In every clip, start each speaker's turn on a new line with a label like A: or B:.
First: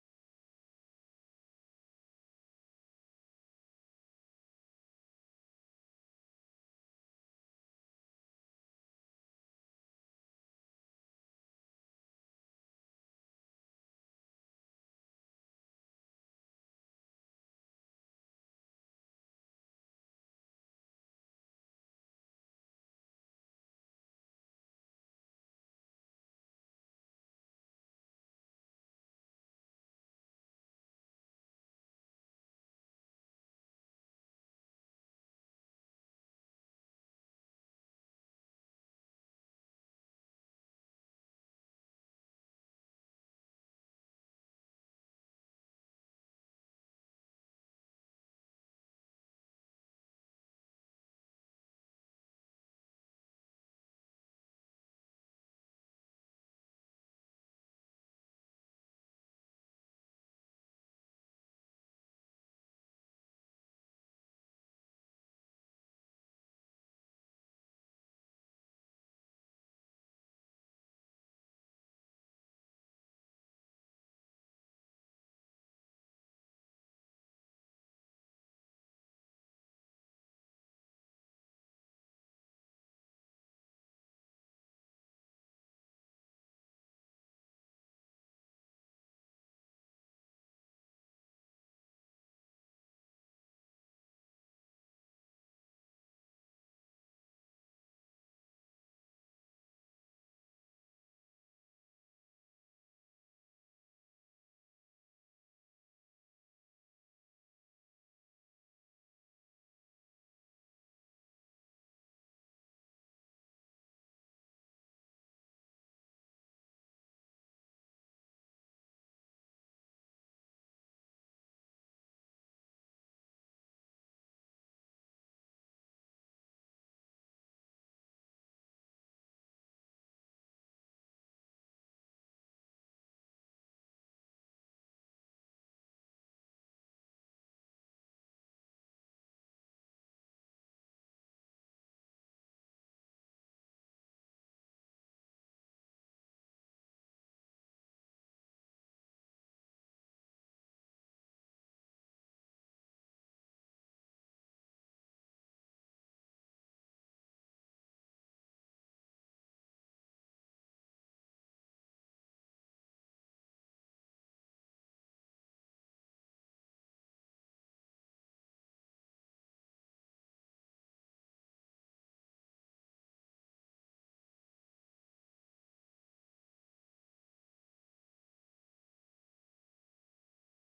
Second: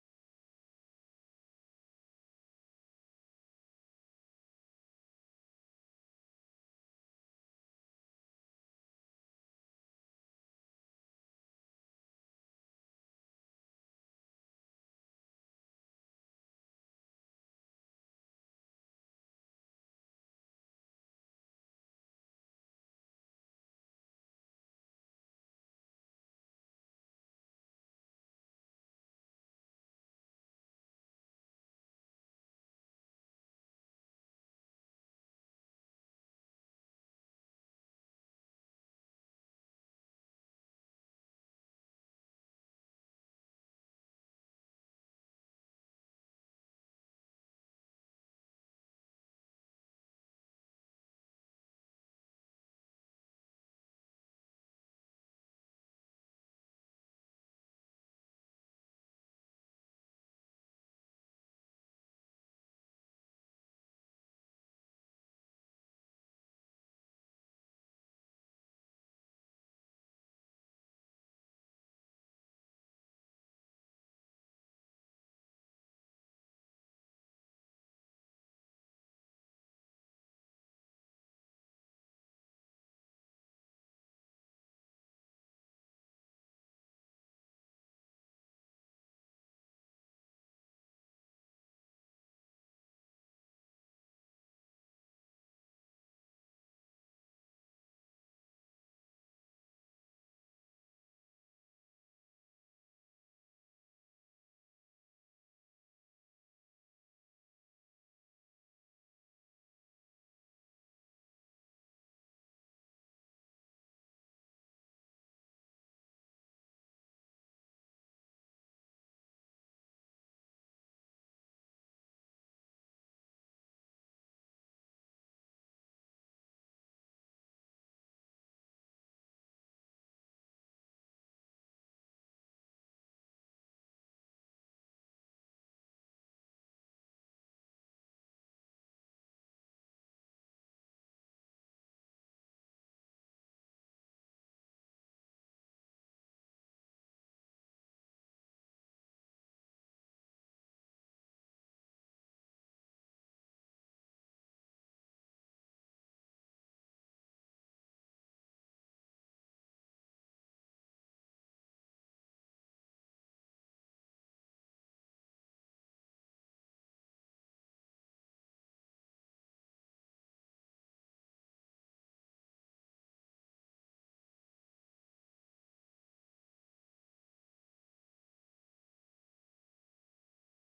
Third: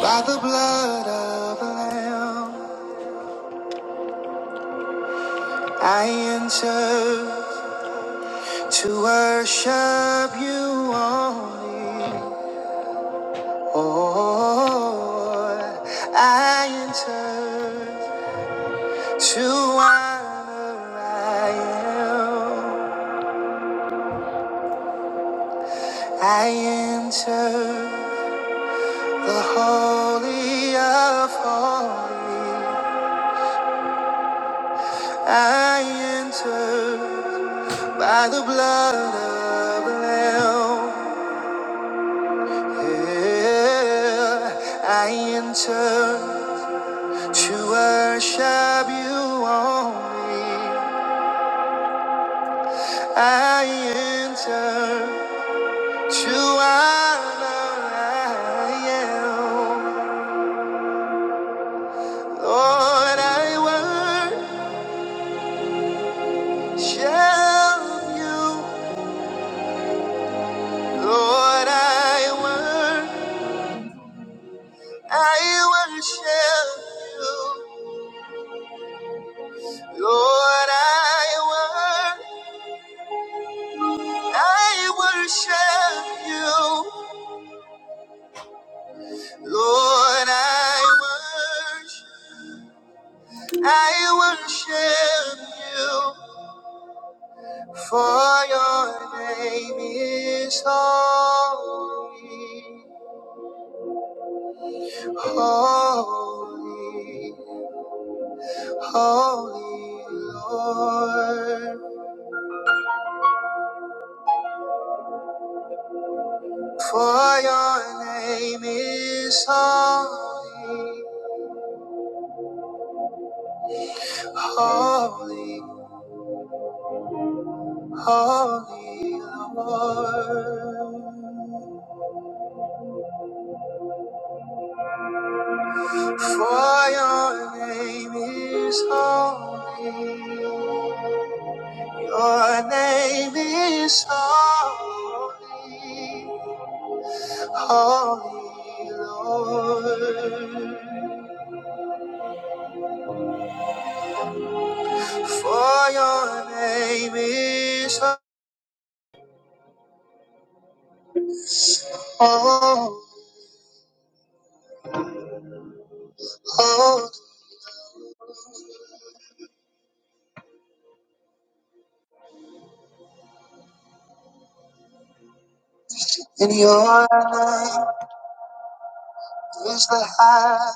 A: By the blood of the Lamb, I enter to worship you only. Oh, I enter to honor I am. I enter the holy of holies. I enter by the blood of the Lamb. Yeah, I enter to worship you only. I enter to honor You. Lord, I worship you. Lord, I worship. I worship you, Lord. I I worship you, Lord. I worship, I worship you, for your name is holy, holy, holy, Lord. For your name is holy, holy. Holy Lord, for your name is holy. Your name is holy. Holy Lord, for your name is holy. And your name is the high.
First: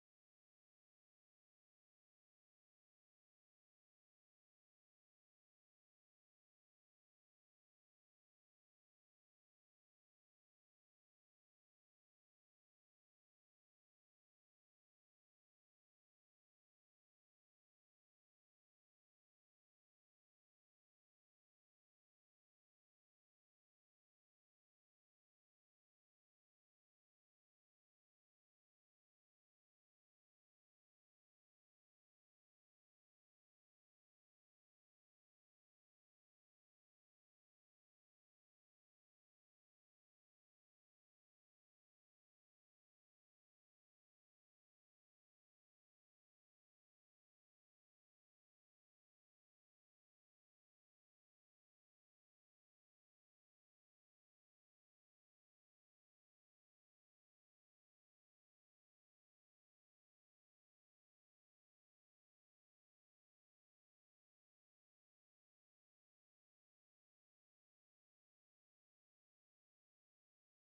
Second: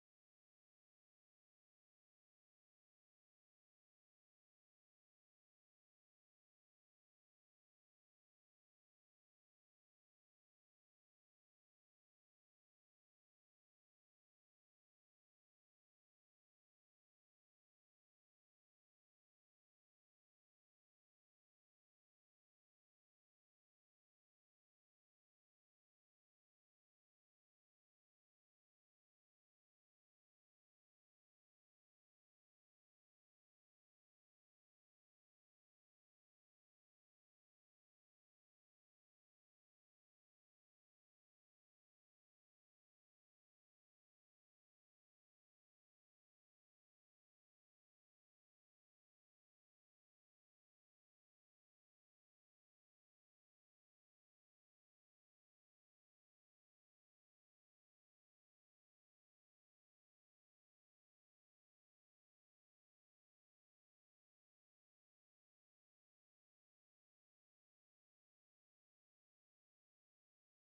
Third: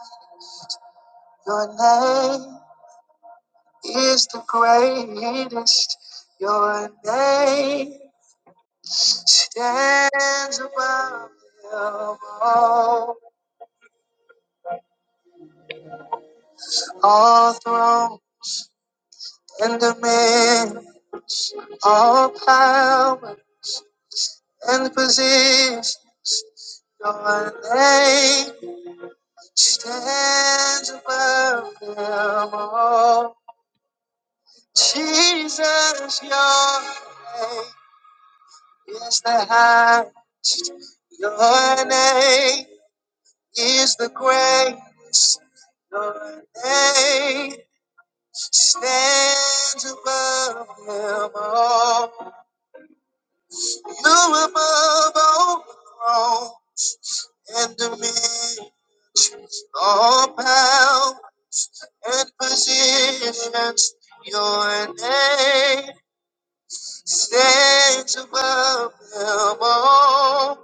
A: Your name. is the greatest. Your name stands above them all. All throne and dominion, all power and position. Your name stands above them all. Jesus, your name is the highest. Your name is the greatest. Your name stands above them all. You above all throne and dominion, all power and positions. Your name stands above them all.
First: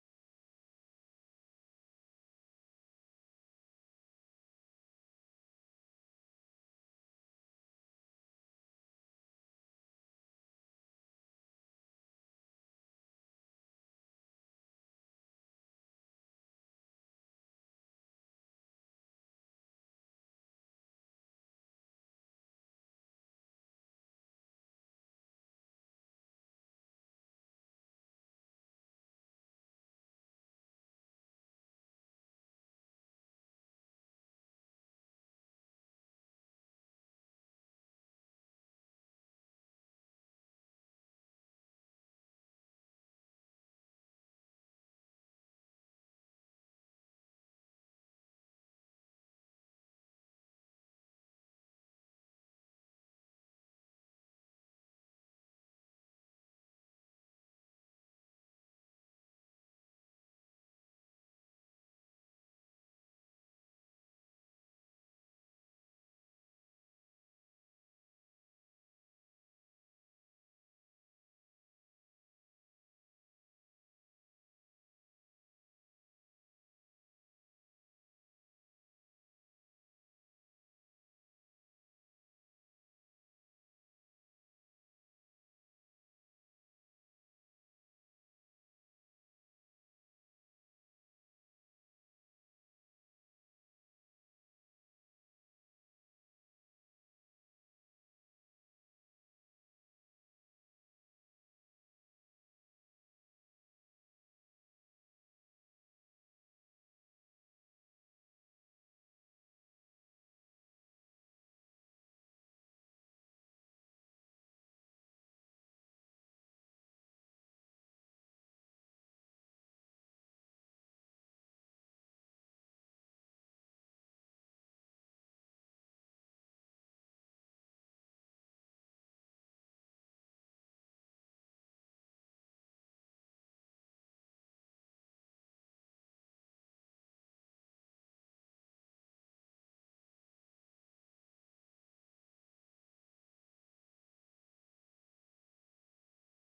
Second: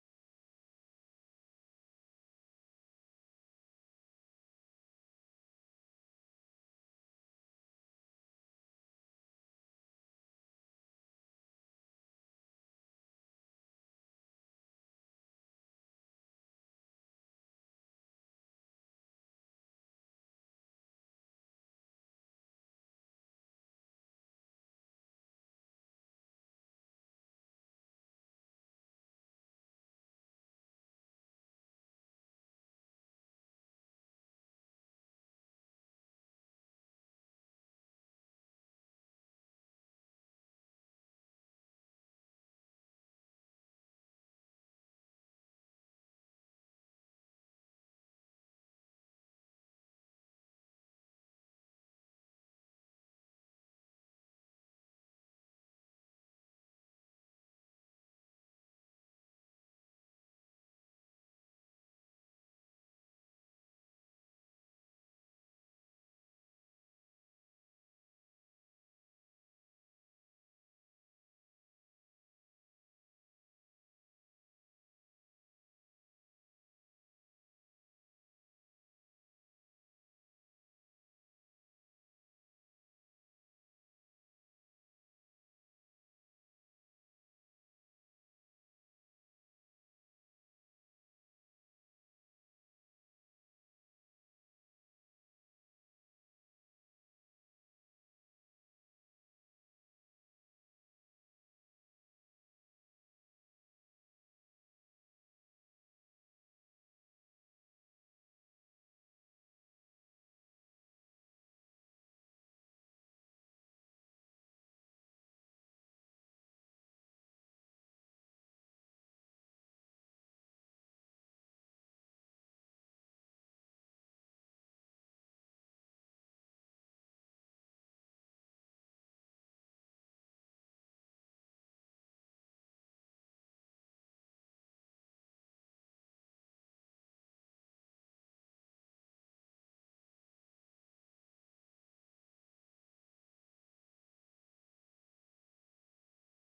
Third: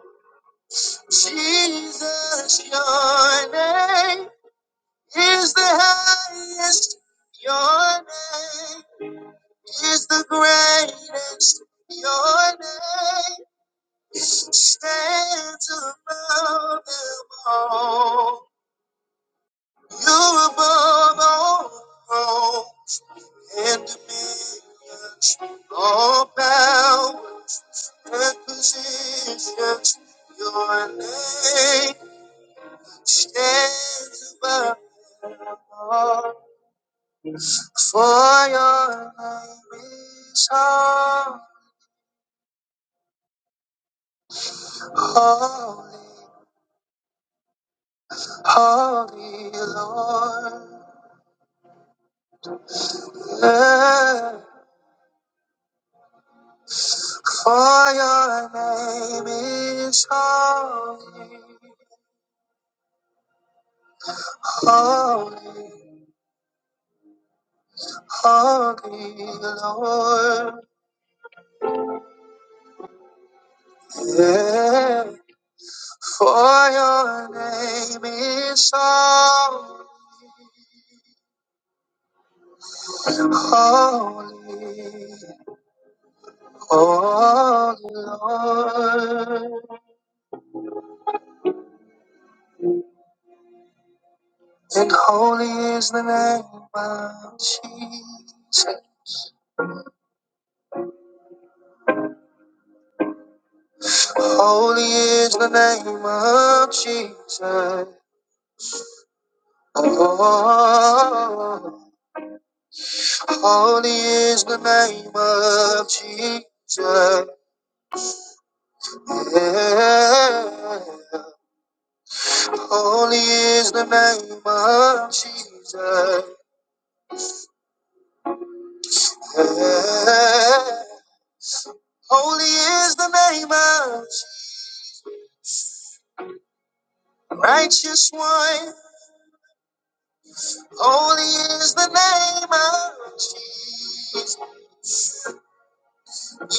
A: Jesus, your name is the highest. Your name is the greatest. Your name stands above them all. You're above all, all and dominions, all power and positions. Your name stands above them all. For your name is holy. Holy Lord, yeah, for your name is holy. Holy, holy Lord, yeah, for your name is holy. Holy, holy Lord, and holy is the name of Jesus. Holy is the name of Jesus. Oh, holy is the name of Jesus. Yeah. Holy is the name of Jesus. Yeah. Holy is the name of Jesus. Righteous one, holy is the name of Jesus.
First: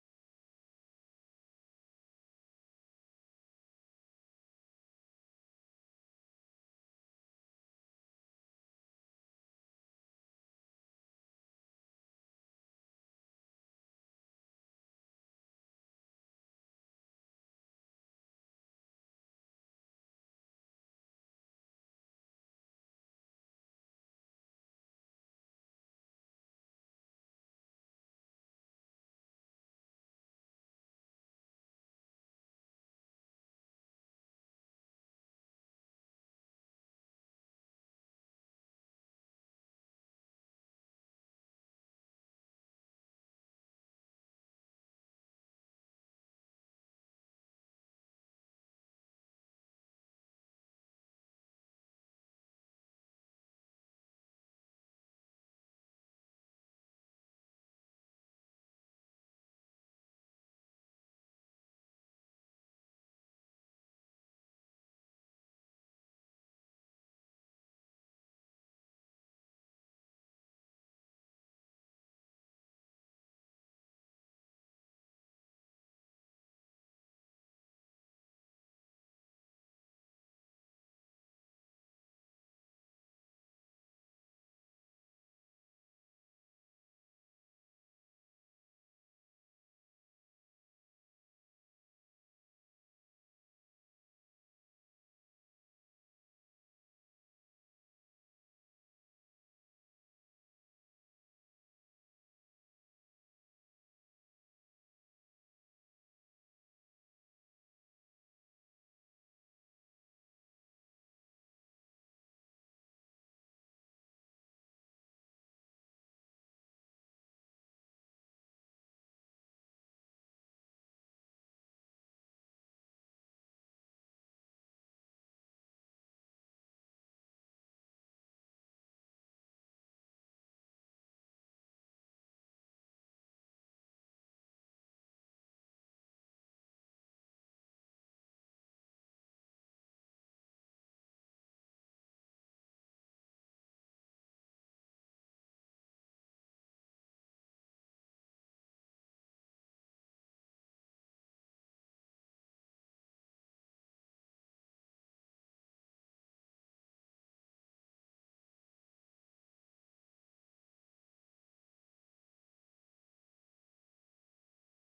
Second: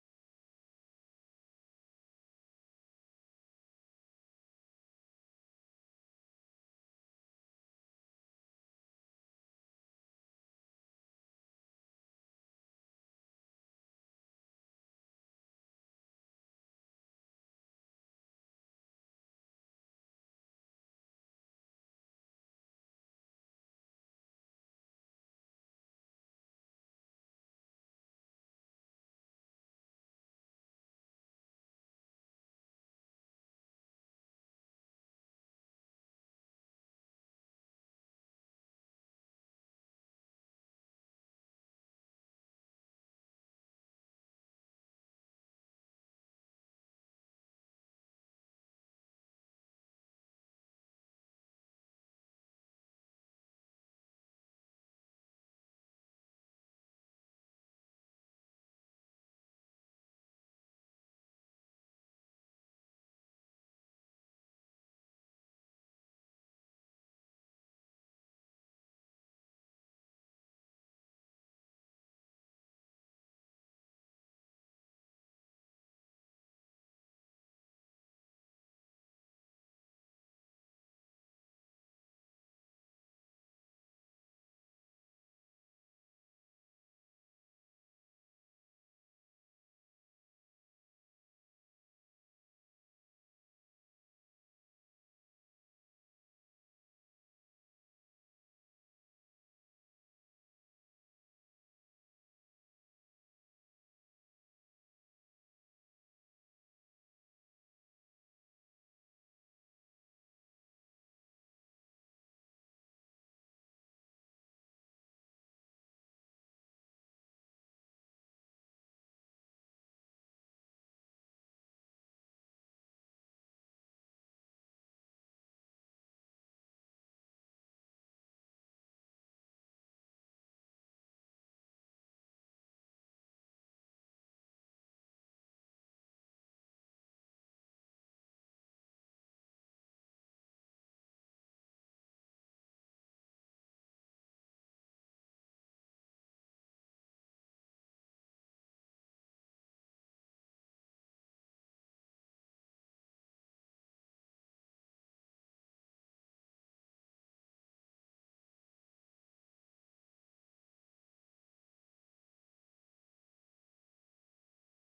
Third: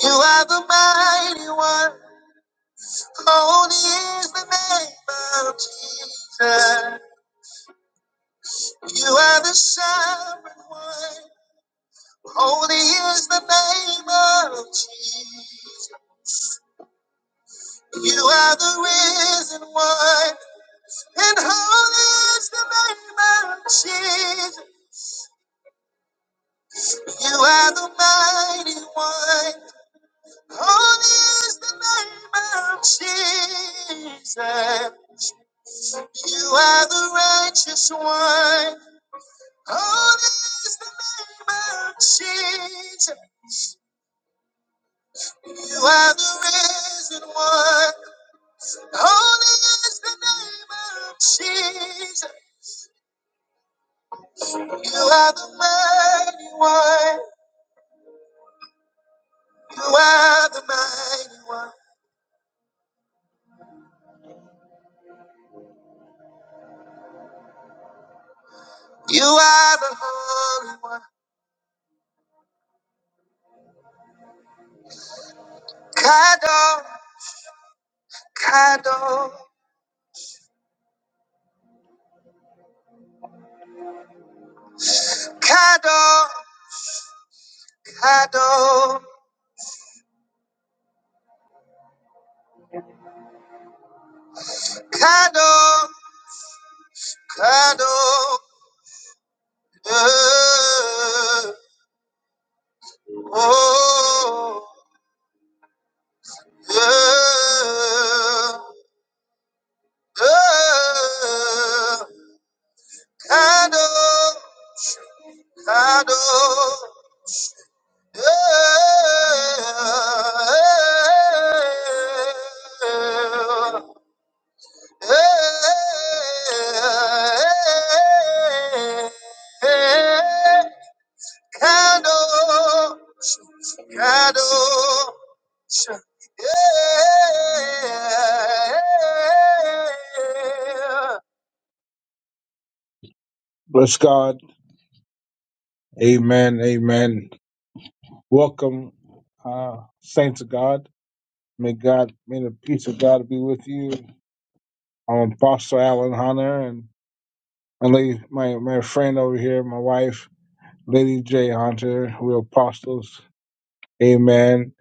A: You are the mighty one. Holy is the name of Jesus. You are the sovereign one. Holy is the name of Jesus. You are the risen one. And holy is the name of Jesus. You are the mighty one. Holy is the name of Jesus. You are the righteous one. Oh, there's the name of Jesus. You are the risen one. Oh, there's the name of Jesus. You are the mighty one. You are the mighty one. You are the holy one. Kado, Kado, Kado, Kado, Kado, Kado. Uh, Oh, yeah, yeah. Kado, kado, yeah, yeah, yeah. Kado, Kado, yeah. Bless God. Amen. Amen. Welcome, uh, saints of God. May God, may the peace of God be with you. I'm Apostle Alan Hunter and my lady, my, my friend over here, my wife, Lady J Hunter. We're apostles. Amen.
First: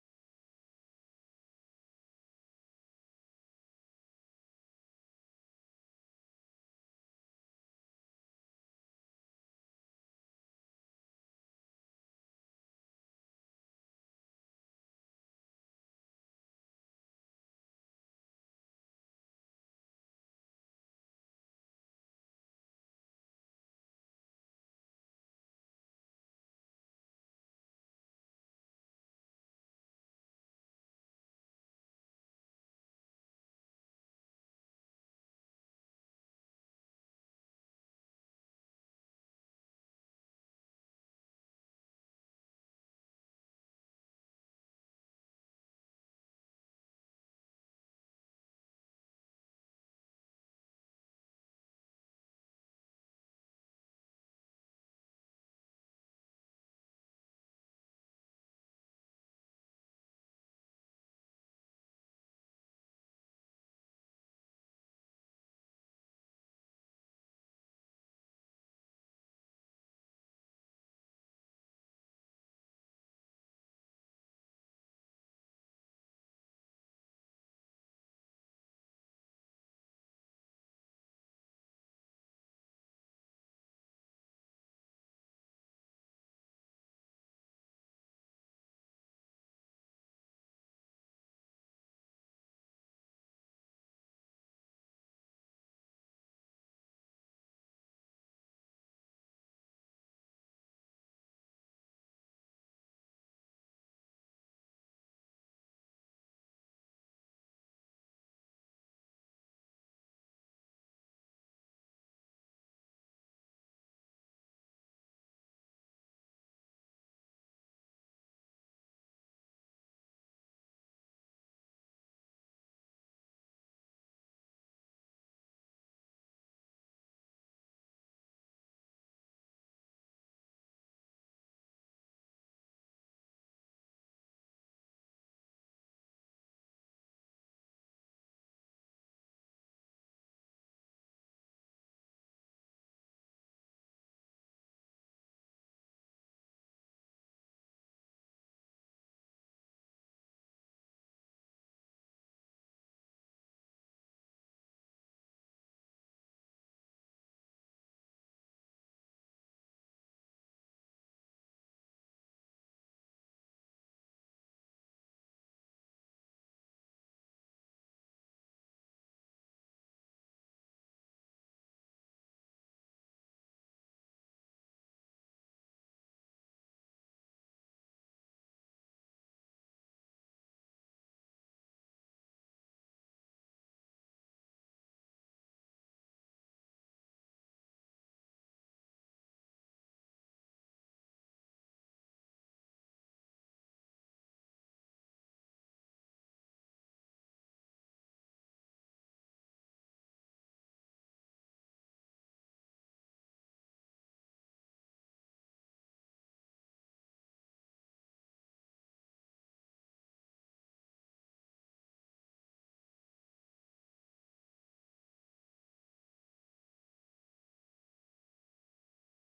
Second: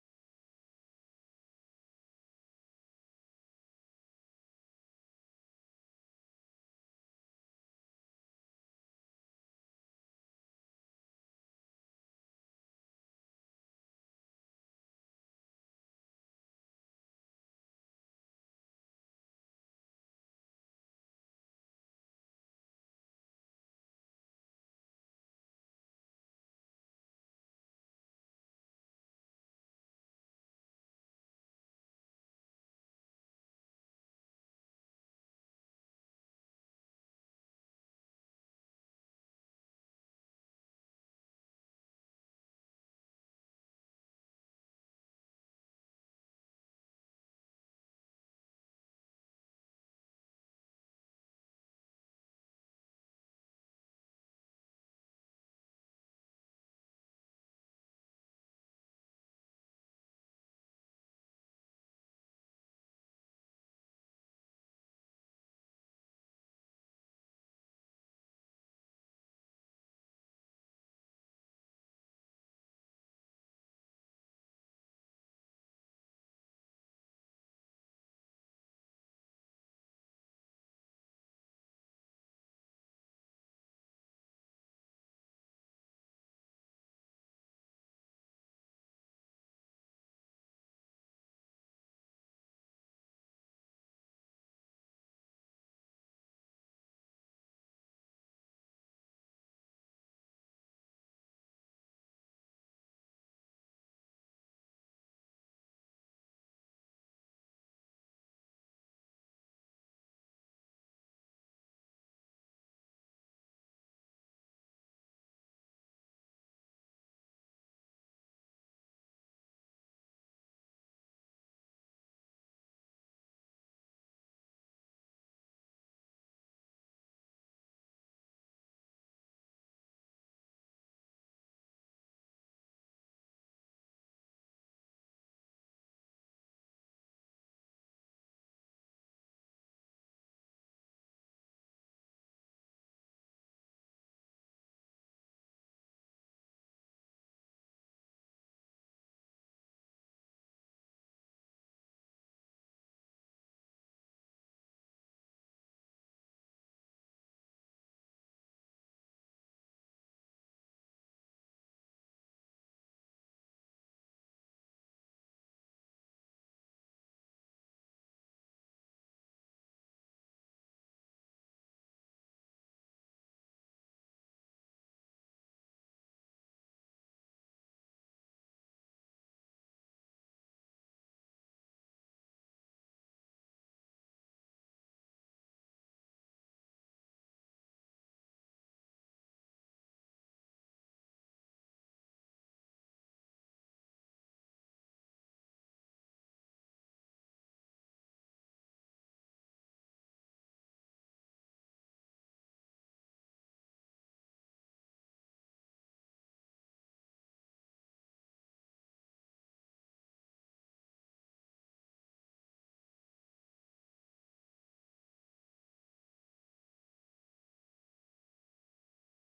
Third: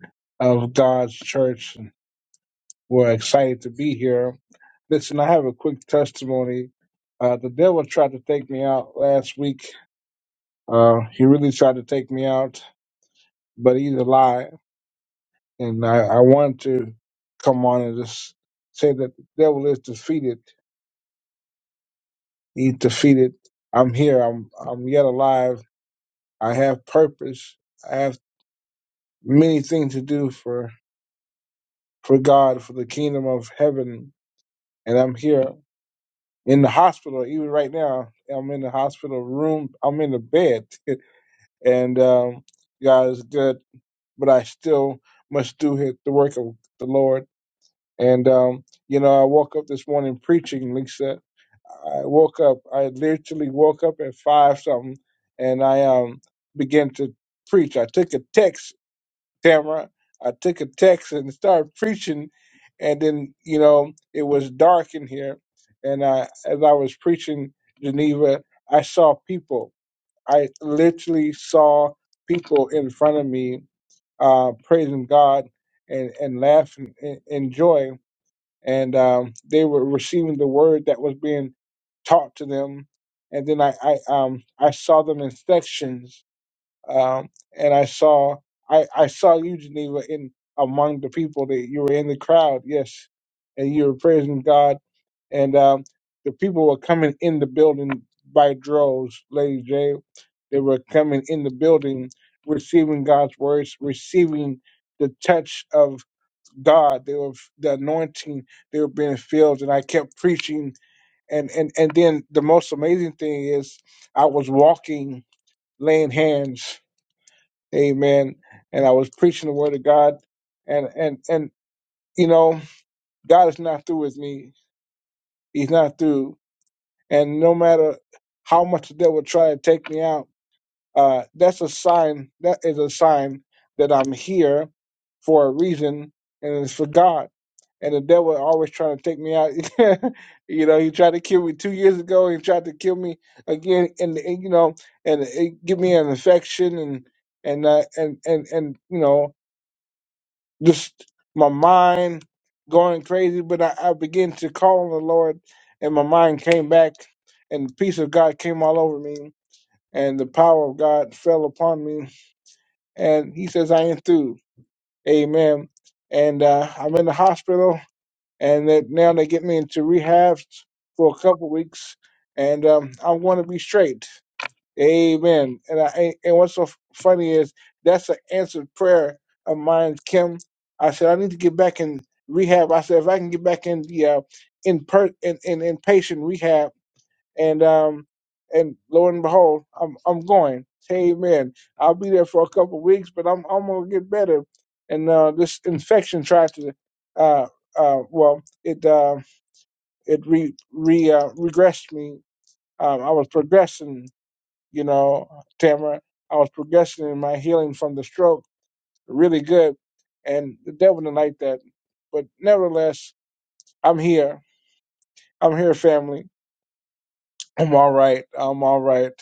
A: Of God's church. We're excited to be here. Listen, I have a quick testimony. Uh, the devil tried to take me out last week. Uh, he really tried to take me out, but he's a lie. And I, I wanted to come on and just say that the devil is defeated. He's defeated. I'm here. I'm I'm yet alive. I have purpose. I have many things to do for for God, for the kingdom of heaven, and I'm here. in the hospital. Even right now, I'm in the hospital room. I'm in the bed, and um, God is good, but I still must do his, the work of the Lord. And um, you know, I woke up this morning preaching, Lisa. I woke up. I literally woke up at five something, and I um began to preach. I took a text Tamara. I took a text and started preaching, and then you know it was dark in here, and I, as I was preaching Geneva, I saw people. I literally saw people in front of me uh, praising God and and laughing in, in joy, and um, they were receiving the word that was being taught to them. And then I, I um I saw them in sections um, and I saw I, I saw you, Geneva, in among the people that you were in the crowd, yes, and you were praising God, and um, the people were coming in the building by droves, Lady J. They were coming in the building, receiving God's words, receiving the touch of God. They were the anointing. They were being filled, and I kept preaching. And and and then the most amazing thing is I was walking, laying hands Amen. And I was preaching the word of God and and and you know, God is not through with me. He's not through. And no matter how much the devil try to take me out, uh that's a sign that is a sign that I'm here for a reason and it's for God. And the devil always trying to take me out. you know, he tried to kill me two years ago. He tried to kill me again, and, and you know, and it give me an infection, and and uh, and and and you know, just my mind going crazy, but I, I began to call on the Lord, and my mind came back, and the peace of God came all over me, and the power of God fell upon me, and He says, "I ain't through." Amen. And uh, I'm in the hospital, and that now they get me into rehab for a couple weeks, and um, I'm going to be straight. Amen. And I and what's so funny is that's an answered prayer of mine, Kim. I said I need to get back in rehab. I said if I can get back in the uh, in per in, in inpatient rehab, and um and lo and behold, I'm I'm going. Amen. I'll be there for a couple of weeks, but I'm I'm gonna get better. And uh, this infection tried to uh uh well it uh, it re re uh, regressed me. Um, I was progressing you know, Tamara. I was progressing in my healing from the stroke really good, and the devil didn't like that. But nevertheless, I'm here. I'm here, family. I'm all right. I'm all right.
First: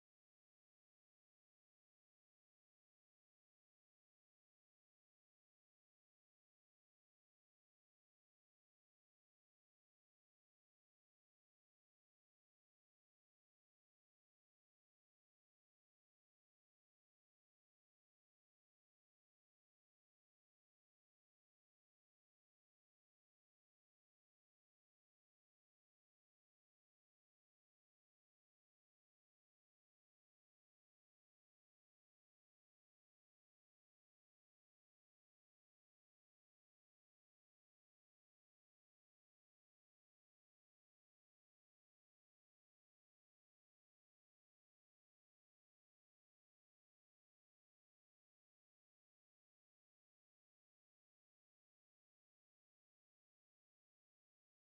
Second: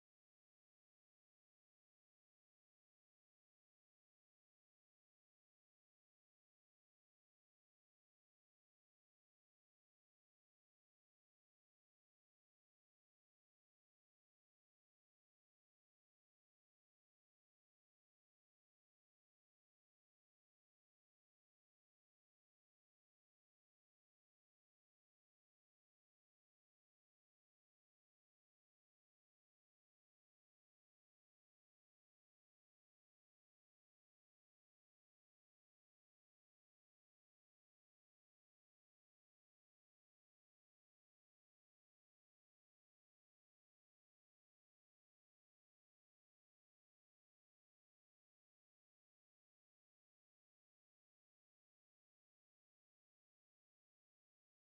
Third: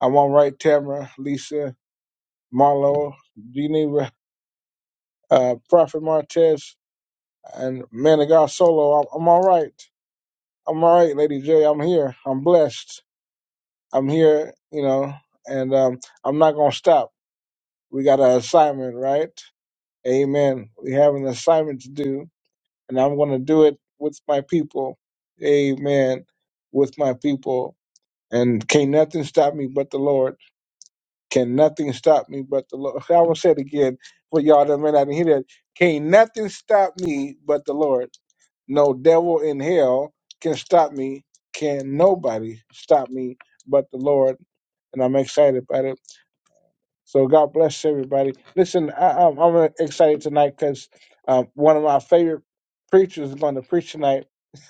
A: I'm all right, Tamara, Lisa, Marlo, Geneva, uh, Prophet Martez, and Man of God Solo. I'm, I'm all right. I'm all right, Lady J. I'm here. I'm blessed. I'm here, you know, and um, I'm not going to stop. We got an assignment, right? Amen. We have an assignment to do, and I'm going to do it with my people. Amen. With my people. And can nothing stop me but the Lord. Can nothing stop me but the Lord. I will say it again for y'all that may not hear that. Can nothing stop me but the Lord. No devil in hell can stop me. Can nobody stop me but the Lord. And I'm excited about it. So God bless everybody. Listen, I, I'm, I'm excited tonight because um, one of my favorite preachers is going to preach tonight.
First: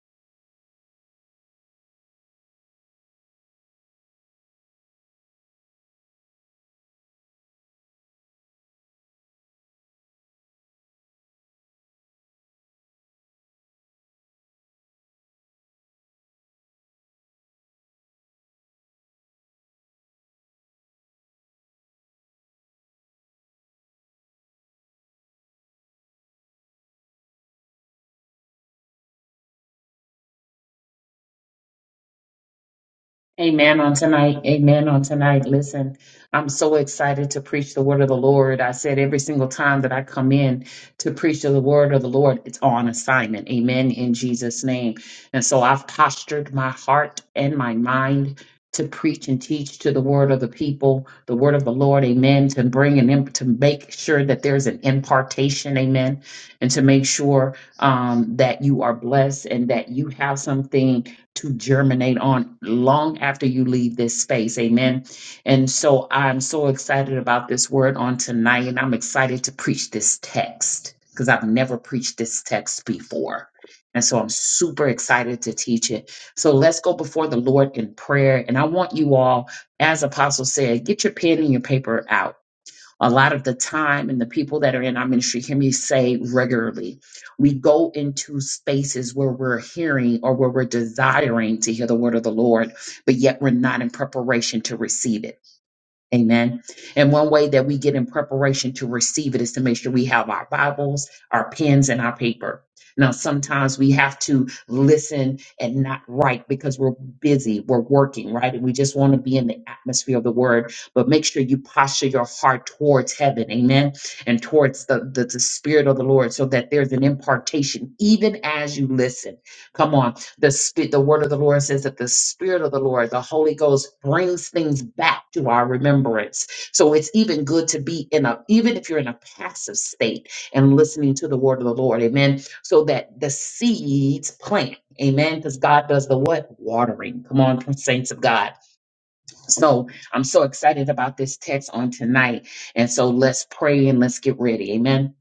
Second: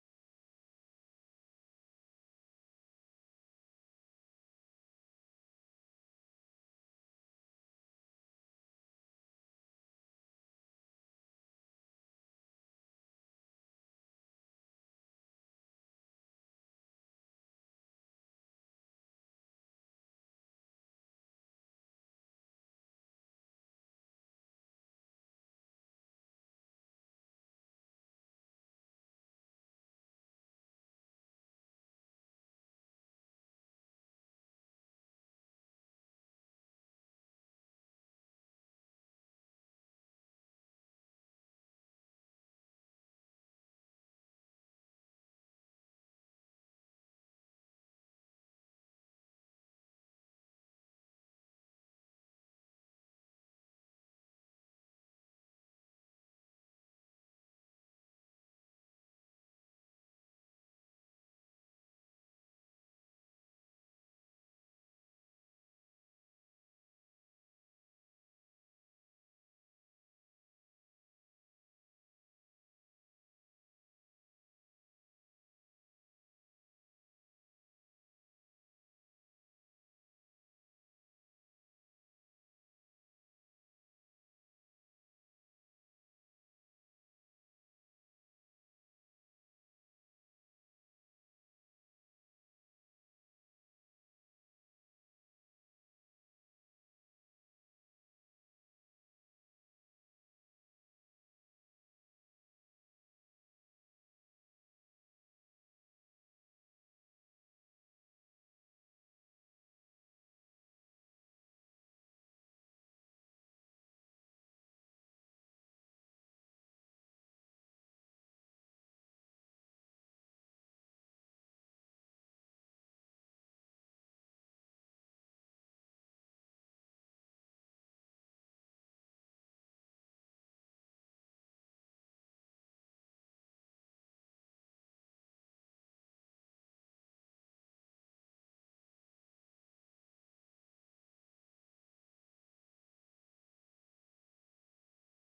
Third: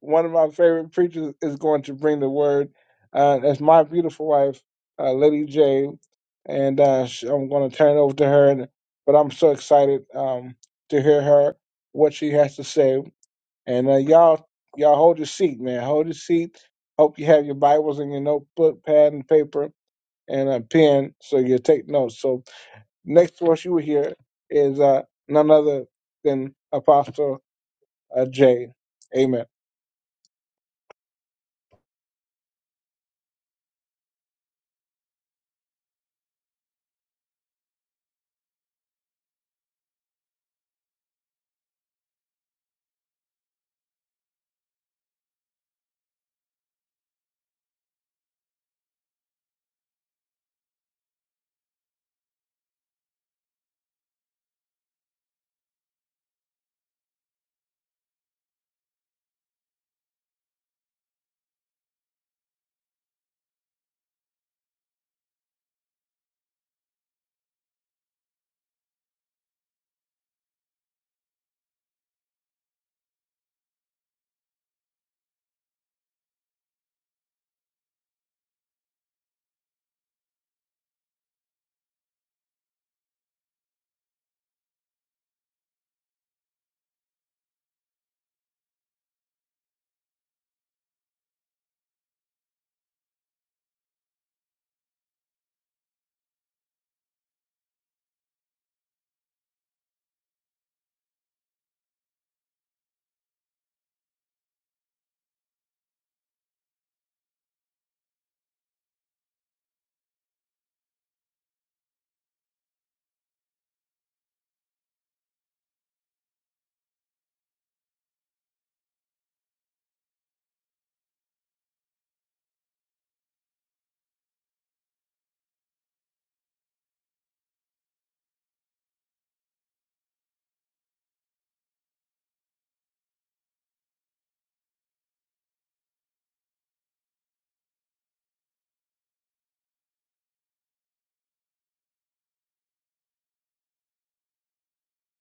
A: one of my favorite preachers is going to bring the word. Uh, that's my beautiful wife, uh, Lady J, and uh, sh I'm going to turn it over to her. And, but I'm so excited um, to hear her what she has to say. And uh, y'all, y'all hold your seat, man. Hold your seat. Hope you have your Bibles and your notebook, pad, and paper and a pen so you take notes. So next voice you will hear is uh, none other than Apostle uh, J. Amen.
B: Amen on tonight. Amen on tonight. Listen, I'm so excited to preach the word of the Lord. I said every single time that I come in to preach the word of the Lord, it's on assignment. Amen in Jesus' name. And so I've postured my heart and my mind to preach and teach to the word of the people, the word of the Lord. Amen. To bring an imp- to make sure that there's an impartation. Amen. And to make sure um, that you are blessed and that you have something to germinate on long after you leave this space. Amen. And so I'm so excited about this word on tonight, and I'm excited to preach this text because I've never preached this text before. And so I'm super excited to teach it. So let's go before the Lord in prayer. And I want you all, as Apostle said, get your pen and your paper out a lot of the time and the people that are in our ministry hear me say regularly we go into spaces where we're hearing or where we're desiring to hear the word of the lord but yet we're not in preparation to receive it Amen. And one way that we get in preparation to receive it is to make sure we have our Bibles, our pens, and our paper. Now, sometimes we have to listen and not write because we're busy, we're working, right? And we just want to be in the atmosphere of the word. But make sure you posture your heart towards heaven, amen, and towards the, the, the spirit of the Lord so that there's an impartation even as you listen. Come on. The spirit, the word of the Lord says that the spirit of the Lord, the Holy Ghost, brings things back to our remembrance. So it's even good to be in a, even if you're in a passive state and listening to the word of the Lord, amen. So that the seeds plant, amen. Because God does the what? Watering. Come on, saints of God. So I'm so excited about this text on tonight. And so let's pray and let's get ready. Amen.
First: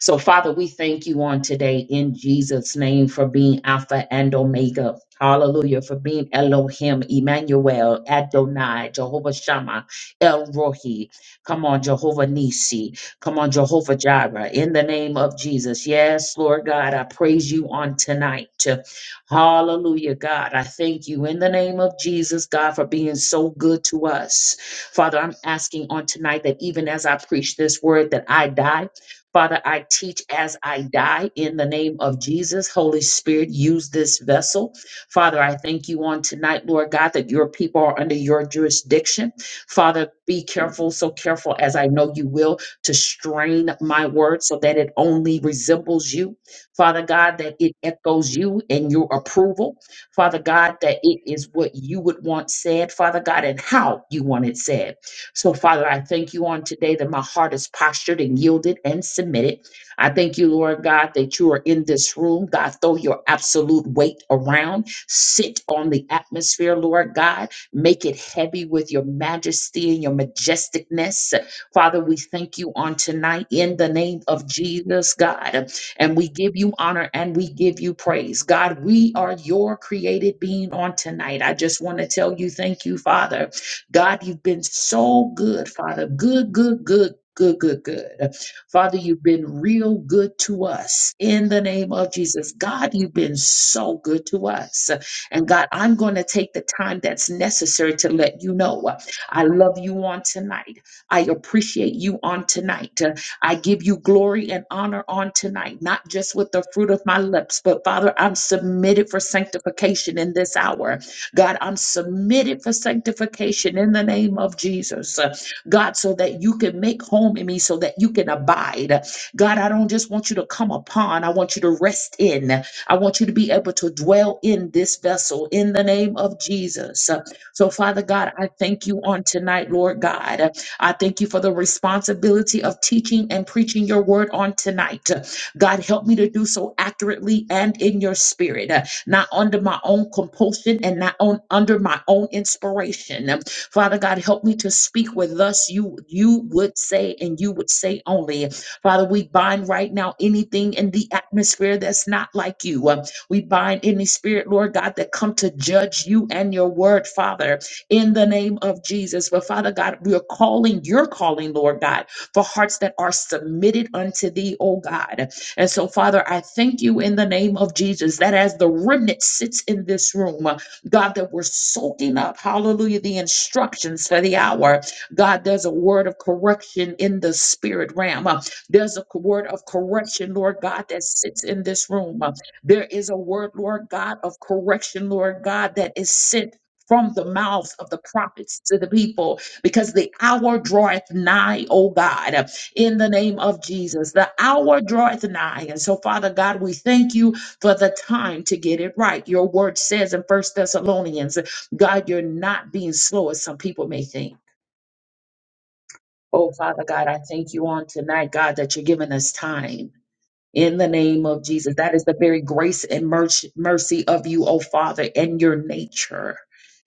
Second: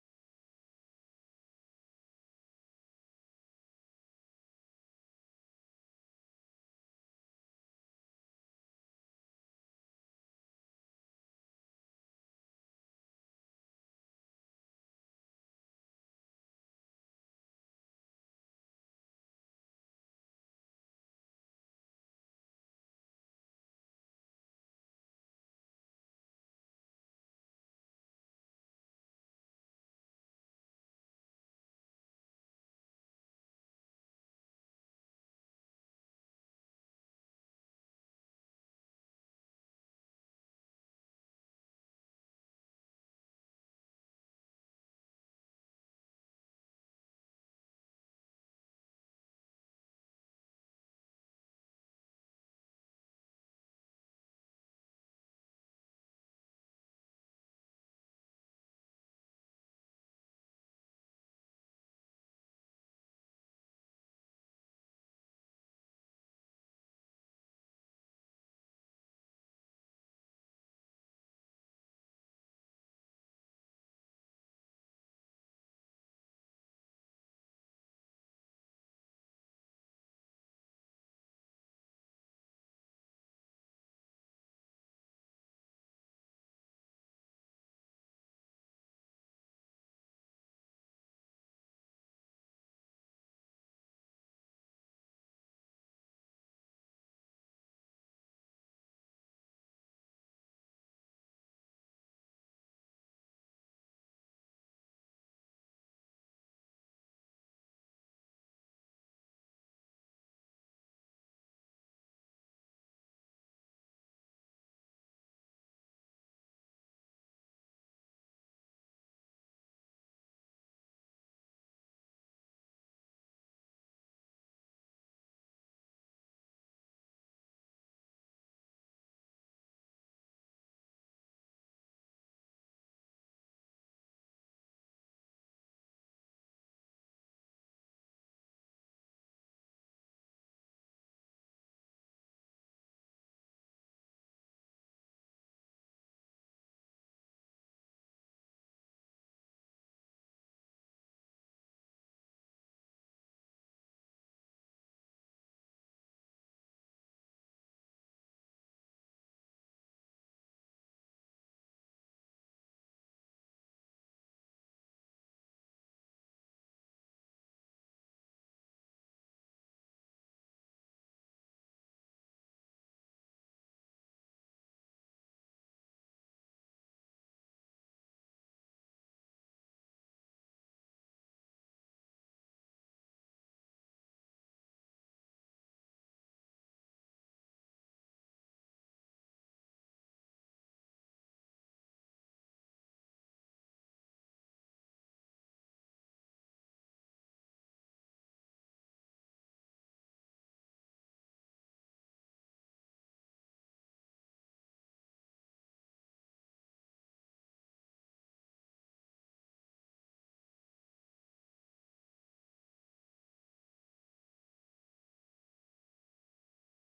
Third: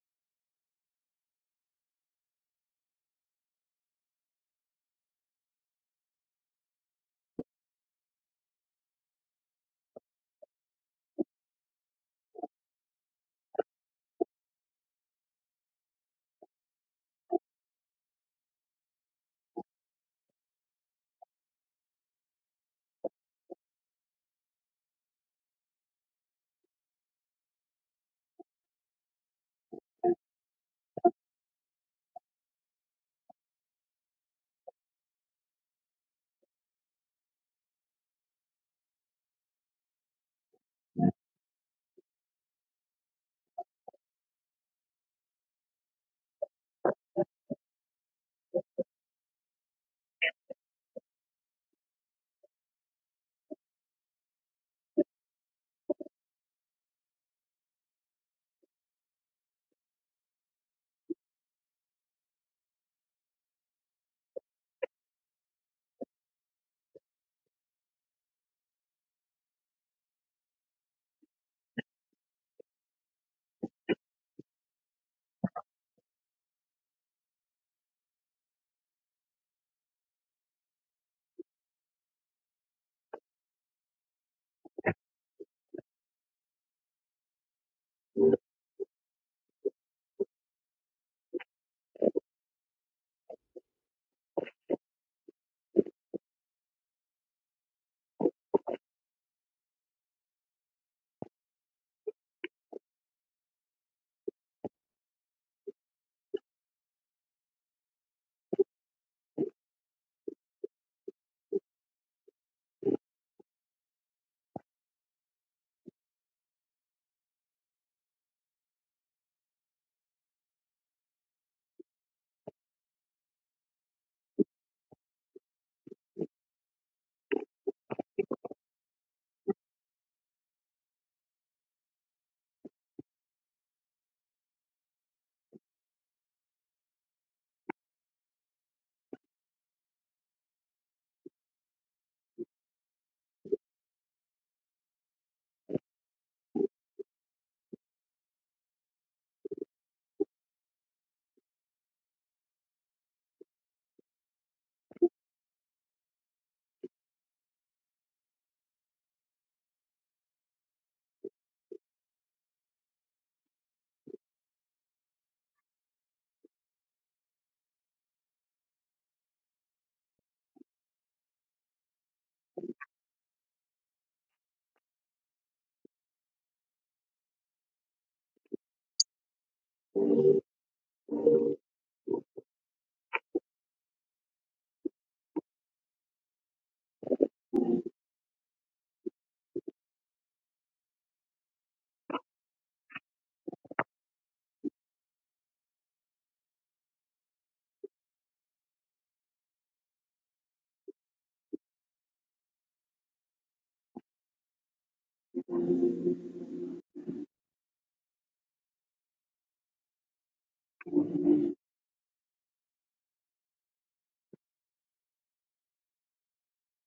B: So, Father, we thank you on today in Jesus' name for being Alpha and Omega. Hallelujah. For being Elohim, Emmanuel, Adonai, Jehovah Shammah, El Rohi. Come on, Jehovah Nisi. Come on, Jehovah Jireh. In the name of Jesus. Yes, Lord God, I praise you on tonight. Hallelujah, God. I thank you in the name of Jesus, God, for being so good to us. Father, I'm asking on tonight that even as I preach this word, that I die. Father, I teach as I die in the name of Jesus. Holy Spirit, use this vessel. Father, I thank you on tonight, Lord God, that your people are under your jurisdiction. Father, be careful, so careful as I know you will, to strain my word so that it only resembles you. Father God, that it echoes you and your approval. Father God, that it is what you would want said, Father God, and how you want it said. So, Father, I thank you on today that my heart is postured and yielded and submitted. I thank you, Lord God, that you are in this room. God, throw your absolute weight around. Sit on the atmosphere, Lord God. Make it heavy with your majesty and your majesticness. Father, we thank you on tonight in the name of Jesus, God and we give you honor and we give you praise. God, we are your created being on tonight. I just want to tell you, thank you, Father. God, you've been so good, Father. Good, good, good. Good, good, good. Father, you've been real good to us in the name of Jesus. God, you've been so good to us. And God, I'm going to take the time that's necessary to let you know I love you on tonight. I appreciate you on tonight. I give you glory and honor on tonight, not just with the fruit of my lips, but Father, I'm submitted for sanctification in this hour. God, I'm submitted for sanctification in the name of Jesus. Uh, God, so that you can make home in me, so that you can abide. God, I don't just want you to come upon, I want you to rest in. I want you to be able to dwell in this vessel in the name of Jesus. Uh, So, Father God, I thank you on tonight, Lord God. I thank you for the responsibility of teaching and preaching your word on tonight. God, help me to do so accurately and in your spirit, uh, not under my own compulsion and not on, under my own inspiration. Um, Father God, help me to speak what thus you, you would say and you would say only. Father, we bind right now anything in the atmosphere that's not like you. Um, We bind any spirit, Lord God, that come to judge you and your word, Father in the name of Jesus. But Father God, we are calling, you're calling, Lord God, for hearts that are submitted unto thee, oh God. And so, Father, I thank you in the name of Jesus that as the remnant sits in this room, uh, God, that we're soaking up, hallelujah, the instructions for the hour. God, there's a word of correction in the spirit realm. Uh, There's a co- word of correction, Lord God, that sits in this room. Uh, There is a word, Lord God, of correction, Lord God, that is sent from the mouths of the prophets to the people because the hour draweth nigh, O God, in the name of Jesus. The hour draweth nigh. And so, Father God, we thank you for the time to get it right. Your word says in First Thessalonians, God, you're not being slow as some people may think. Oh, Father God, I thank you on tonight, God, that you're giving us time in the name of Jesus. That is the very grace and merch- mercy of you, oh Father, and your nature.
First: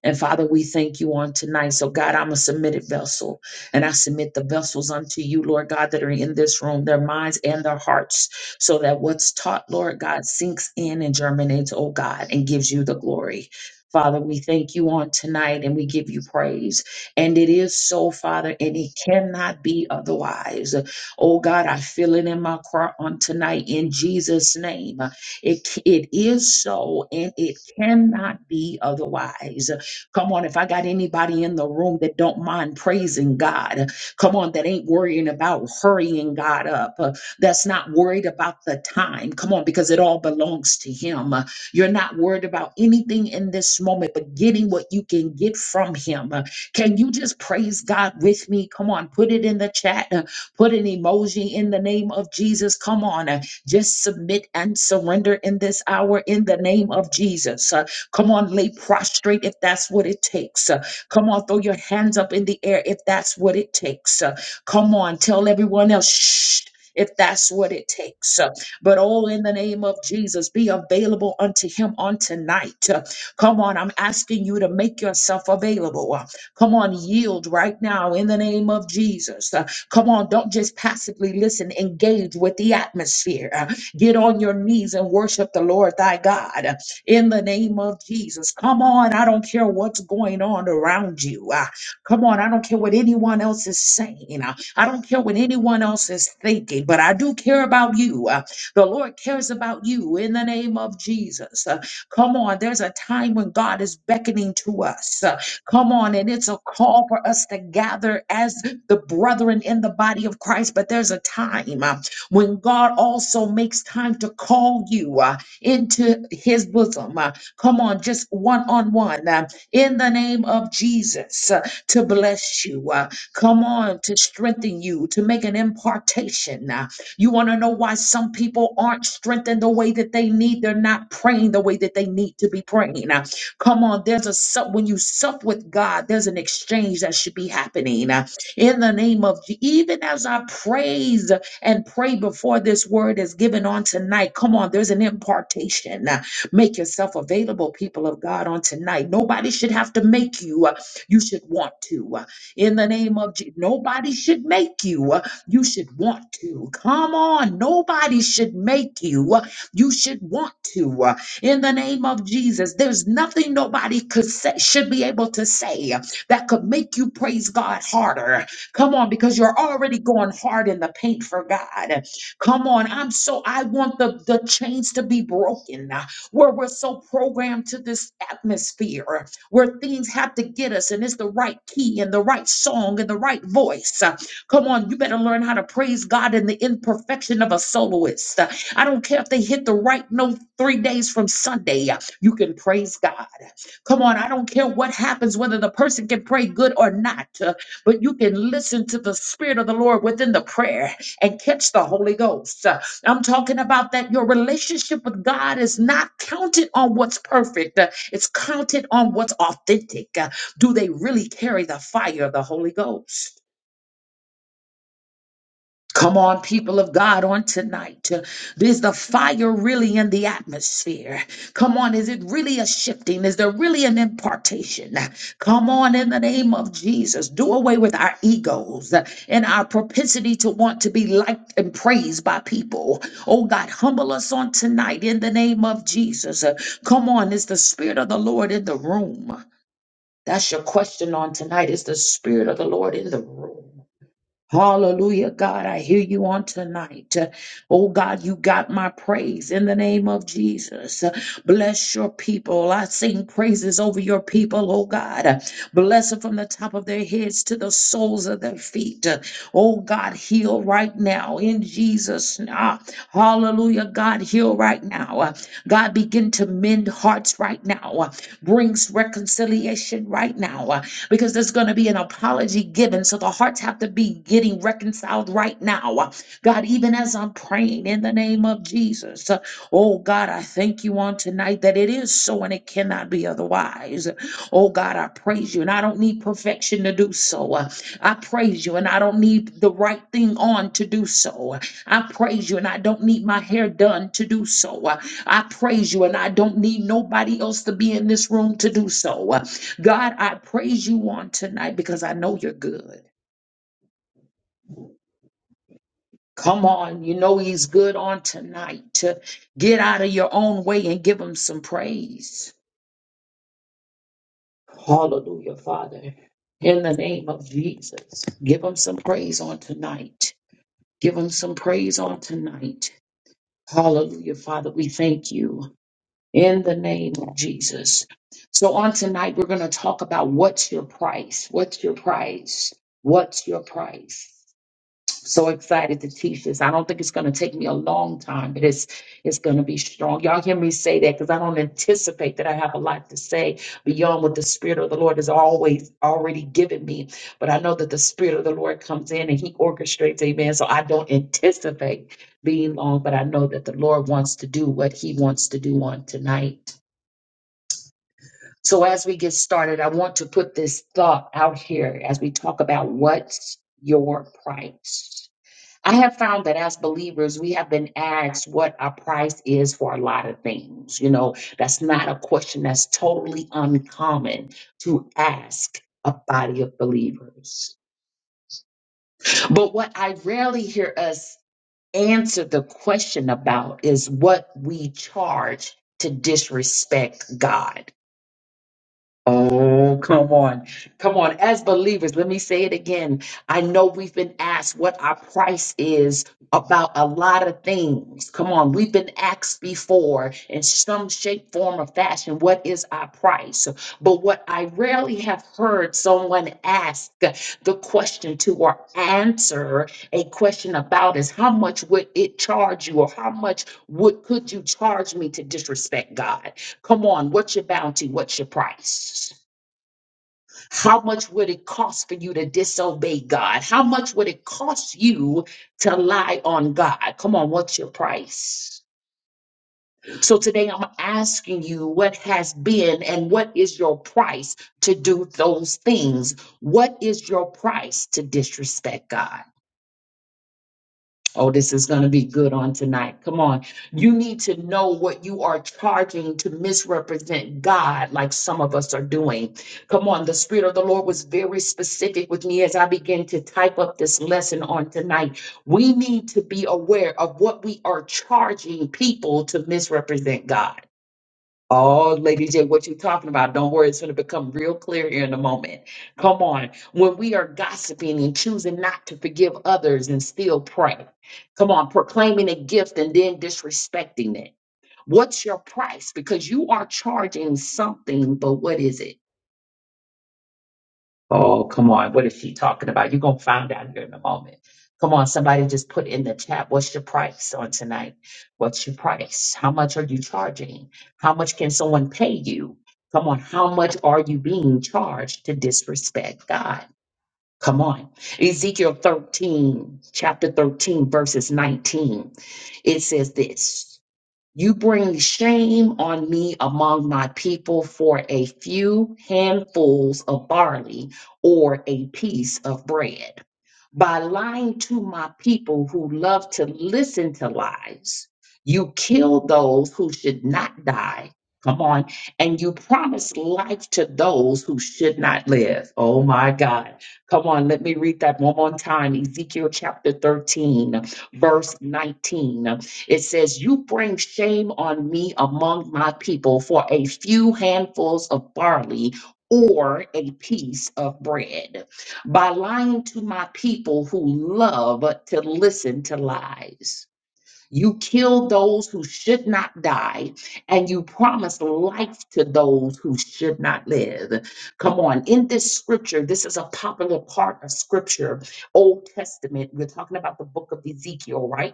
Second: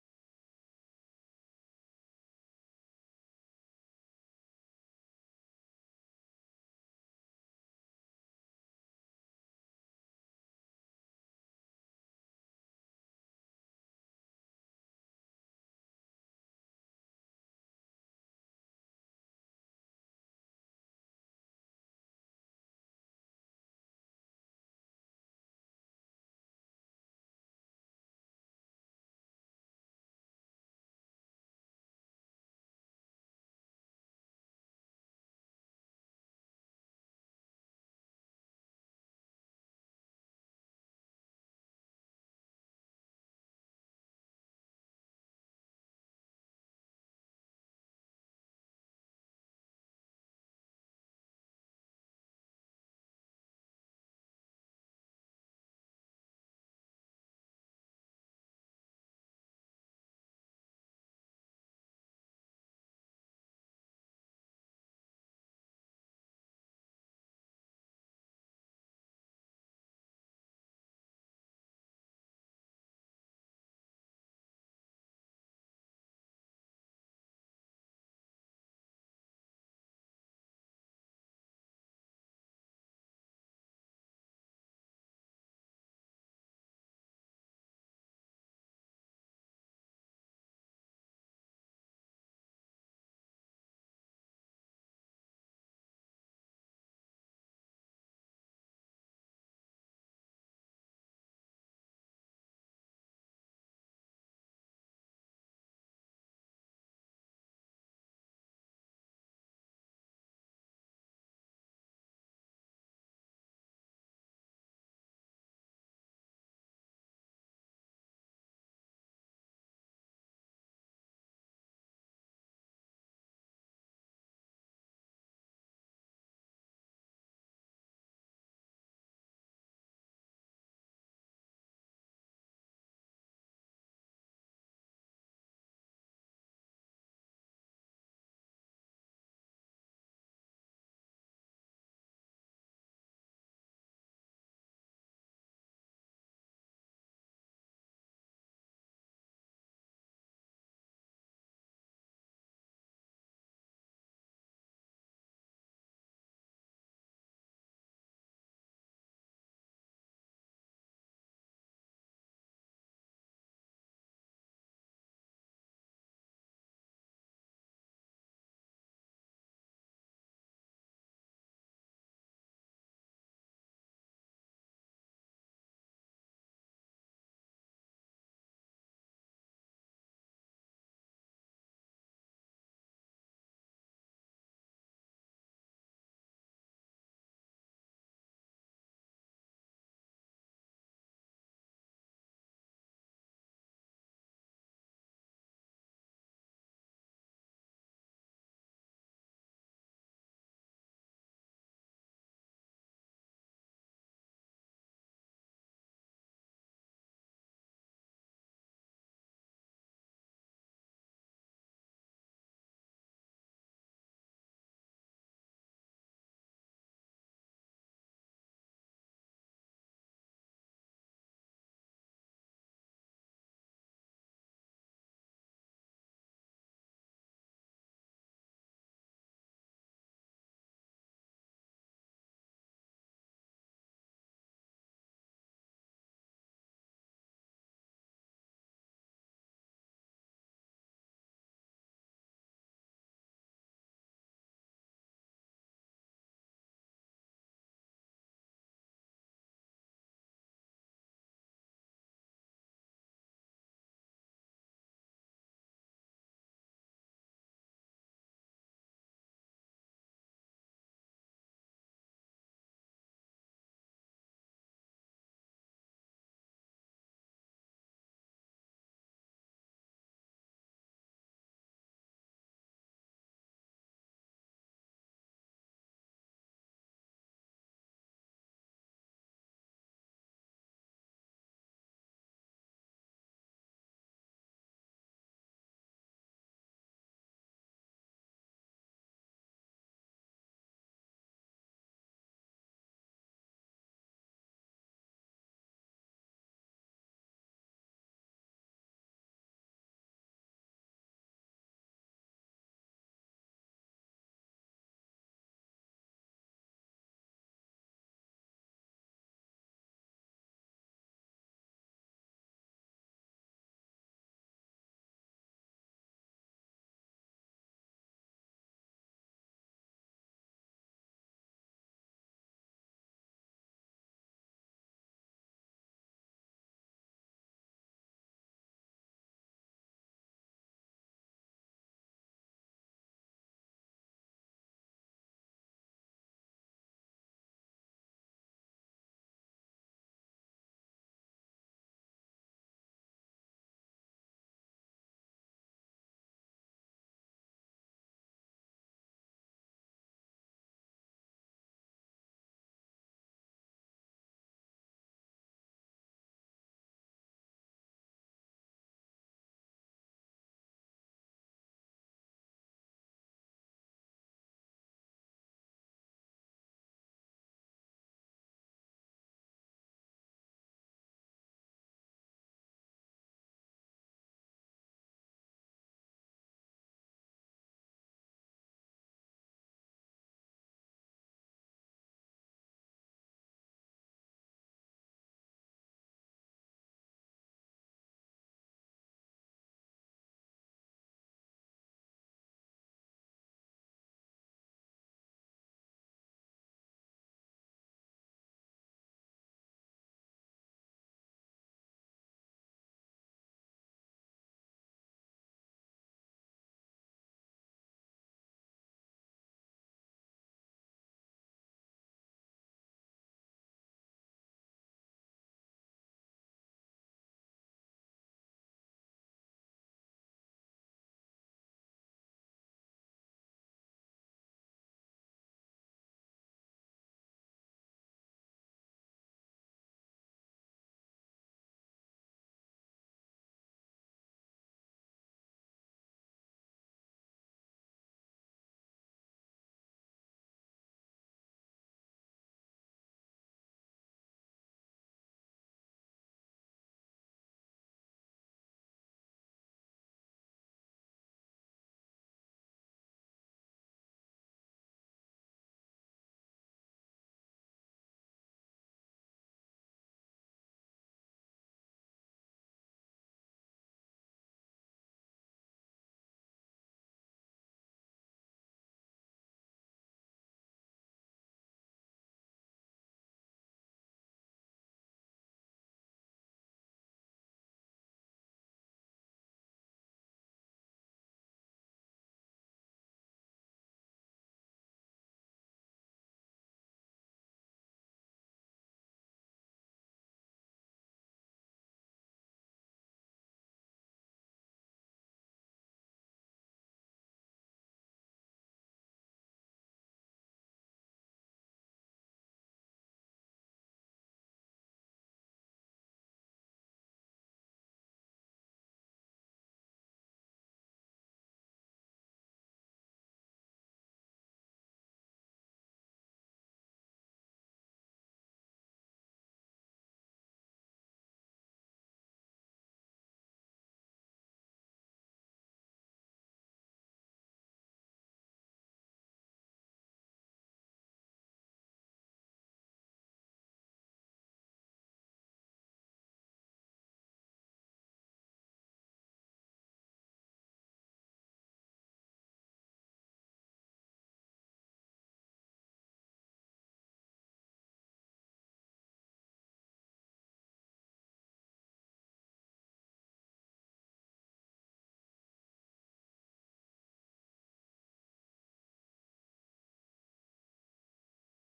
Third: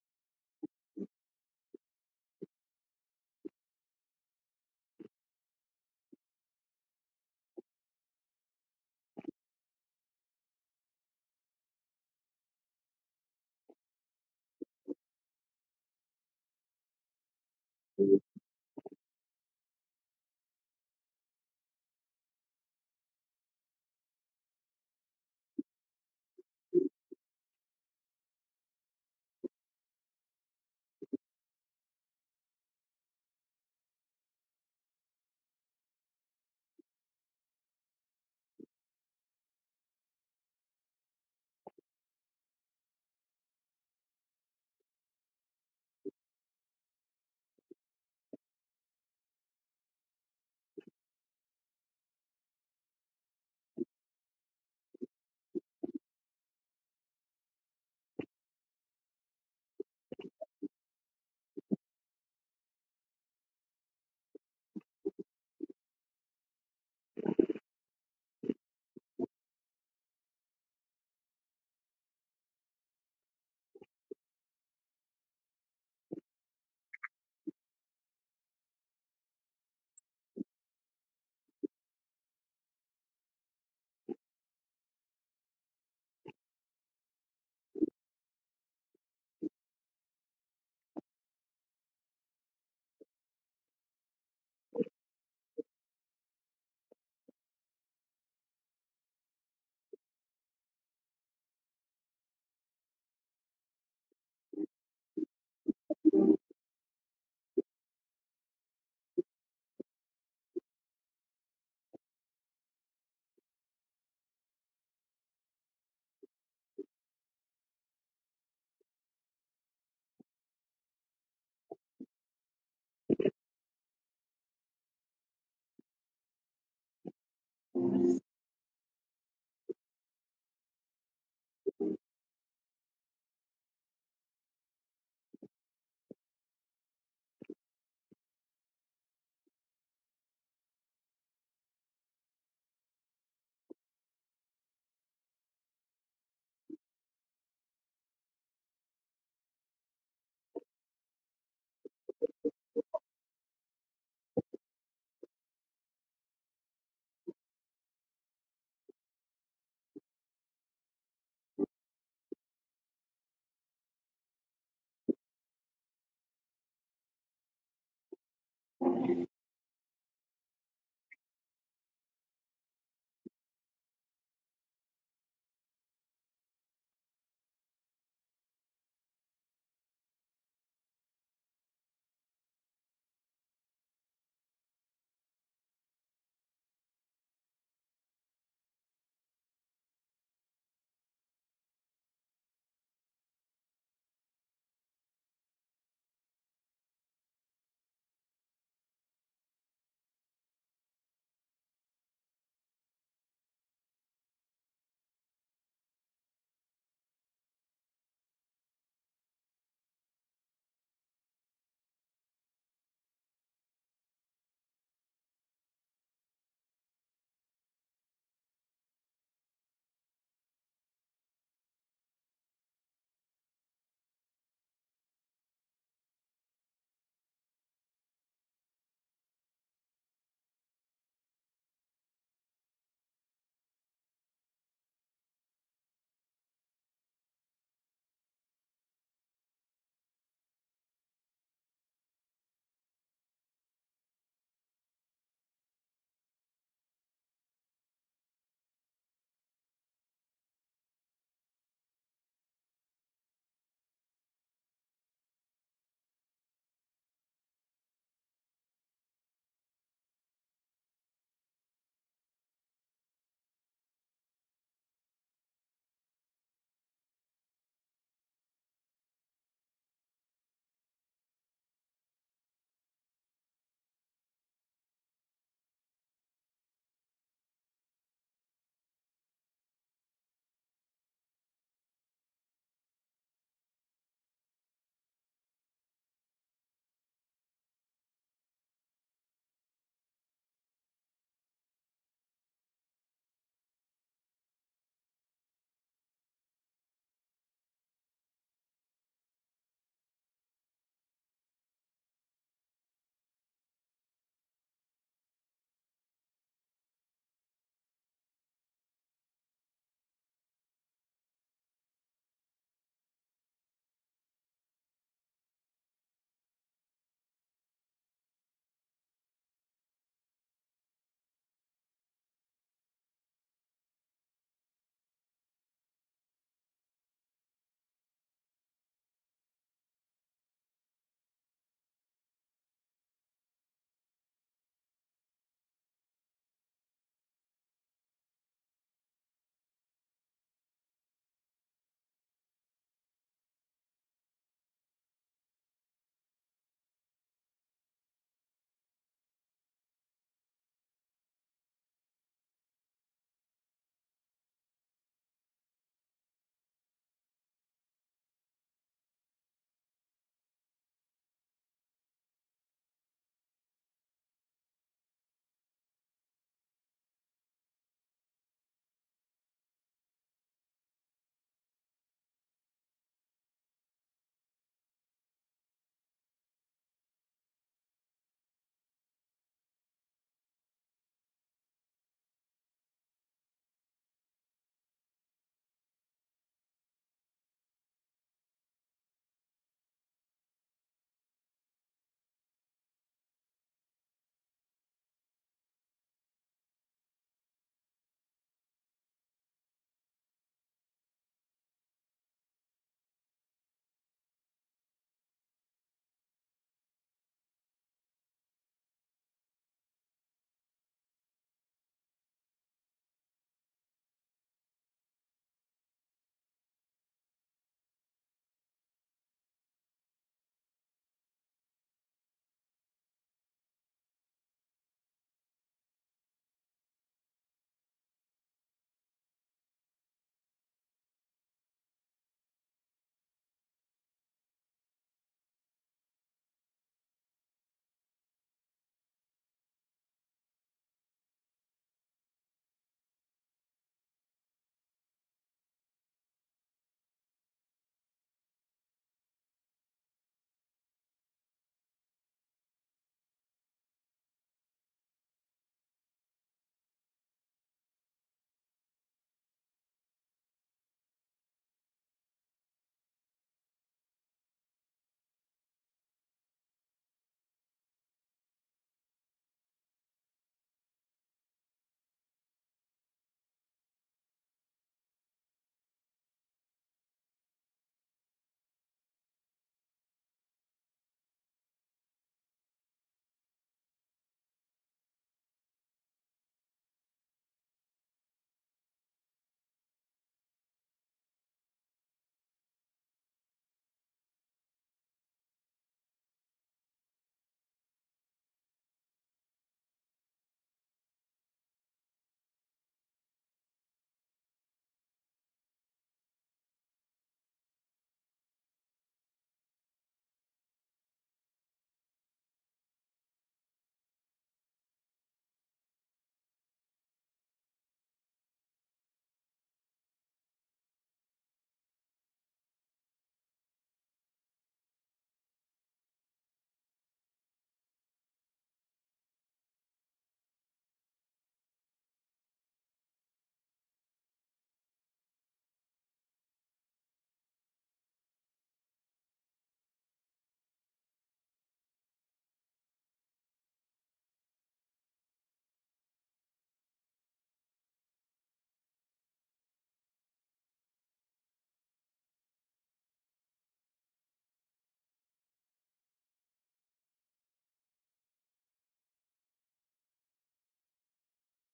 B: And Father, we thank you on tonight. So, God, I'm a submitted vessel, and I submit the vessels unto you, Lord God, that are in this room, their minds and their hearts, so that what's taught, Lord God, sinks in and germinates, oh God, and gives you the glory. Father, we thank you on tonight and we give you praise. And it is so, Father, and it cannot be otherwise. Oh God, I feel it in my heart on tonight in Jesus' name. It, it is so and it cannot be otherwise. Come on, if I got anybody in the room that don't mind praising God, come on, that ain't worrying about hurrying God up, uh, that's not worried about the time. Come on, because it all belongs to Him. Uh, You're not worried about anything in this moment, but getting what you can get from Him. Uh, Can you just praise God with me? Come on, put it in the chat. Put an emoji in the name of Jesus. Come on. uh, Just submit and surrender in this hour in the name of Jesus. Uh, Come on, lay prostrate if that's what it takes. Uh, Come on, throw your hands up in the air if that's what it takes. Uh, Come on, tell everyone else, shh. If that's what it takes. Uh, But all in the name of Jesus, be available unto him on tonight. Uh, Come on, I'm asking you to make yourself available. Uh, Come on, yield right now in the name of Jesus. Uh, Come on, don't just passively listen, engage with the atmosphere. Uh, Get on your knees and worship the Lord thy God uh, in the name of Jesus. Come on, I don't care what's going on around you. Uh, Come on, I don't care what anyone else is saying. Uh, I don't care what anyone else is thinking, but I do care about you. Uh, The Lord cares about you in the name of Jesus. Uh, Come on, there's a time when God is beckoning to us. Uh, Come on, and it's a call for us to gather as the brethren in the body of Christ, but there's a time uh, when God also makes time to call you uh, into his bosom. uh, Come on, just one on one uh, in the name of Jesus uh, to bless you. uh, Come on, to strengthen you, to make an impartation. uh, You want to know why some people aren't strengthened the way that they need? They're not praying the way that they need to be praying. uh, Come on, there's a sup when you sup with God, there's an exchange that should be happening. uh in the name of Je- even as I praise and pray before this word is given on tonight. Come on, there's an impartation. Uh, Make yourself available, people of God, on tonight. Nobody should have to make you. uh, You should want to. Uh, In the name of Jesus, nobody should make you. uh, You should want to. Come on, nobody should make you. uh, You should want to. Uh, In the name of Jesus, there's nothing nobody could say, should be able to say uh, that could make you praise God harder Come on, because you're already going hard in the paint for God. Come on, I'm so I want the, the chains to be broken uh, where we're so programmed to this atmosphere where things have to get us and it's the right key and the right song and the right voice. Uh, Come on, you better learn how to praise God in the imperfection of a soloist. Uh, I don't care if they hit the right note three days from Sunday, uh, you can praise God. Come on, I don't care what happens, whether the person can pray good or not. Uh, but you can listen to the Spirit of the Lord within the prayer and catch the Holy Ghost. Uh, I'm talking about that your relationship with God is not counted on what's perfect, uh, it's counted on what's authentic. Uh, Do they really carry the fire of the Holy Ghost? Come on, people of God, on tonight. Is the fire really in the atmosphere? Come on, is it really a shifting? Is there really an impartation? Come on, in the name of Jesus, do away with our egos and our propensity to want to be liked and praised by people. Oh God, humble us on tonight in the name of Jesus. Come on, is the Spirit of the Lord in the room? That's your question on tonight. Is the Spirit of the Lord in the room? Hallelujah, God. I hear you on tonight. Uh, Oh, God, you got my praise in the name of Jesus. Uh, Bless your people. I sing praises over your people, oh, God. Uh, Bless them from the top of their heads to the soles of their feet. Uh, Oh, God, heal right now in Jesus. name. Ah, Hallelujah, God, heal right now. Uh, God, begin to mend hearts right now. Uh, Brings reconciliation right now because there's going to be an apology given. So the hearts have to be getting reconciled right now. God, even as I'm praying in the name of Jesus, uh, oh God, I thank you on tonight that it is so and it cannot be otherwise. Oh God, I praise you and I don't need perfection to do so. Uh, I praise you and I don't need the right thing on to do so. I praise you and I don't need my hair done to do so. Uh, I praise you and I don't need nobody else to be in this room to do so. God, I praise you on tonight because I know you're good. Come on, you know he's good on tonight to get out of your own way and give him some praise. Hallelujah, Father. In the name of Jesus, give him some praise on tonight. Give him some praise on tonight. Hallelujah, Father. We thank you in the name of Jesus. So, on tonight, we're going to talk about what's your price? What's your price? What's your price? so excited to teach this. I don't think it's going to take me a long time, but it's it's going to be strong. Y'all hear me say that because I don't anticipate that I have a lot to say beyond what the Spirit of the Lord has always already given me. But I know that the Spirit of the Lord comes in and He orchestrates, Amen. So I don't anticipate being long, but I know that the Lord wants to do what He wants to do on tonight. So as we get started, I want to put this thought out here as we talk about what's your price I have found that as believers, we have been asked what our price is for a lot of things. You know, that's not a question that's totally uncommon to ask a body of believers. But what I rarely hear us answer the question about is what we charge to disrespect God. Oh, come on. Come on. As believers, let me say it again. I know we've been asked what our price is about a lot of things. Come on. We've been asked before in some shape, form, or fashion, what is our price? But what I rarely have heard someone ask the question to or answer a question about is how much would it charge you or how much would could you charge me to disrespect God? Come on, what's your bounty? What's your price? How much would it cost for you to disobey God? How much would it cost you to lie on God? Come on, what's your price? So today I'm asking you what has been and what is your price to do those things? What is your price to disrespect God? Oh, this is going to be good on tonight. Come on. You need to know what you are charging to misrepresent God, like some of us are doing. Come on. The Spirit of the Lord was very specific with me as I began to type up this lesson on tonight. We need to be aware of what we are charging people to misrepresent God. Oh, Lady J, what you talking about? Don't worry, it's going to become real clear here in a moment. Come on. When we are gossiping and choosing not to forgive others and still pray, come on, proclaiming a gift and then disrespecting it. What's your price? Because you are charging something, but what is it? Oh, come on. What is she talking about? You're going to find out here in a moment. Come on, somebody just put in the chat. What's your price on tonight? What's your price? How much are you charging? How much can someone pay you? Come on, how much are you being charged to disrespect God? Come on. Ezekiel 13, chapter 13, verses 19. It says this. You bring shame on me among my people for a few handfuls of barley or a piece of bread. By lying to my people who love to listen to lies, you kill those who should not die. Come on. And you promise life to those who should not live. Oh my God. Come on. Let me read that one more time. Ezekiel chapter 13, verse 19. It says, You bring shame on me among my people for a few handfuls of barley or a piece of bread by lying to my people who love to listen to lies. You killed those who should not die, and you promised life to those who should not live. Come on, in this scripture, this is a popular part of scripture, Old Testament. We're talking about the book of Ezekiel, right?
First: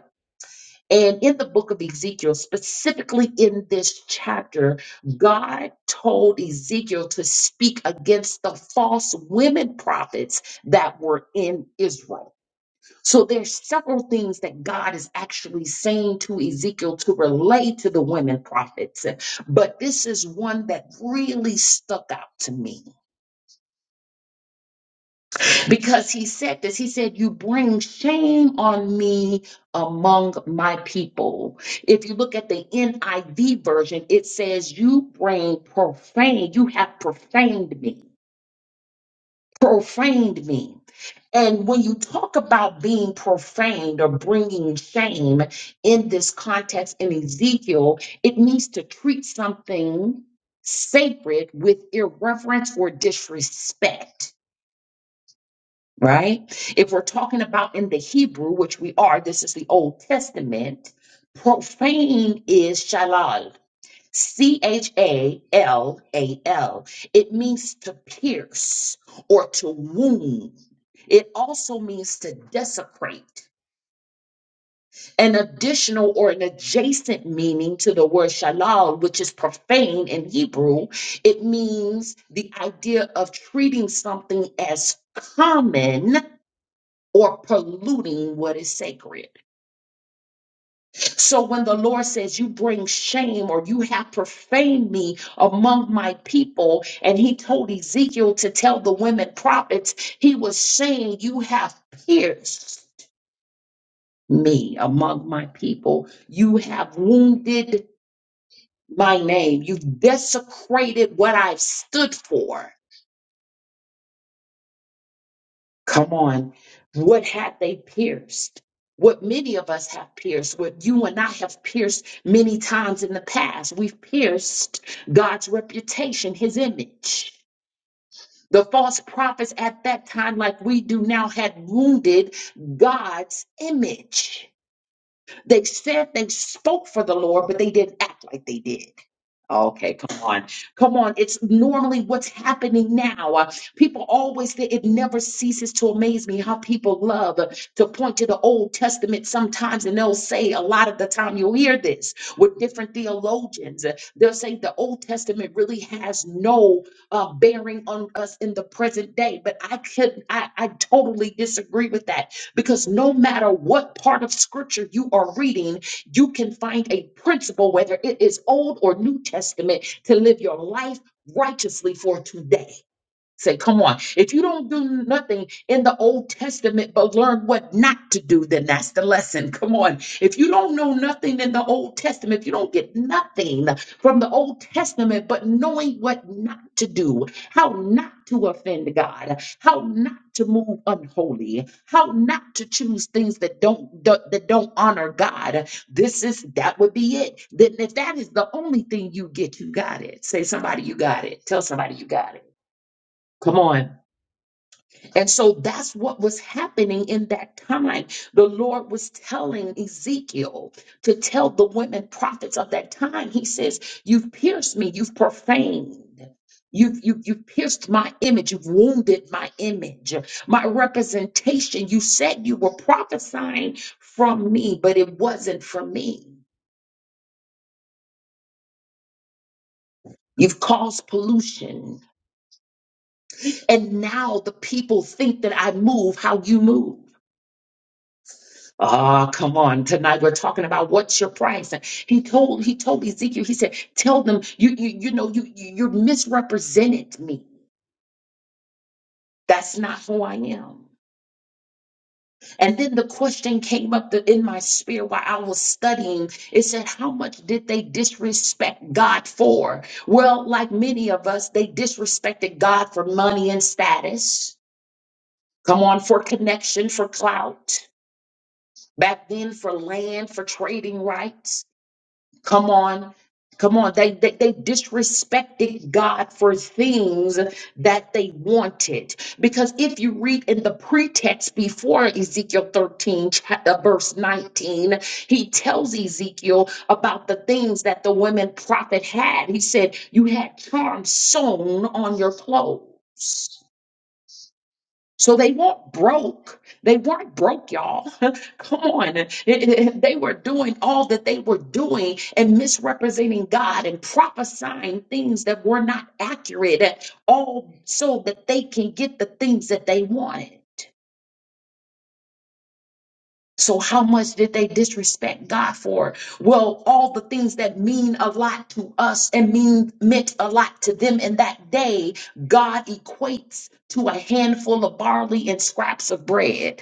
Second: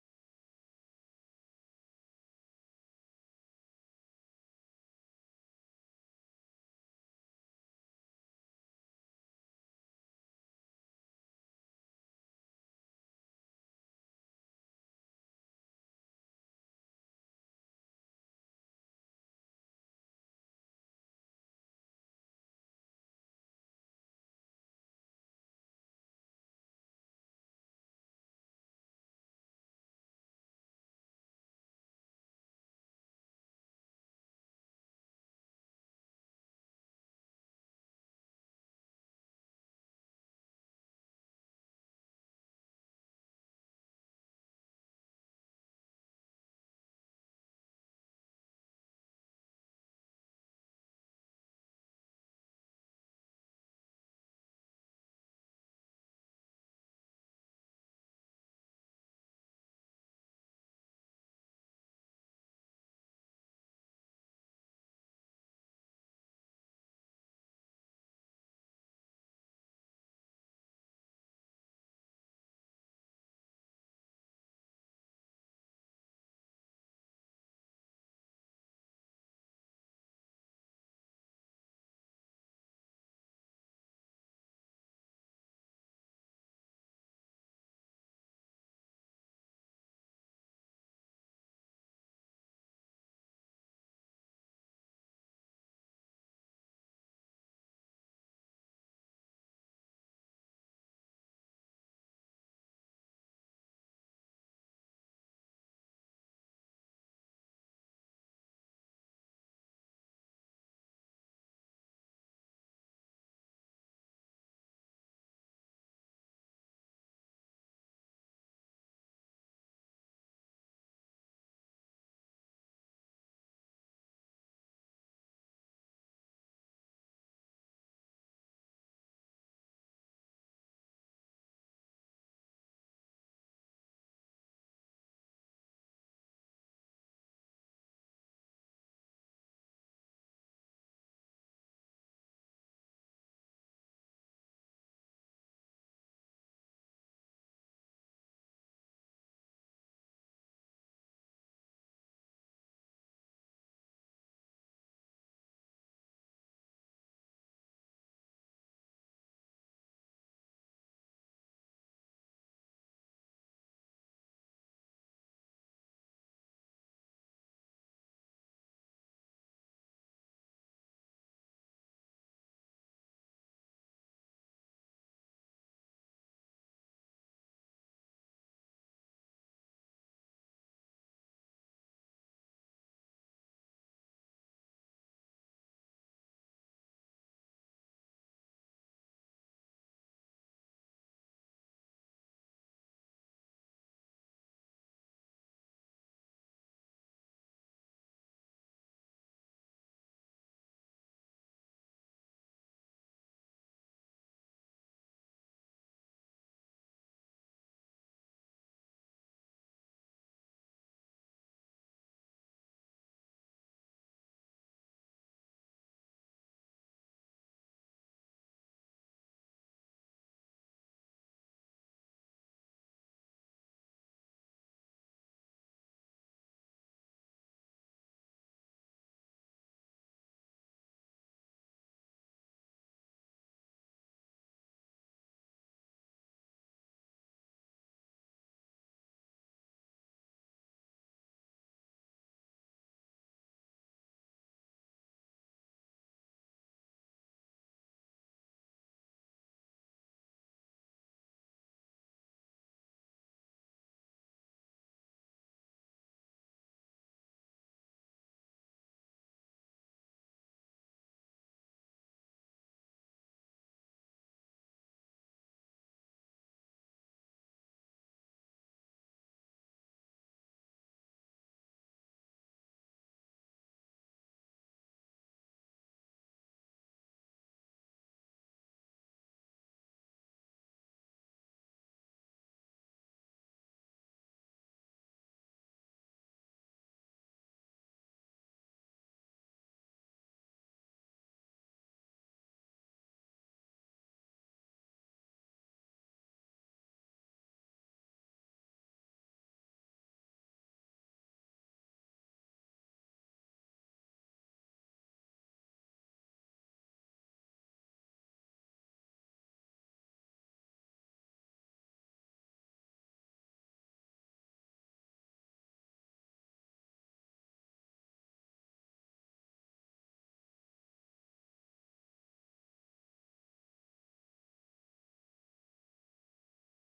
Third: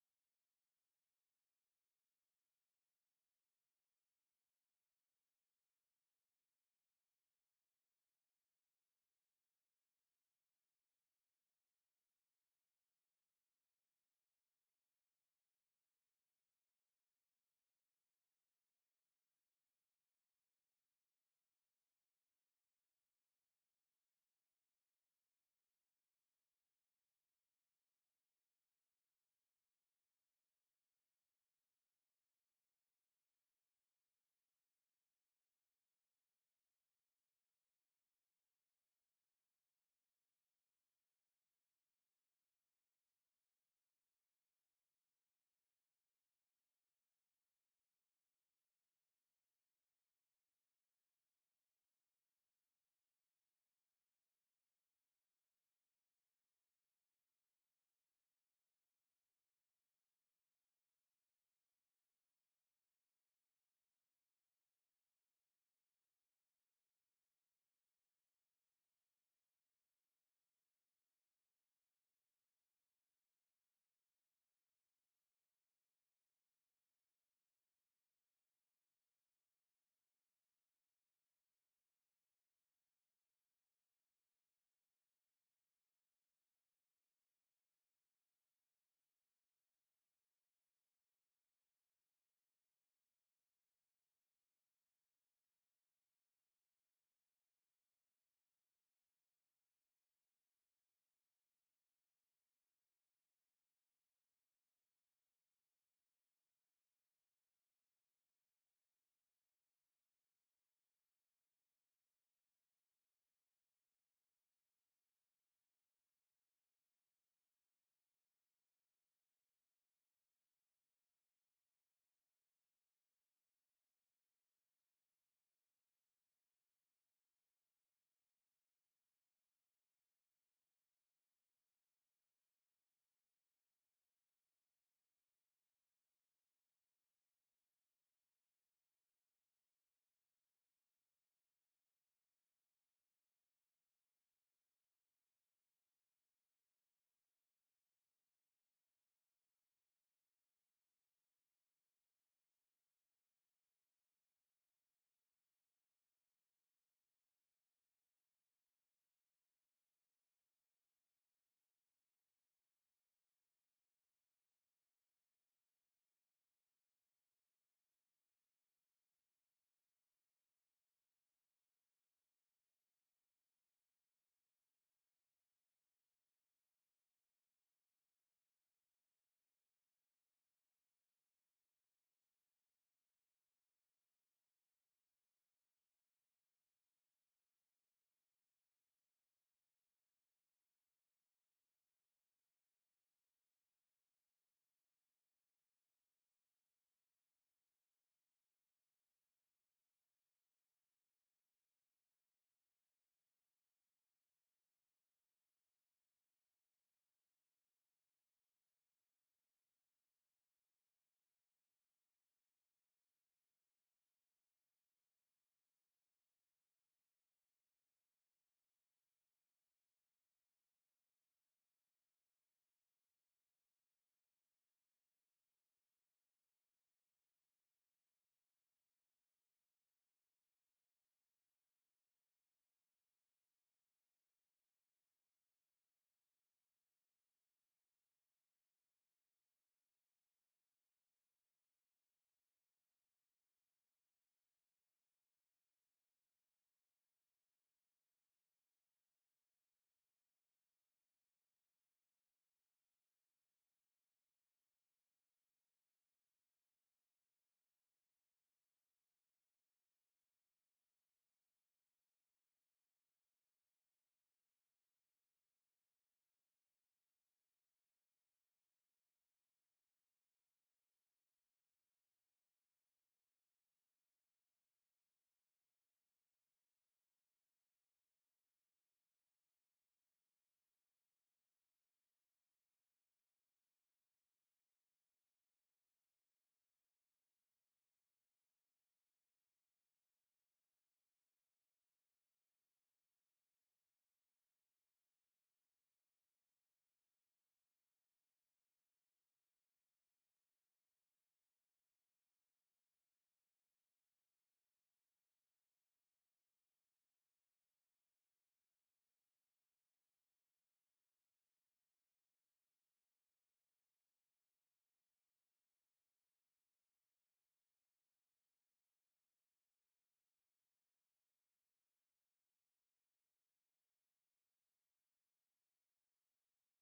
B: And in the book of Ezekiel, specifically in this chapter, God told Ezekiel to speak against the false women prophets that were in Israel. So there's several things that God is actually saying to Ezekiel to relate to the women prophets. But this is one that really stuck out to me. because he said this. He said, You bring shame on me among my people. If you look at the NIV version, it says, You bring profane, you have profaned me, profaned me. And when you talk about being profaned or bringing shame in this context in Ezekiel, it means to treat something sacred with irreverence or disrespect right? If we're talking about in the Hebrew, which we are, this is the Old Testament, profane is shalal, C H A L A L. It means to pierce or to wound. It also means to desecrate, an additional or an adjacent meaning to the word shalal, which is profane in Hebrew. It means the idea of treating something as common or polluting what is sacred. So when the Lord says, You bring shame or you have profaned me among my people, and he told Ezekiel to tell the women prophets, he was saying, You have pierced me among my people, you have wounded my name, you've desecrated what I've stood for. Come on. What had they pierced? What many of us have pierced, what you and I have pierced many times in the past. We've pierced God's reputation, his image. The false prophets at that time, like we do now, had wounded God's image. They said they spoke for the Lord, but they didn't act like they did. Okay, come on. Come on. It's normally what's happening now. Uh, people always say it never ceases to amaze me how people love uh, to point to the Old Testament sometimes, and they'll say a lot of the time you'll hear this with different theologians. uh, They'll say the Old Testament really has no uh, bearing on us in the present day, but I could I, I totally disagree with that because no matter what part of scripture you are reading, you can find a principle, whether it is Old or New Testament, to live your life righteously for today. Say, come on. If you don't do nothing in the Old Testament but learn what not to do, then that's the lesson. Come on. If you don't know nothing in the Old Testament, if you don't get nothing from the Old Testament but knowing what not to do, how not to offend God, how not to move unholy, how not to choose things that don't that don't honor God, this is that would be it. Then if that is the only thing you get, you got it. Say somebody you got it. Tell somebody you got it. Come on. And so that's what was happening in that time. The Lord was telling Ezekiel to tell the women prophets of that time. He says, You've pierced me, you've profaned. You've, you, you've pierced my image. You've wounded my image, my representation. You said you were prophesying from me, but it wasn't from me. You've caused pollution. And now the people think that I move how you move. Ah, come on. Tonight we're talking about what's your price. And he told he told Ezekiel, he said, tell them you you you know you you you misrepresented me. That's not who I am. And then the question came up th- in my spirit while I was studying. It said, How much did they disrespect God for? Well, like many of us, they disrespected God for money and status. Come on, for connection, for clout. Back then, for land, for trading rights. Come on. Come on. They, they, they disrespected God for things that they wanted. Because if you read in the pretext before Ezekiel 13, cha- uh, verse 19, he tells Ezekiel about the things that the women prophet had. He said, You had charm sewn on your clothes. So they weren't broke. They weren't broke, y'all. Come on. It- it- They were doing all that they were doing and misrepresenting God and prophesying things that were not accurate, all so that they can get the things that they wanted. So, how much did they disrespect God for? Well, all the things that mean a lot to us and mean meant a lot to them in that day, God equates to a handful of barley and scraps of bread.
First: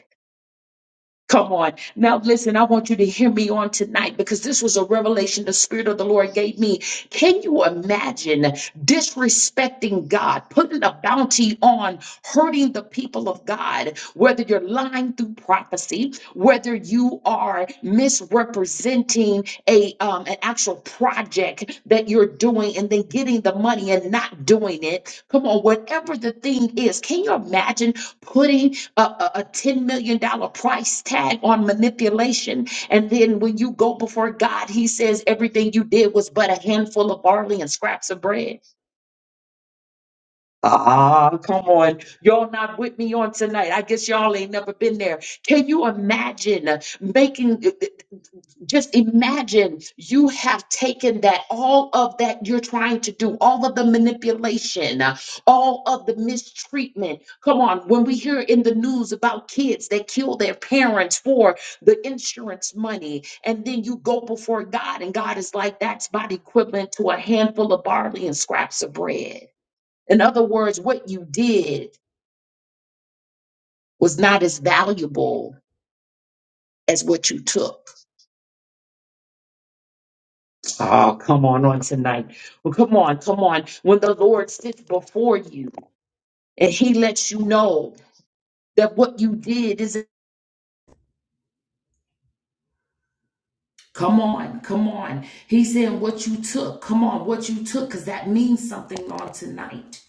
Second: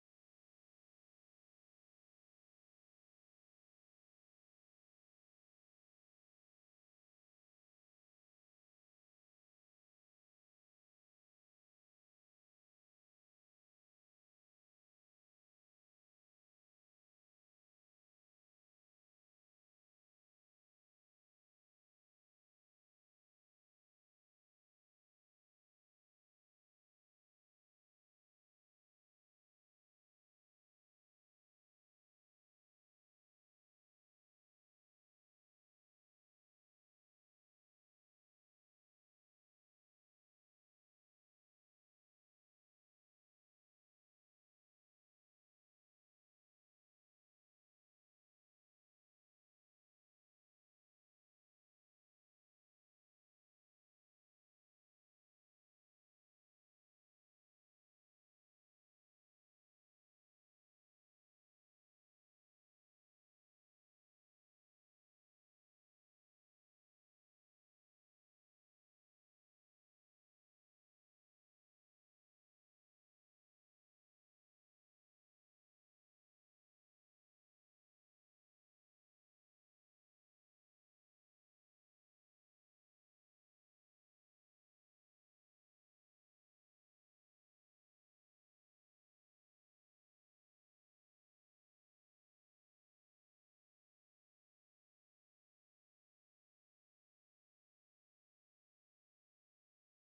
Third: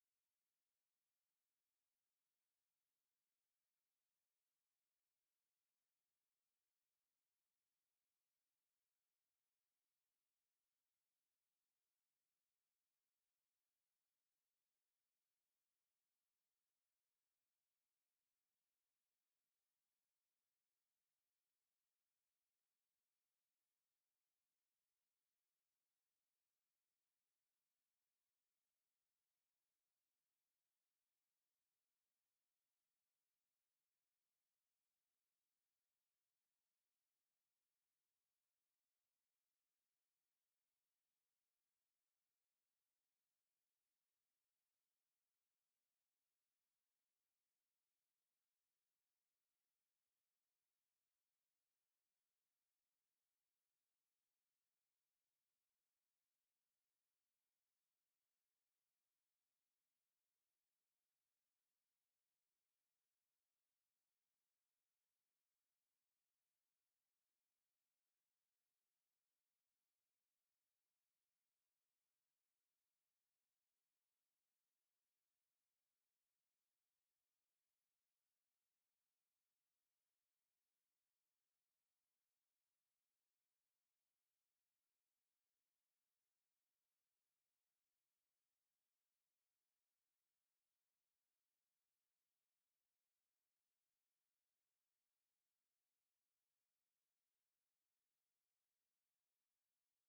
B: Come on. Now, listen, I want you to hear me on tonight because this was a revelation the Spirit of the Lord gave me. Can you imagine disrespecting God, putting a bounty on hurting the people of God, whether you're lying through prophecy, whether you are misrepresenting a um, an actual project that you're doing and then getting the money and not doing it? Come on, whatever the thing is, can you imagine putting a, a, a $10 million dollars price tag on manipulation. And then when you go before God, he says everything you did was but a handful of barley and scraps of bread. Ah, come on. Y'all not with me on tonight. I guess y'all ain't never been there. Can you imagine uh, making? just imagine you have taken that, all of that you're trying to do, all of the manipulation, uh, all of the mistreatment. Come on, when we hear in the news about kids that kill their parents for the insurance money, and then you go before God, and God is like, that's about equivalent to a handful of barley and scraps of bread. In other words, what you did was not as valuable as what you took. Oh, come on on tonight. Well, come on, come on. When the Lord sits before you and he lets you know that what you did is come on, come on. He's saying what you took. Come on, what you took, because that means something on tonight.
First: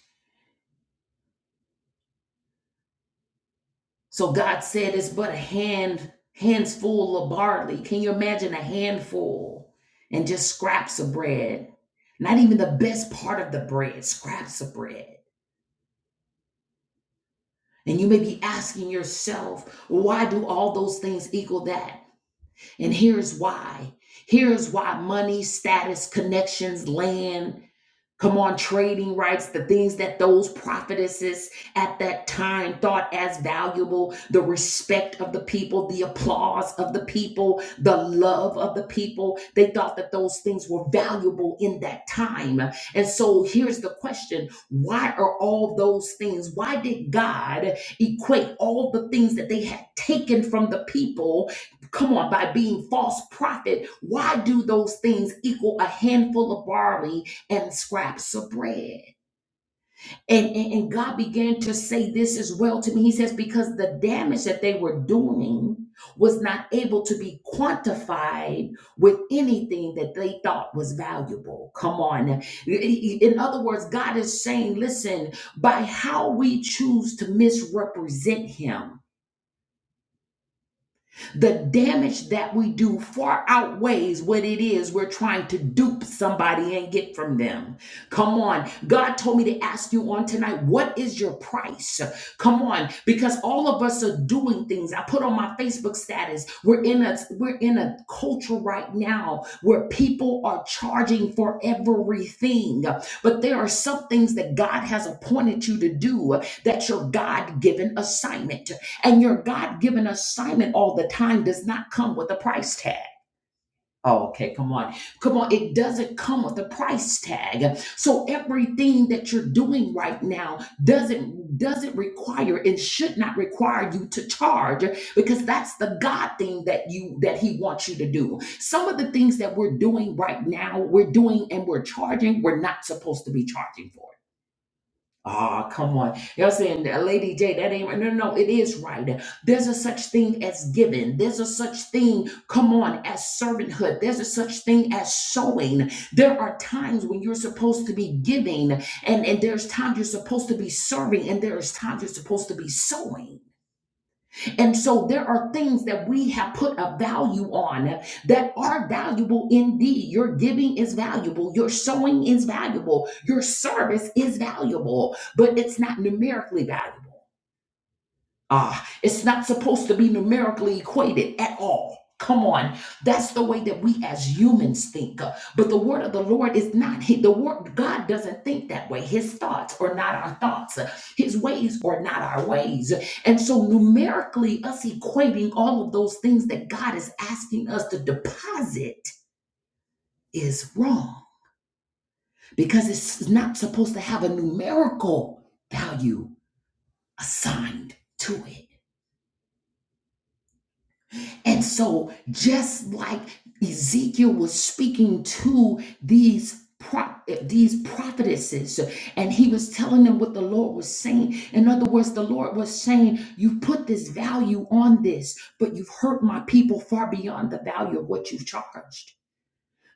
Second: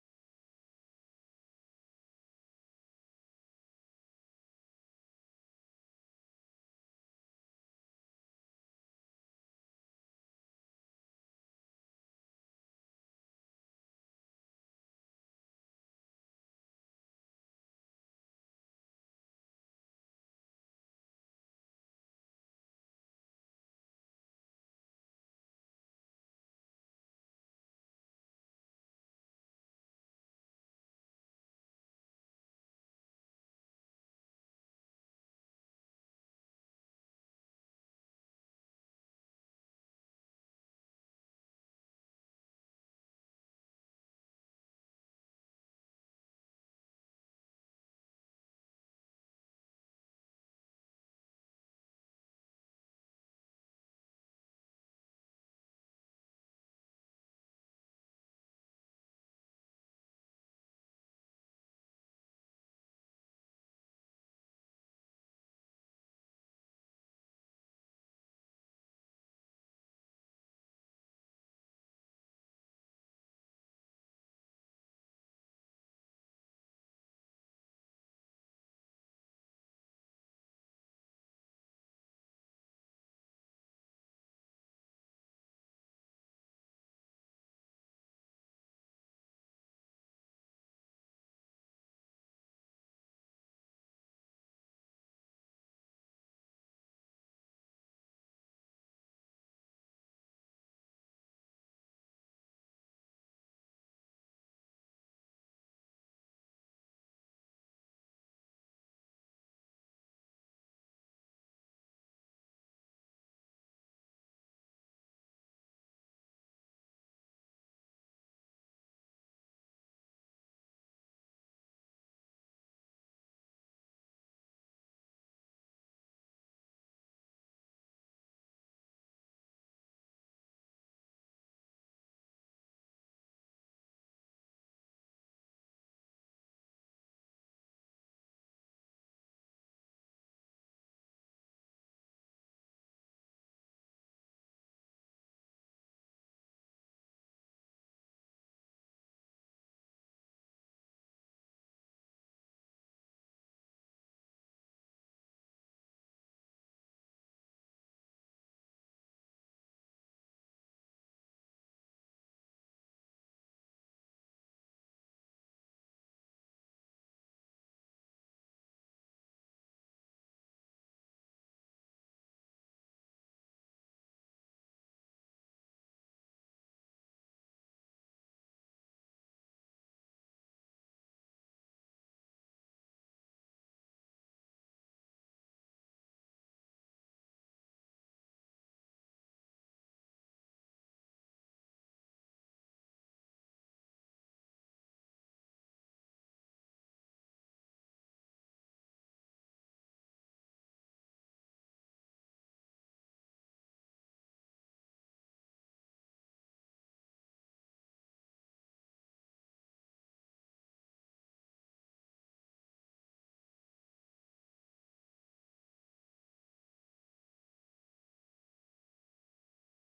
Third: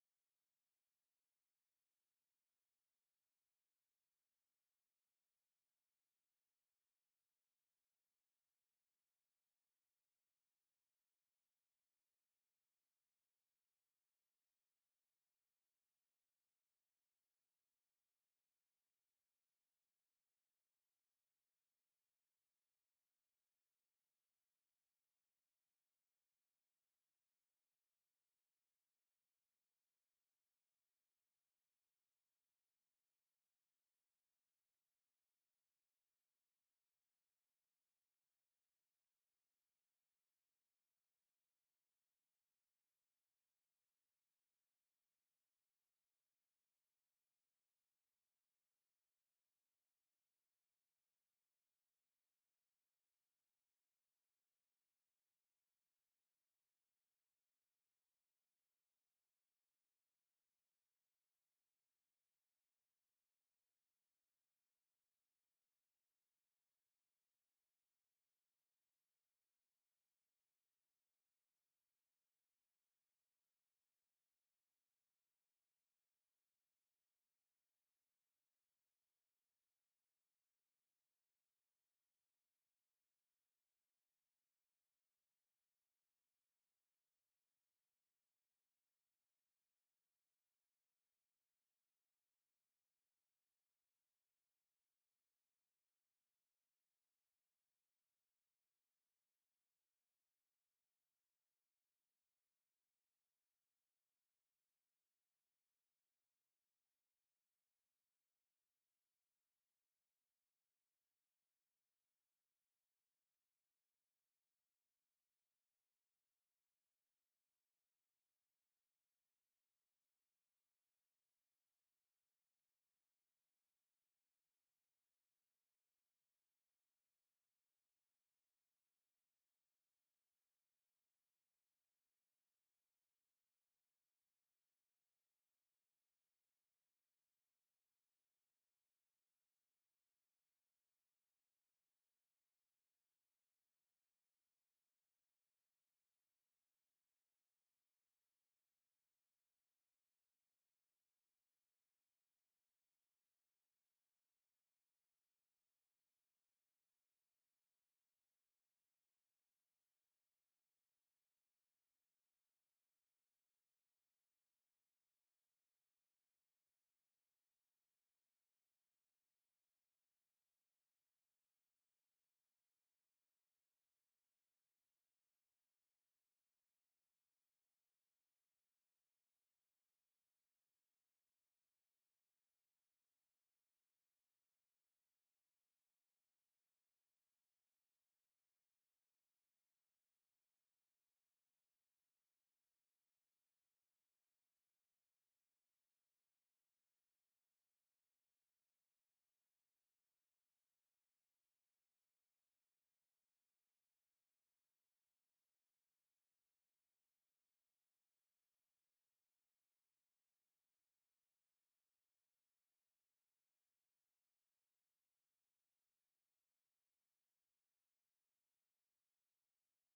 B: So God said it's but a hand, hands full of barley. Can you imagine a handful and just scraps of bread? Not even the best part of the bread, scraps of bread. And you may be asking yourself, why do all those things equal that? And here's why. Here's why money, status, connections, land, Come on, trading rights, the things that those prophetesses at that time thought as valuable the respect of the people, the applause of the people, the love of the people. They thought that those things were valuable in that time. And so here's the question why are all those things, why did God equate all the things that they had taken from the people come on, by being false prophet, why do those things equal a handful of barley and scraps of bread. And, and, and God began to say this as well to me. He says, because the damage that they were doing was not able to be quantified with anything that they thought was valuable. Come on. In other words, God is saying, listen, by how we choose to misrepresent Him, The damage that we do far outweighs what it is we're trying to dupe somebody and get from them. Come on. God told me to ask you on tonight, what is your price? Come on, because all of us are doing things. I put on my Facebook status. We're in a we're in a culture right now where people are charging for everything. But there are some things that God has appointed you to do that's your God-given assignment. And your God given assignment all the time does not come with a price tag. Oh, Okay, come on. Come on. It doesn't come with a price tag. So everything that you're doing right now doesn't doesn't require and should not require you to charge because that's the God thing that you that he wants you to do. Some of the things that we're doing right now, we're doing and we're charging, we're not supposed to be charging for. Ah, come on. Y'all saying, "Now, Lady J, that ain't right. No, no, no, it is right. There's a such thing as giving. There's a such thing, come on, as servanthood. There's a such thing as sowing. There are times when you're supposed to be giving, and, and there's times you're supposed to be serving, and there's times you're supposed to be sowing. And so there are things that we have put a value on that are valuable indeed. Your giving is valuable, your sowing is valuable, your service is valuable, but it's not numerically valuable. Ah, it's not supposed to be numerically equated at all. Come on. That's the way that we as humans think. But the word of the Lord is not the word God doesn't think that way. His thoughts are not our thoughts. His ways are not our ways. And so numerically us equating all of those things that God is asking us to deposit is wrong because it's not supposed to have a numerical value assigned to it. And so, just like Ezekiel was speaking to these these prophetesses, and he was telling them what the Lord was saying. In other words, the Lord was saying, "You put this value on this, but you've hurt my people far beyond the value of what you've charged."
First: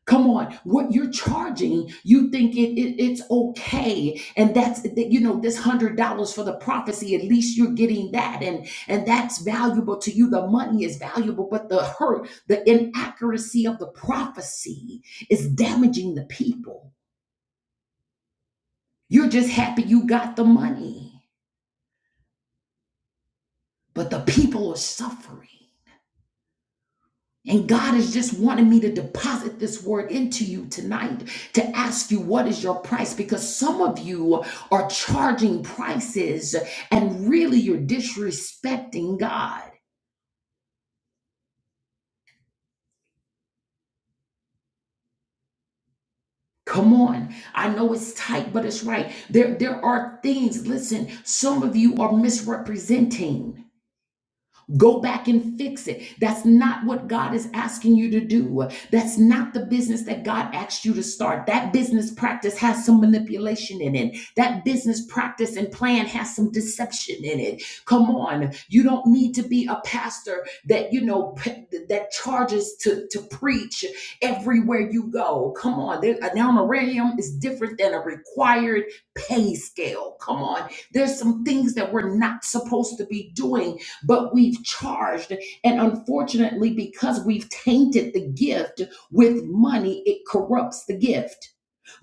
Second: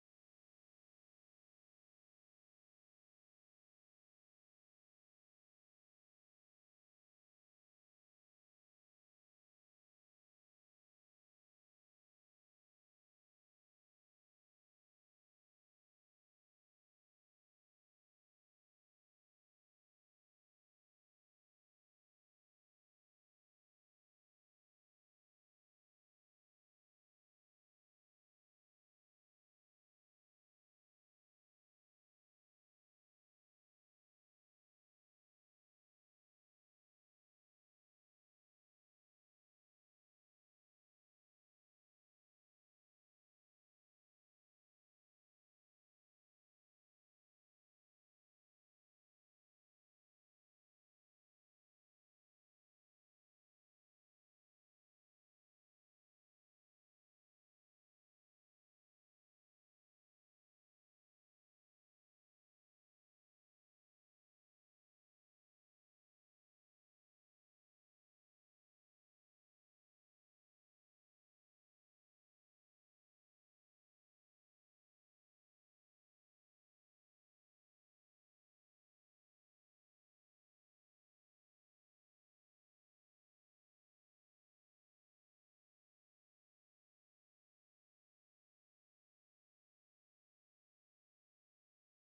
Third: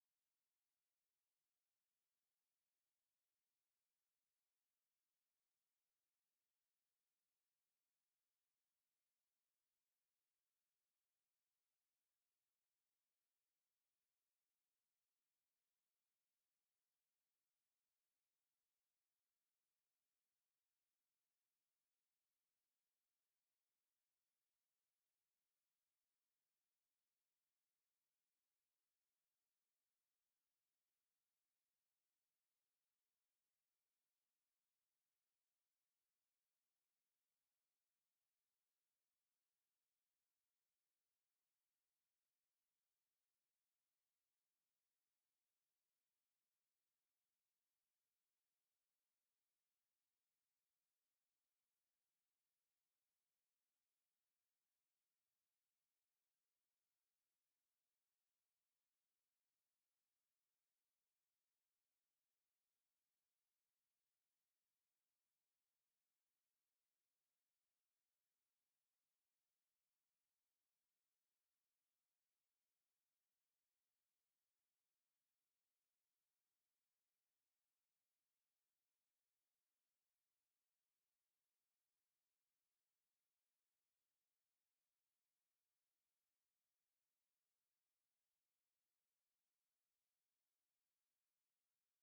B: Come on, what you're charging, you think it, it- it's okay, and that's that, you know this hundred dollars for the prophecy. At least you're getting that, and and that's valuable to you. The money is valuable, but the hurt, the inaccuracy of the prophecy is damaging the people. You're just happy you got the money, but the people are suffering. And God is just wanting me to deposit this word into you tonight to ask you what is your price because some of you are charging prices and really you're disrespecting God. Come on. I know it's tight, but it's right. There, there are things, listen, some of you are misrepresenting. Go back and fix it. That's not what God is asking you to do. That's not the business that God asked you to start. That business practice has some manipulation in it. That business practice and plan has some deception in it. Come on. You don't need to be a pastor that, you know, p- that charges to, to preach everywhere you go. Come on. There, an honorarium is different than a required pay scale. Come on. There's some things that we're not supposed to be doing but we've charged. And unfortunately, because we've tainted the gift with money, it corrupts the gift.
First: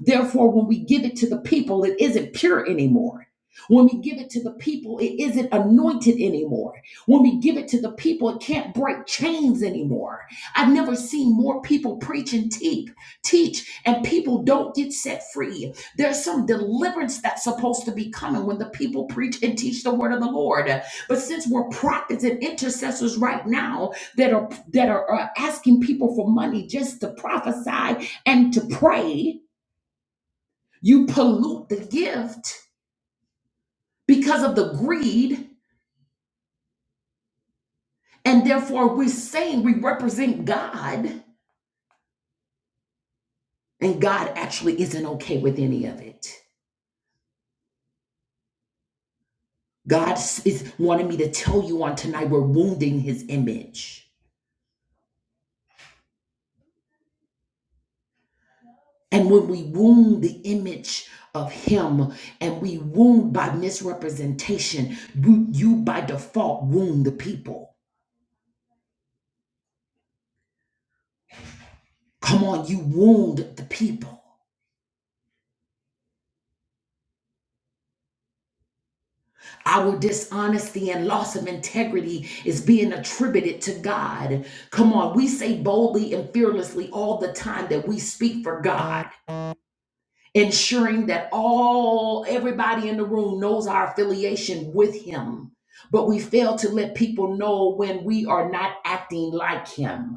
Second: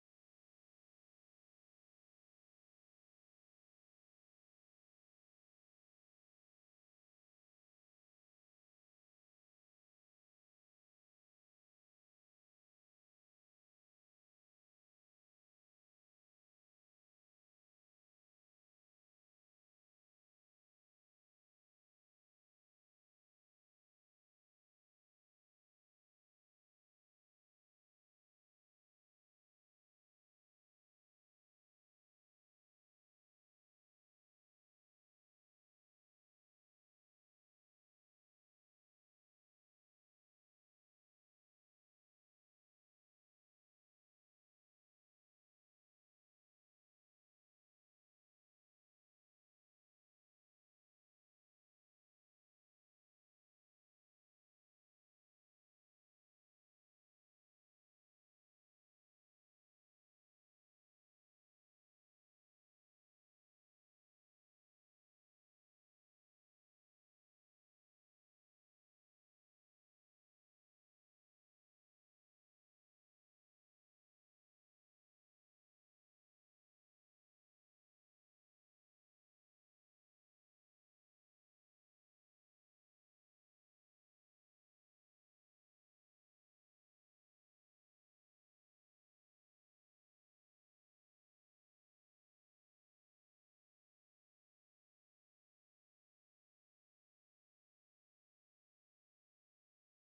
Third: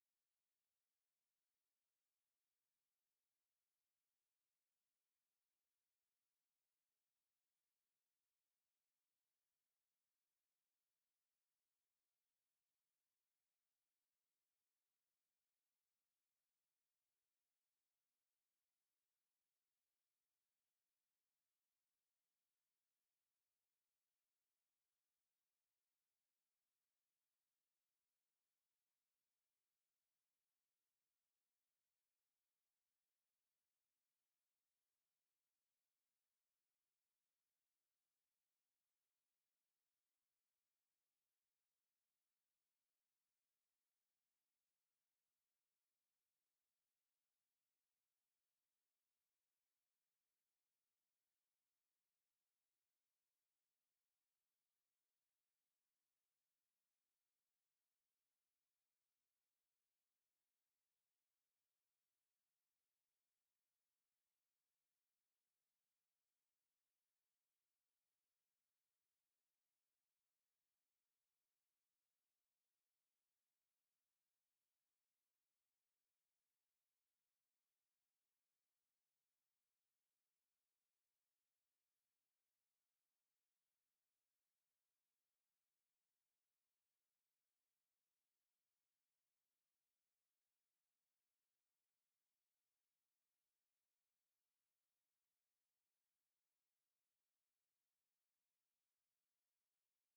B: Therefore, when we give it to the people, it isn't pure anymore. When we give it to the people, it isn't anointed anymore. When we give it to the people, it can't break chains anymore. I've never seen more people preach and teach, teach, and people don't get set free. There's some deliverance that's supposed to be coming when the people preach and teach the word of the Lord. But since we're prophets and intercessors right now that are that are, are asking people for money just to prophesy and to pray, you pollute the gift because of the greed, and therefore we're saying we represent God, and God actually isn't okay with any of it. God is wanting me to tell you on tonight we're wounding his image. And when we wound the image of him and we wound by misrepresentation, you, you by default wound the people. Come on, you wound the people. Our dishonesty and loss of integrity is being attributed to God. Come on, we say boldly and fearlessly all the time that we speak for God, ensuring that all everybody in the room knows our affiliation with him. But we fail to let people know when we are not acting like him.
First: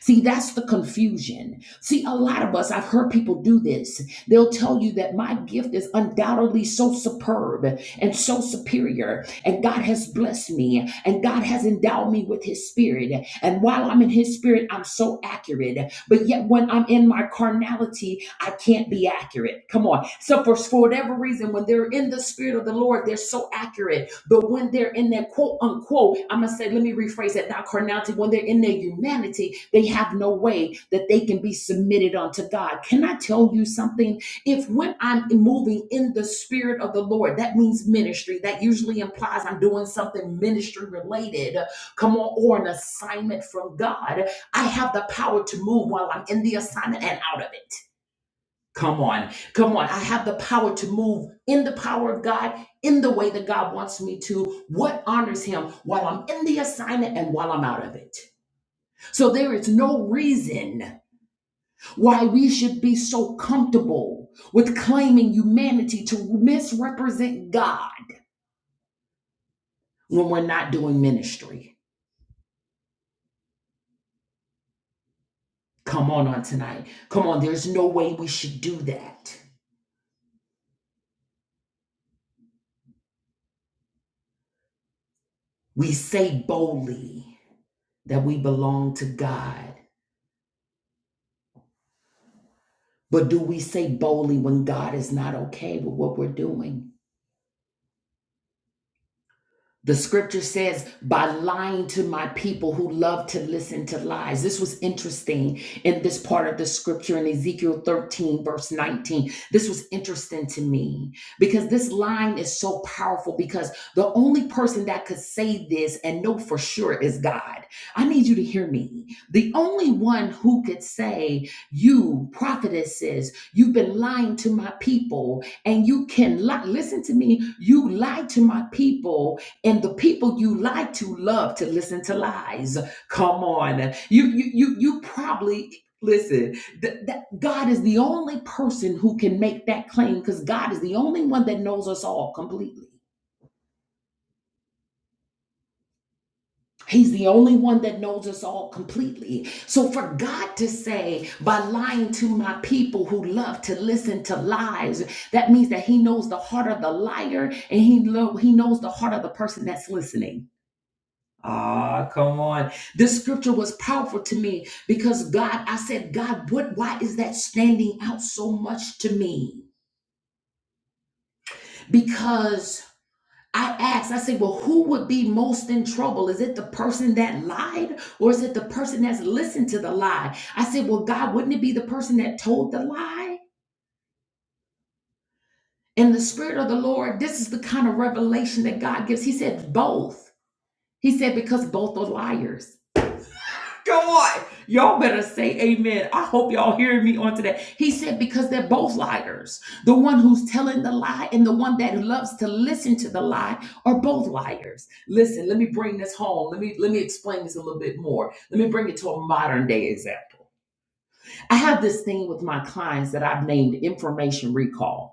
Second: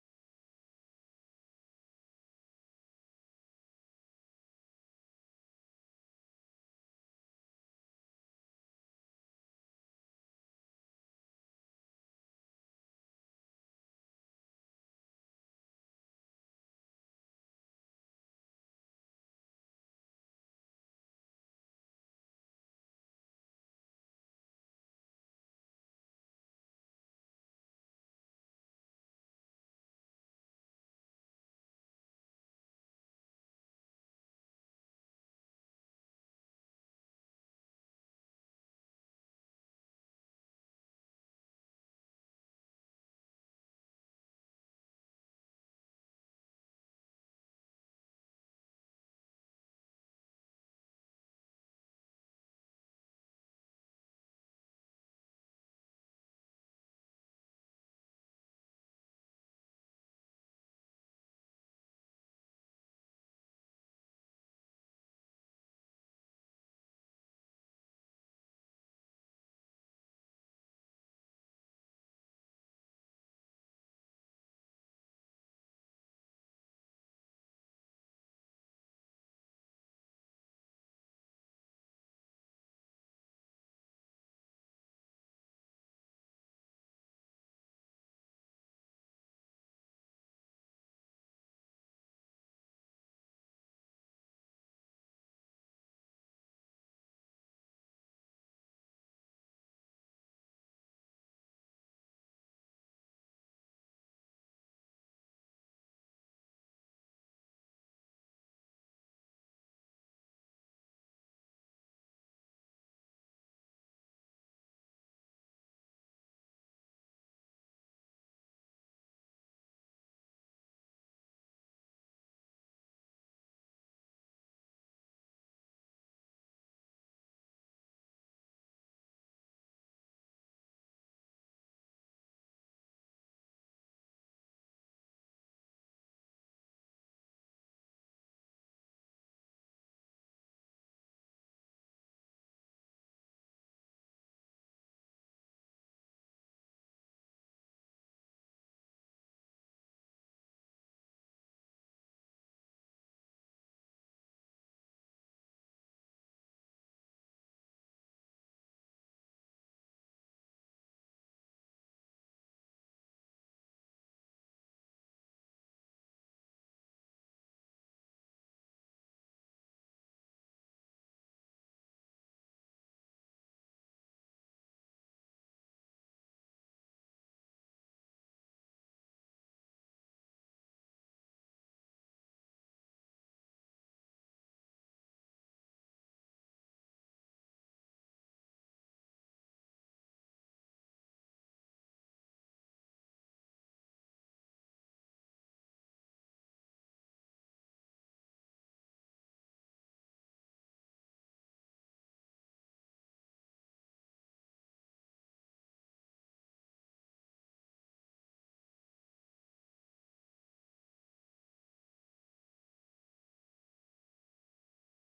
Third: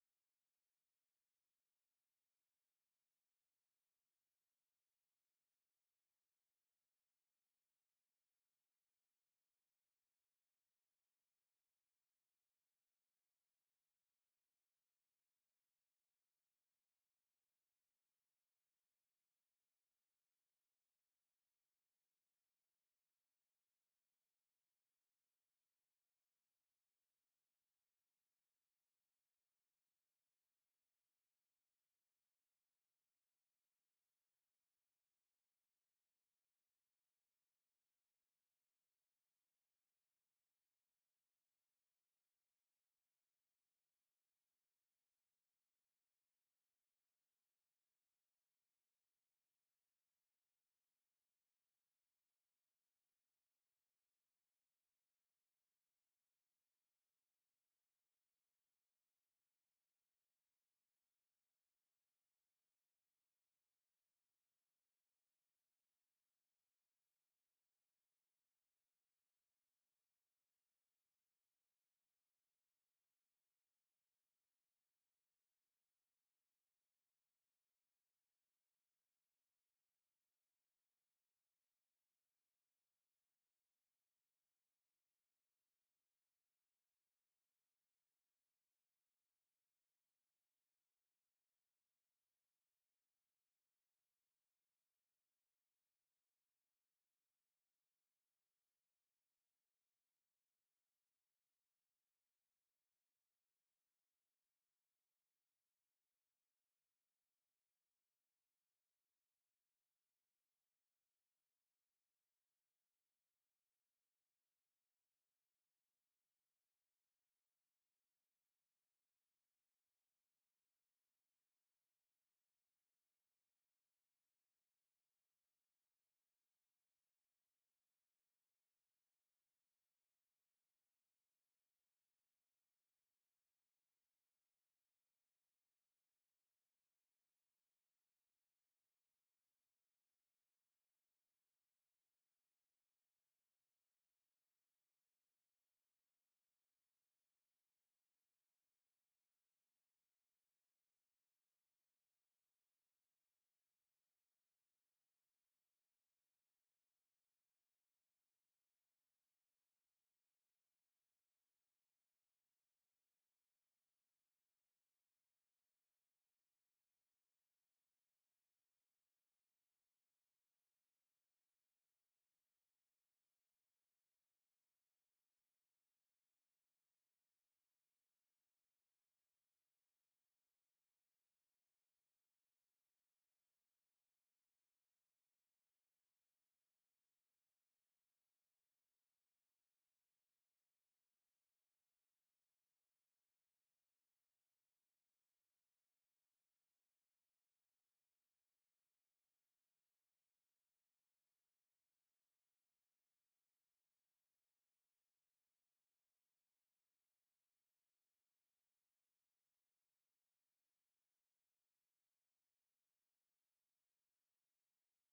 B: See, that's the confusion. See, a lot of us, I've heard people do this. They'll tell you that my gift is undoubtedly so superb and so superior, and God has blessed me, and God has endowed me with His Spirit. And while I'm in His Spirit, I'm so accurate. But yet, when I'm in my carnality, I can't be accurate. Come on. So, for, for whatever reason, when they're in the Spirit of the Lord, they're so accurate but when they're in their quote unquote, I'm going to say, let me rephrase that, not carnality, when they're in their humanity, they have no way that they can be submitted unto God. Can I tell you something? If when I'm moving in the spirit of the Lord, that means ministry. That usually implies I'm doing something ministry related, come on, or an assignment from God. I have the power to move while I'm in the assignment and out of it. Come on. Come on. I have the power to move in the power of God, in the way that God wants me to, what honors Him while I'm in the assignment and while I'm out of it. So there is no reason why we should be so comfortable with claiming humanity to misrepresent God when we're not doing ministry. Come on on tonight. Come on. There's no way we should do that. We say boldly that we belong to God But do we say boldly when God is not okay with what we're doing? The scripture says, by lying to my people who love to listen to lies. This was interesting in this part of the scripture in Ezekiel 13, verse 19. This was interesting to me because this line is so powerful because the only person that could say this and know for sure is God. I need you to hear me. The only one who could say, You, prophetesses, you've been lying to my people, and you can lie. Listen to me. You lied to my people and the people you like to love to listen to lies. Come on, you you you you probably listen. th- That God is the only person who can make that claim because God is the only one that knows us all completely. He's the only one that knows us all completely. So for God to say, by lying to my people who love to listen to lies, that means that He knows the heart of the liar and He lo- He knows the heart of the person that's listening. Ah, come on. This scripture was powerful to me because God, I said, God, what why is that standing out so much to me? Because I asked, I said, well, who would be most in trouble? Is it the person that lied or is it the person that's listened to the lie? I said, well, God, wouldn't it be the person that told the lie? And the Spirit of the Lord, this is the kind of revelation that God gives. He said, both. He said, because both are liars. Come on. Y'all better say amen. I hope y'all hear me on today. He said, because they're both liars. The one who's telling the lie and the one that loves to listen to the lie are both liars. Listen, let me bring this home. Let me let me explain this a little bit more. Let me bring it to a modern day example. I have this thing with my clients that I've named information recall.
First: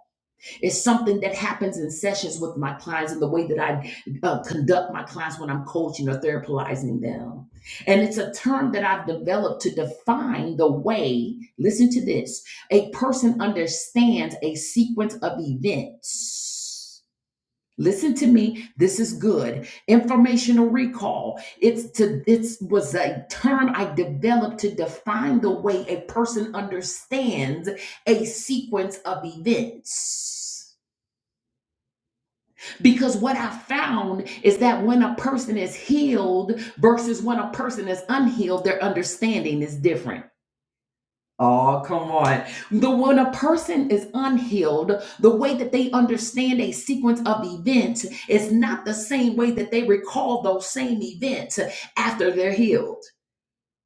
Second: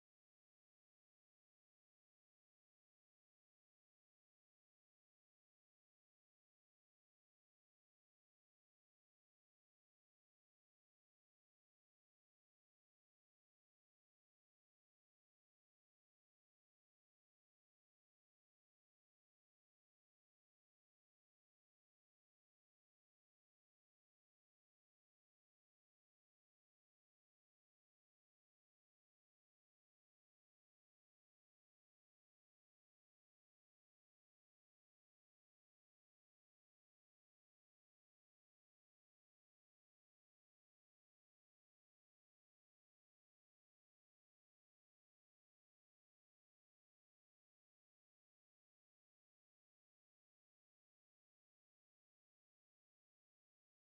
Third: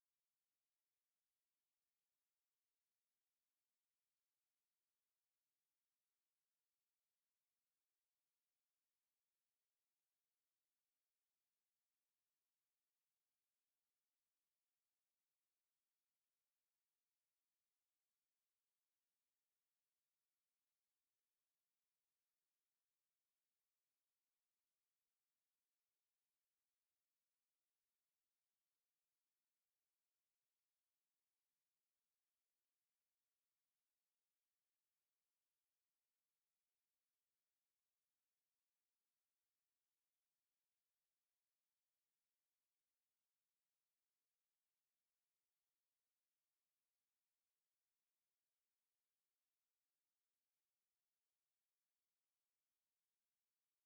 B: It's something that happens in sessions with my clients and the way that I uh, conduct my clients when I'm coaching or therapizing them. And it's a term that I've developed to define the way, listen to this, a person understands a sequence of events. Listen to me, this is good. Informational recall. It's to it's was a term I developed to define the way a person understands a sequence of events. Because what I found is that when a person is healed versus when a person is unhealed, their understanding is different. Oh, come on. The when a person is unhealed, the way that they understand a sequence of events is not the same way that they recall those same events after they're healed.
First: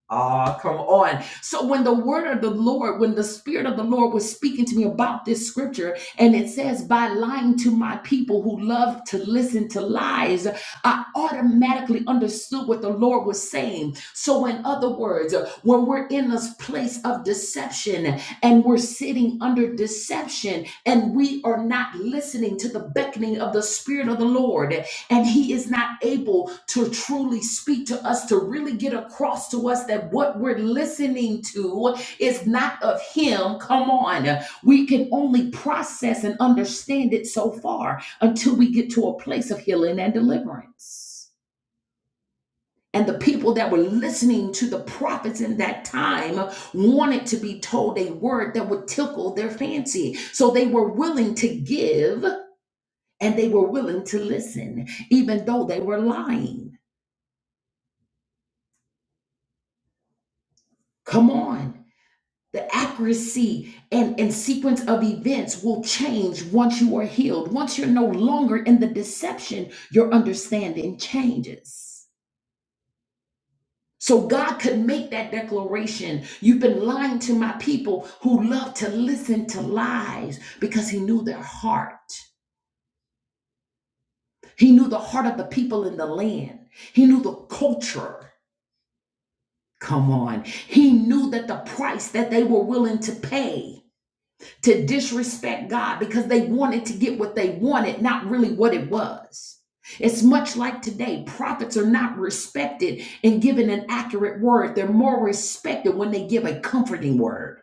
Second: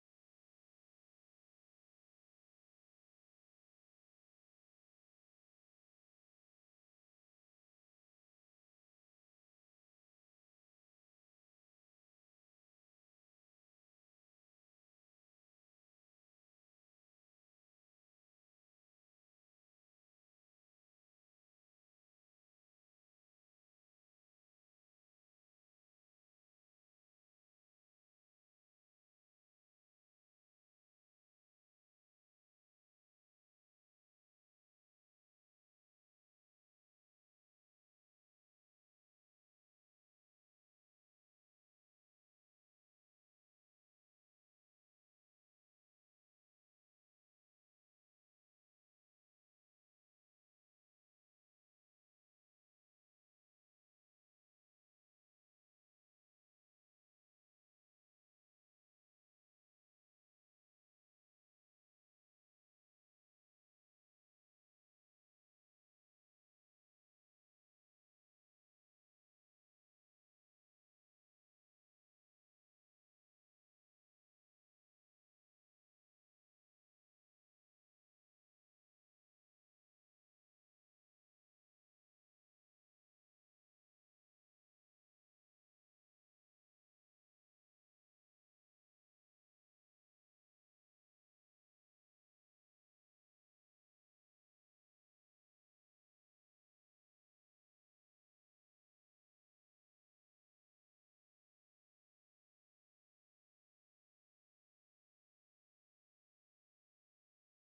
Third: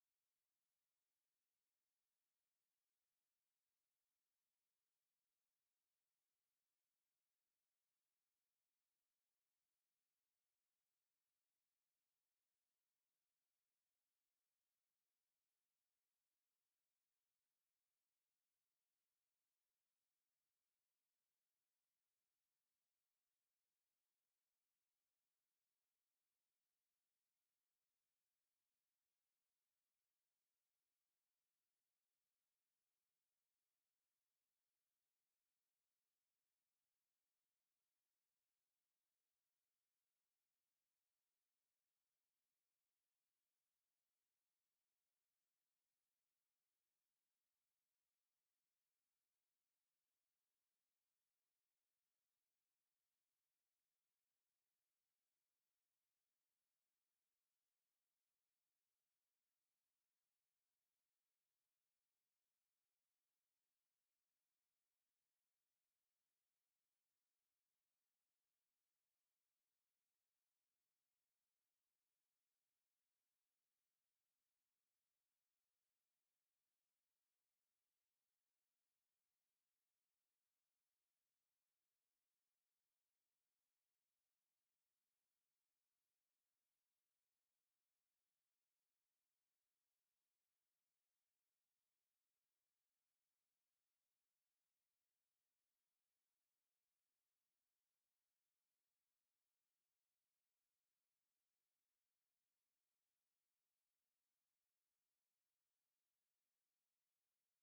B: Ah, come on. So when the word of the Lord, when the spirit of the Lord was speaking to me about this scripture, and it says, by lying to my people who love to listen to lies, I automatically understood what the Lord was saying. So in other words, when we're in this place of deception and we're sitting under deception and we are not listening to the beckoning of the spirit of the Lord, and he is not able to truly speak to us to really get across to us that what we're listening to is not of him come on we can only process and understand it so far until we get to a place of healing and deliverance and the people that were listening to the prophets in that time wanted to be told a word that would tickle their fancy. So they were willing to give and they were willing to listen, even though they were lying. Come on. The accuracy and, and sequence of events will change once you are healed. Once you're no longer in the deception, your understanding changes. So God could make that declaration. You've been lying to my people who love to listen to lies because he knew their heart. He knew the heart of the people in the land. He knew the culture. Come on. He knew that the price that they were willing to pay to disrespect God because they wanted to get what they wanted, not really what it was. It's much like today. Prophets are not respected in giving an accurate word. They're more respected when they give a comforting word.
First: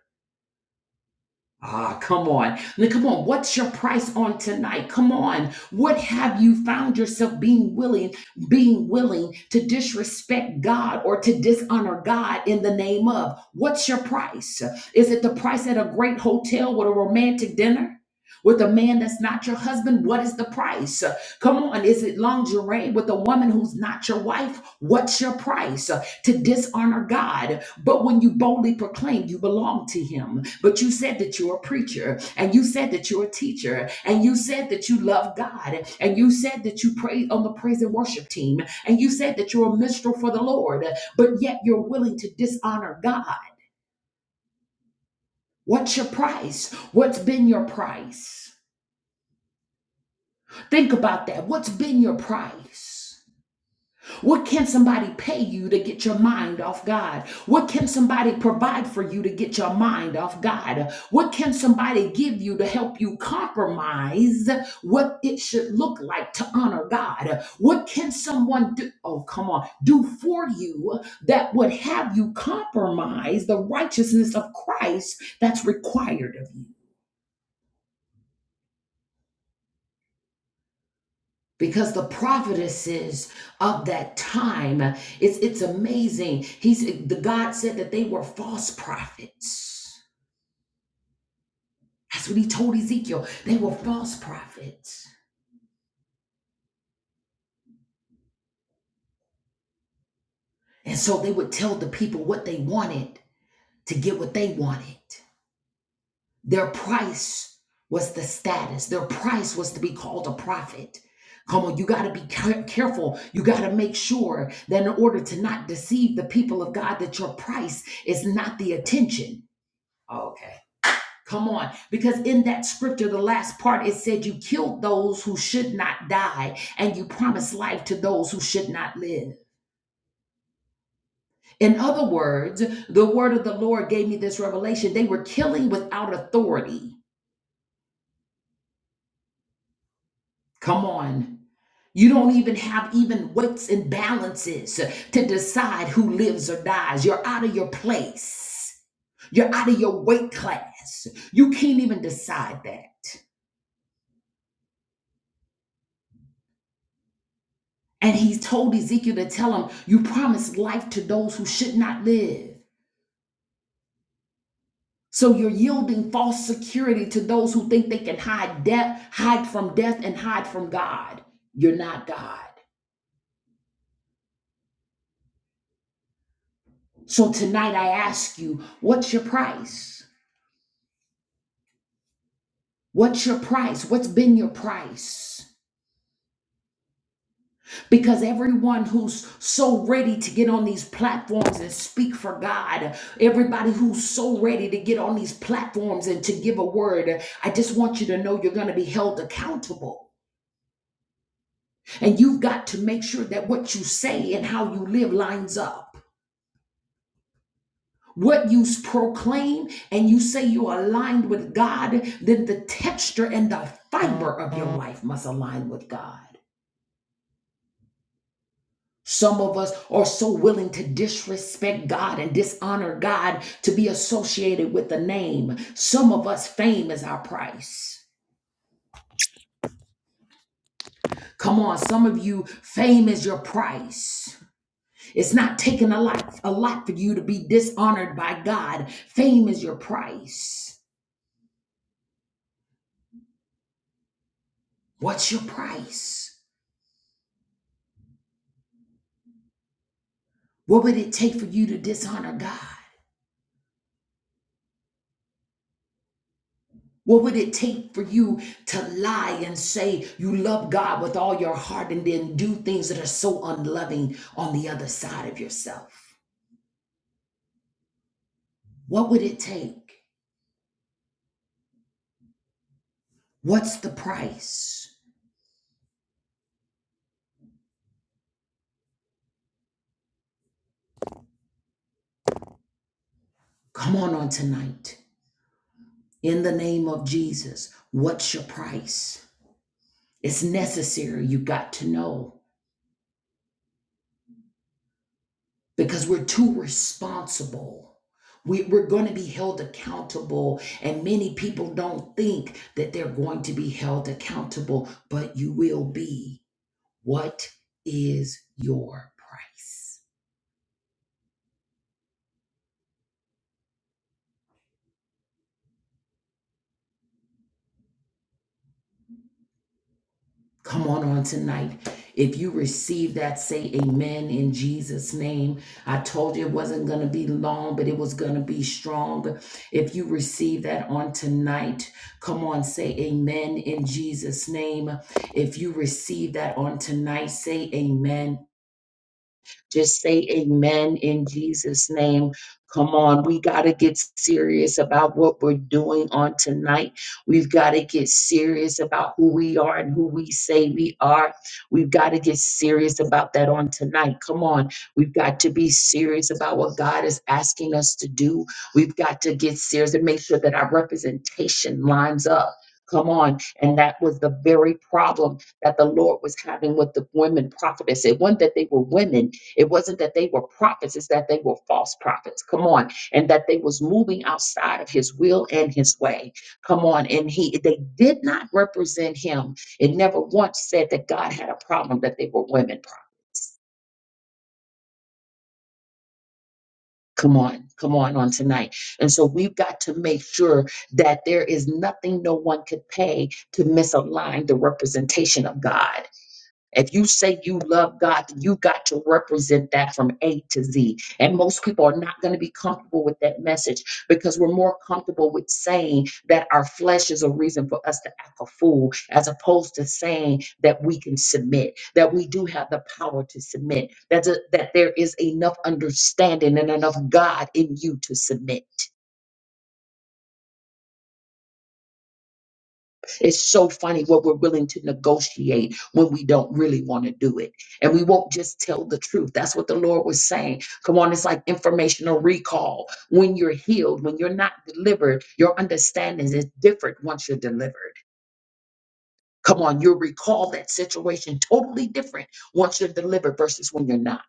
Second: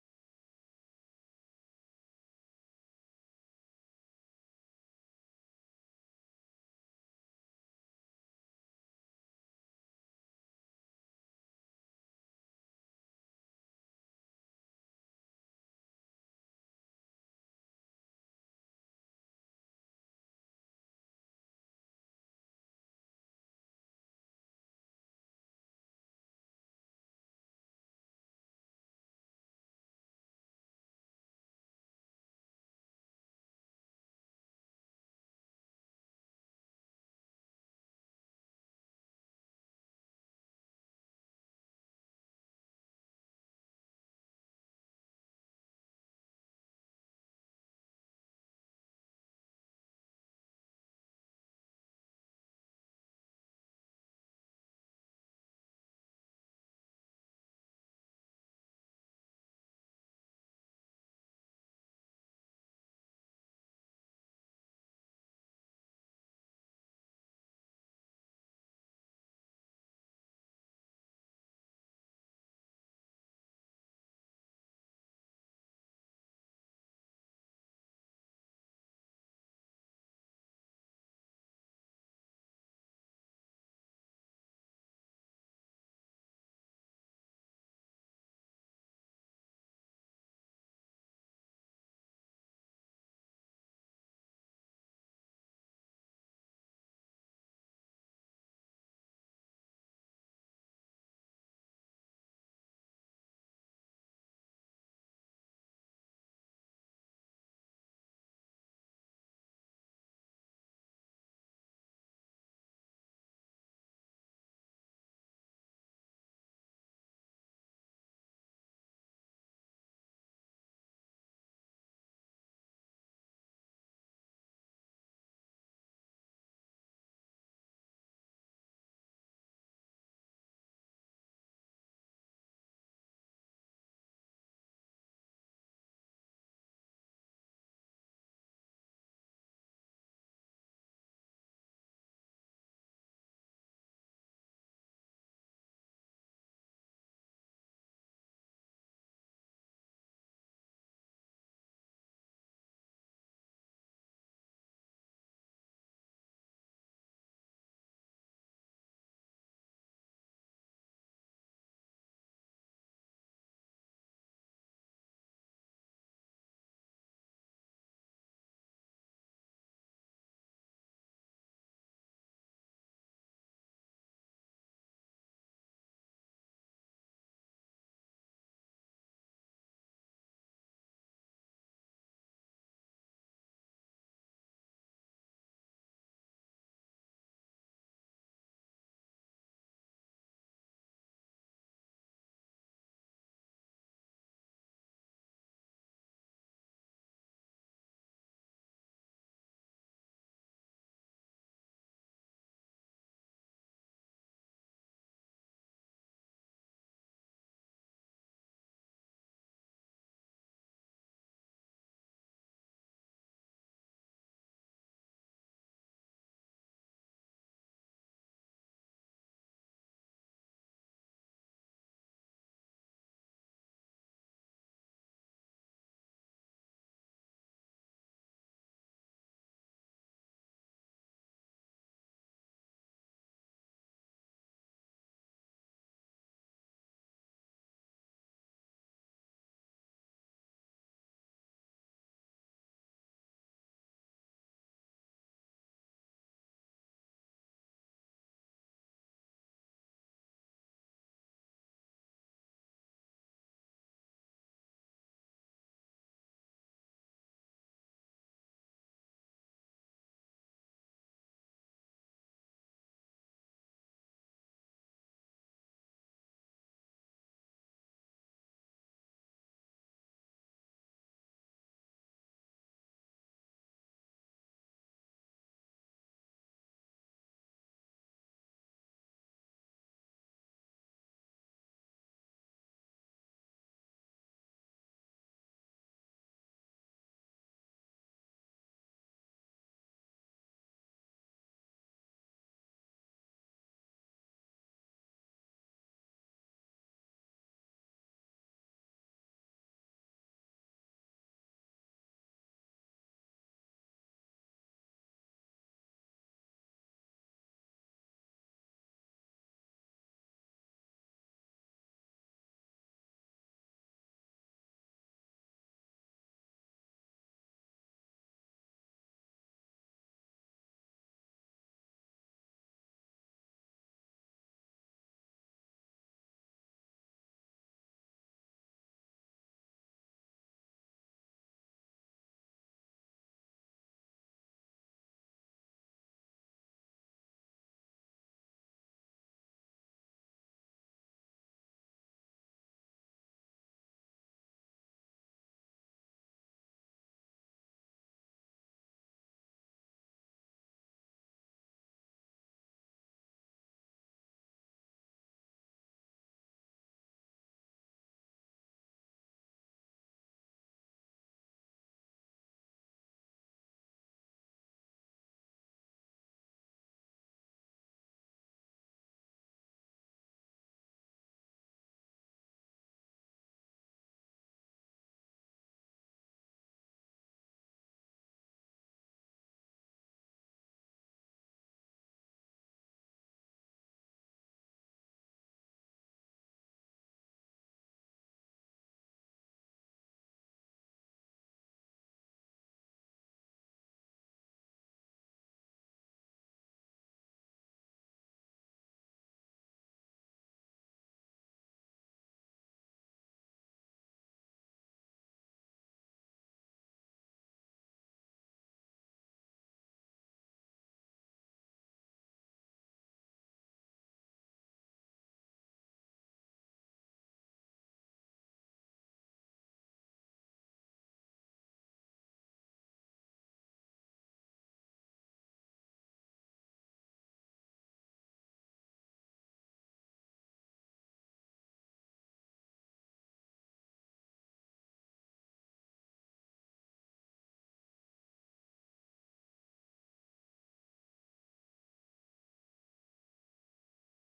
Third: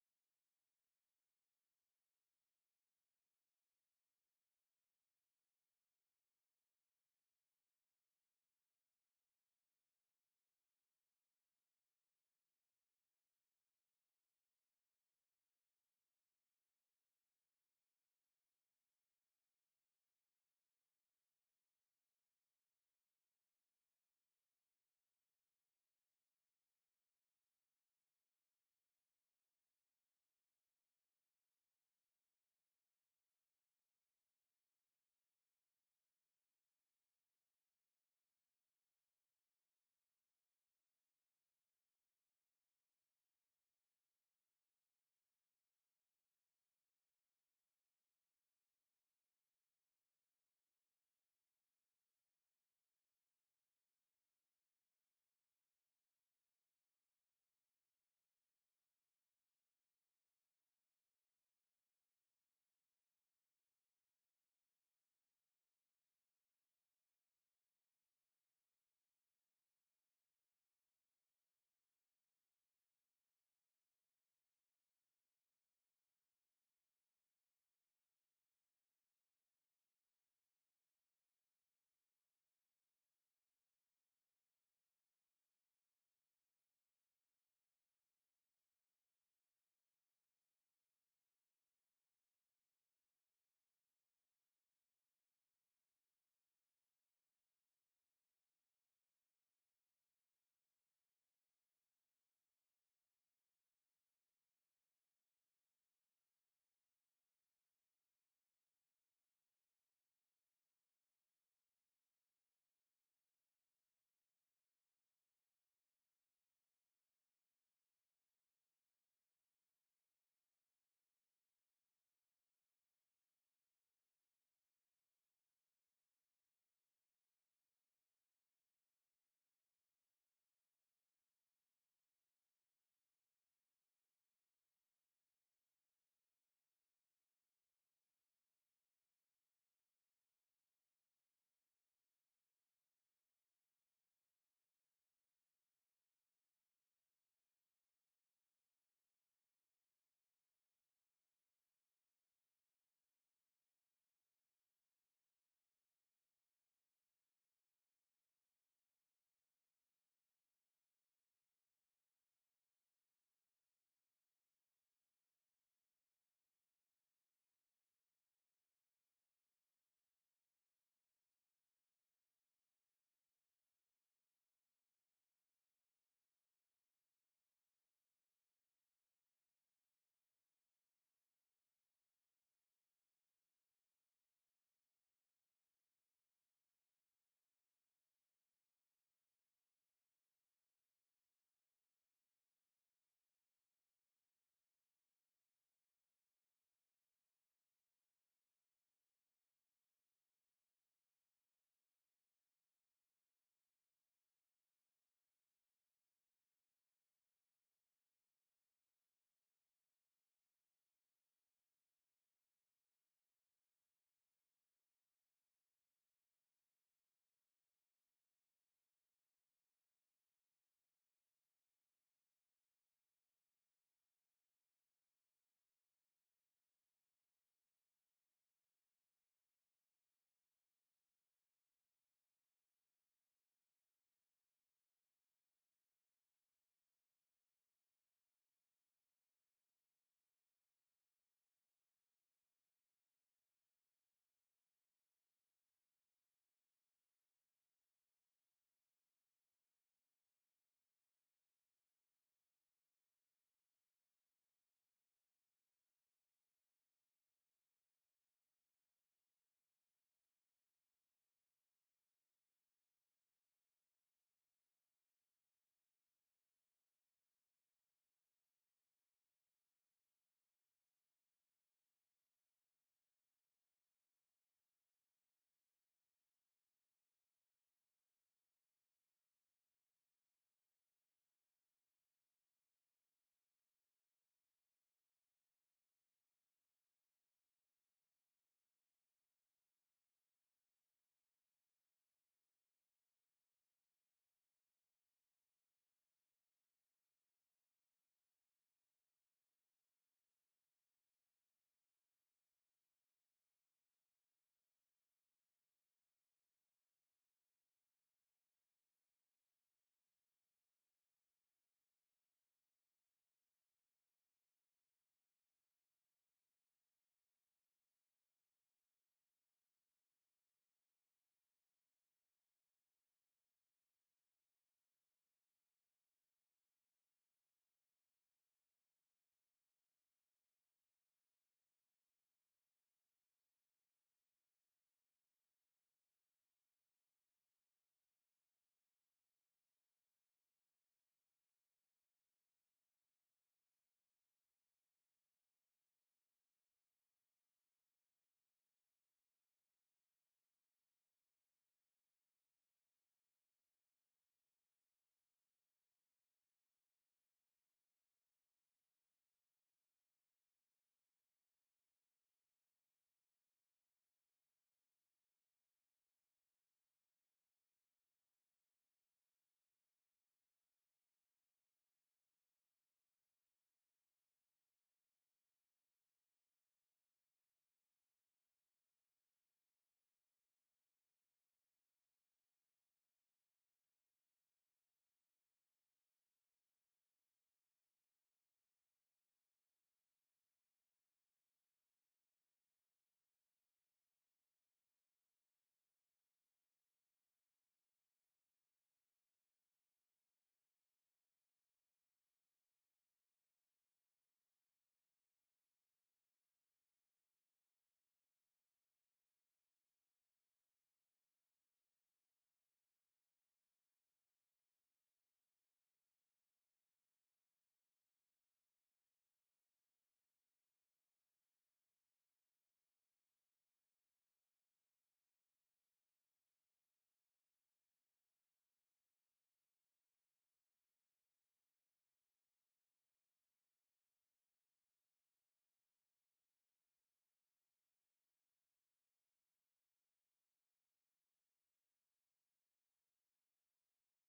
B: Ah, come on. Now, Come on. What's your price on tonight? Come on. What have you found yourself being willing, being willing to disrespect God or to dishonor God in the name of? What's your price? Is it the price at a great hotel with a romantic dinner? With a man that's not your husband, what is the price? Come on, is it lingerie with a woman who's not your wife? What's your price? to dishonor God. But when you boldly proclaim you belong to Him, but you said that you're a preacher, and you said that you're a teacher, and you said that you love God, and you said that you pray on the praise and worship team, and you said that you're a minstrel for the Lord, but yet you're willing to dishonor God. What's your price? What's been your price? Think about that. What's been your price? What can somebody pay you to get your mind off God? What can somebody provide for you to get your mind off God? What can somebody give you to help you compromise what it should look like to honor God? What can someone do? Oh, come on, do for you that would have you compromise the righteousness of Christ that's required of you? because the prophetesses of that time it's it's amazing he's the god said that they were false prophets that's what he told ezekiel they were false prophets and so they would tell the people what they wanted to get what they wanted their price was the status their price was to be called a prophet Come on, you got to be care- careful. You got to make sure that in order to not deceive the people of God, that your price is not the attention. Oh, Okay. Come on. Because in that scripture, the last part, it said you killed those who should not die and you promised life to those who should not live. In other words, the word of the Lord gave me this revelation. They were killing without authority. Come on. You don't even have even weights and balances to decide who lives or dies. You're out of your place. You're out of your weight class. You can't even decide that. And he told Ezekiel to tell him, You promised life to those who should not live. So you're yielding false security to those who think they can hide death, hide from death, and hide from God. You're not God. So tonight I ask you, what's your price? What's your price? What's been your price? Because everyone who's so ready to get on these platforms and speak for God, everybody who's so ready to get on these platforms and to give a word, I just want you to know you're going to be held accountable. And you've got to make sure that what you say and how you live lines up. What you proclaim and you say you're aligned with God, then the texture and the fiber of your life must align with God. Some of us are so willing to disrespect God and dishonor God to be associated with the name. Some of us, fame is our price. Come on, some of you, fame is your price. It's not taking a lot, a lot for you to be dishonored by God. Fame is your price. What's your price? What would it take for you to dishonor God? What would it take for you to lie and say you love God with all your heart and then do things that are so unloving on the other side of yourself? What would it take? What's the price? Come on on tonight. In the name of Jesus, what's your price? It's necessary. You got to know. because we're too responsible. We, we're going to be held accountable, and many people don't think that they're going to be held accountable, but you will be. What is your price? Come on on tonight. If you receive that, say amen in Jesus' name. I told you it wasn't going to be long, but it was going to be strong. If you receive that on tonight, come on, say amen in Jesus' name. If you receive that on tonight, say amen just say amen in Jesus' name. Come on, we got to get serious about what we're doing on tonight. We've got to get serious about who we are and who we say we are. We've got to get serious about that on tonight. Come on, we've got to be serious about what God is asking us to do. We've got to get serious and make sure that our representation lines up. Come on. And that was the very problem that the Lord was having with the women prophetess. It wasn't that they were women, it wasn't that they were prophets, it's that they were false prophets. Come on. And that they was moving outside of his will and his way. Come on. And he they did not represent him. It never once said that God had a problem that they were women prophets. Come on, come on on tonight. And so we've got to make sure that there is nothing no one could pay to misalign the representation of God. If you say you love God, then you got to represent that from A to Z. And most people are not going to be comfortable with that message because we're more comfortable with saying that our flesh is a reason for us to act a fool, as opposed to saying that we can submit, that we do have the power to submit, that, that there is enough understanding and enough God in you to submit. It's so funny what we're willing to negotiate when we don't really want to do it. And we won't just tell the truth. That's what the Lord was saying. Come on, it's like informational recall. When you're healed, when you're not delivered, your understanding is different once you're delivered. Come on, you'll recall that situation totally different once you're delivered versus when you're not.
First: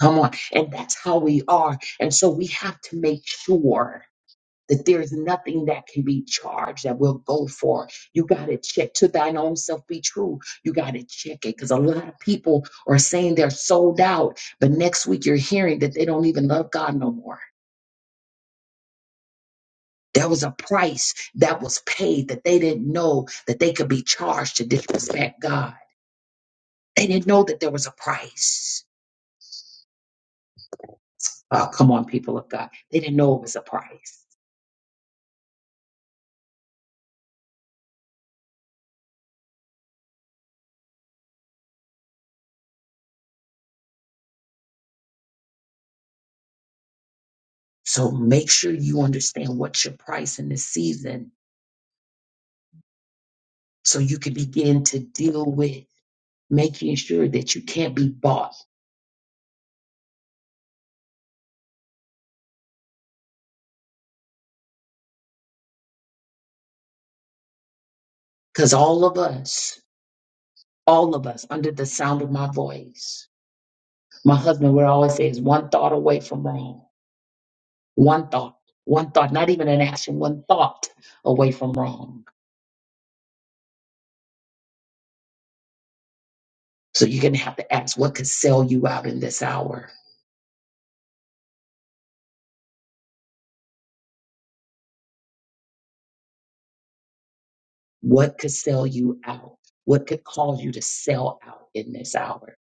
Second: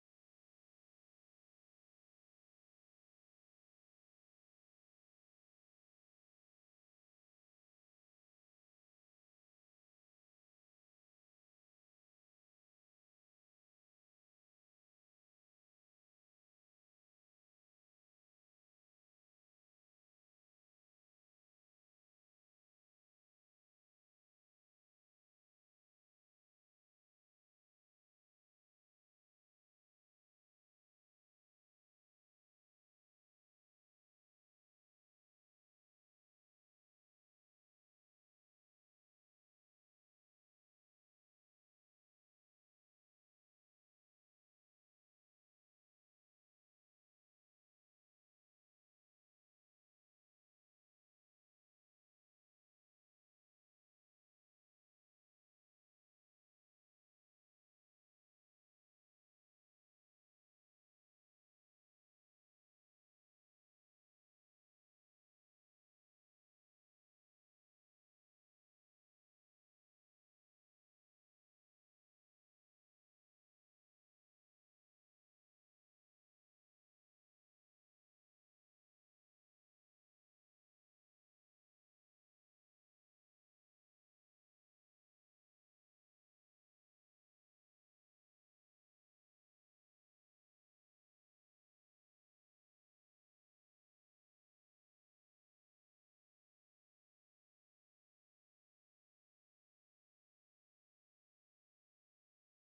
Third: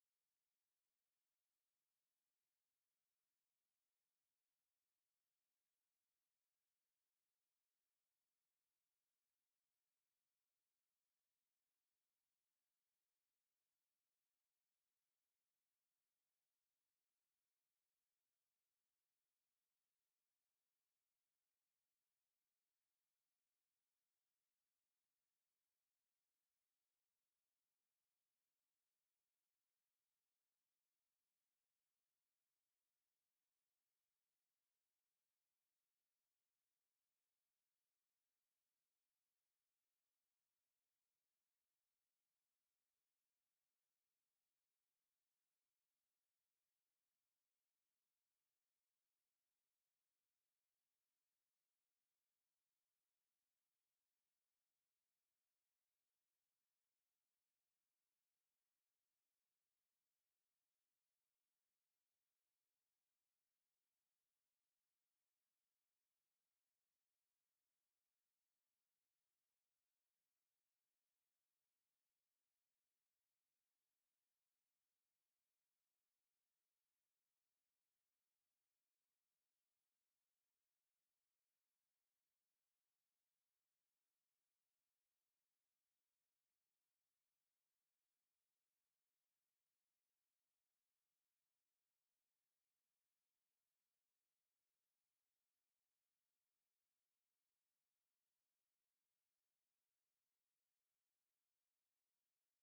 B: Come on. And that's how we are. And so we have to make sure. that there's nothing that can be charged that will go for. You got to check to thine own self be true. You got to check it because a lot of people are saying they're sold out, but next week you're hearing that they don't even love God no more. There was a price that was paid that they didn't know that they could be charged to disrespect God. They didn't know that there was a price. Oh, come on, people of God. They didn't know it was a price. So make sure you understand what's your price in this season so you can begin to deal with making sure that you can't be bought. Because all of us, all of us, under the sound of my voice, my husband would always say, is one thought away from wrong. One thought, one thought, not even an action, one thought away from wrong. So you're going to have to ask what could sell you out in this hour? What could sell you out? What could cause you to sell out in this hour?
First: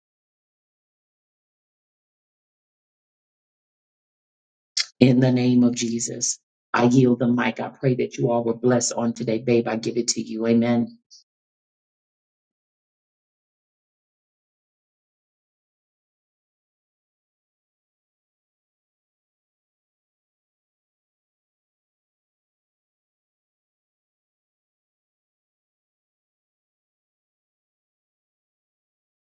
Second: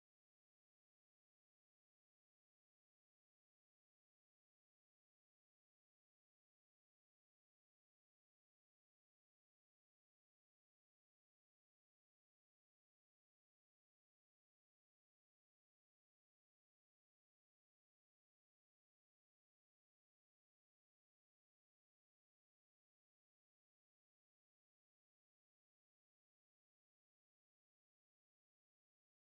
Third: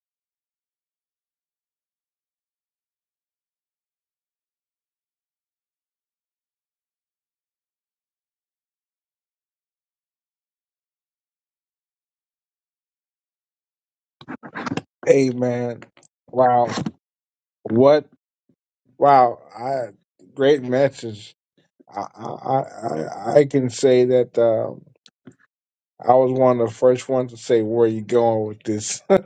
B: In the name of Jesus, I yield the mic. I pray that you all were blessed on today. Babe, I give it to you. Amen.
A: Amen. Wow. What Wow, I, great message. I, I I I can say that uh, I was one of the first ones to say where are you going with this. I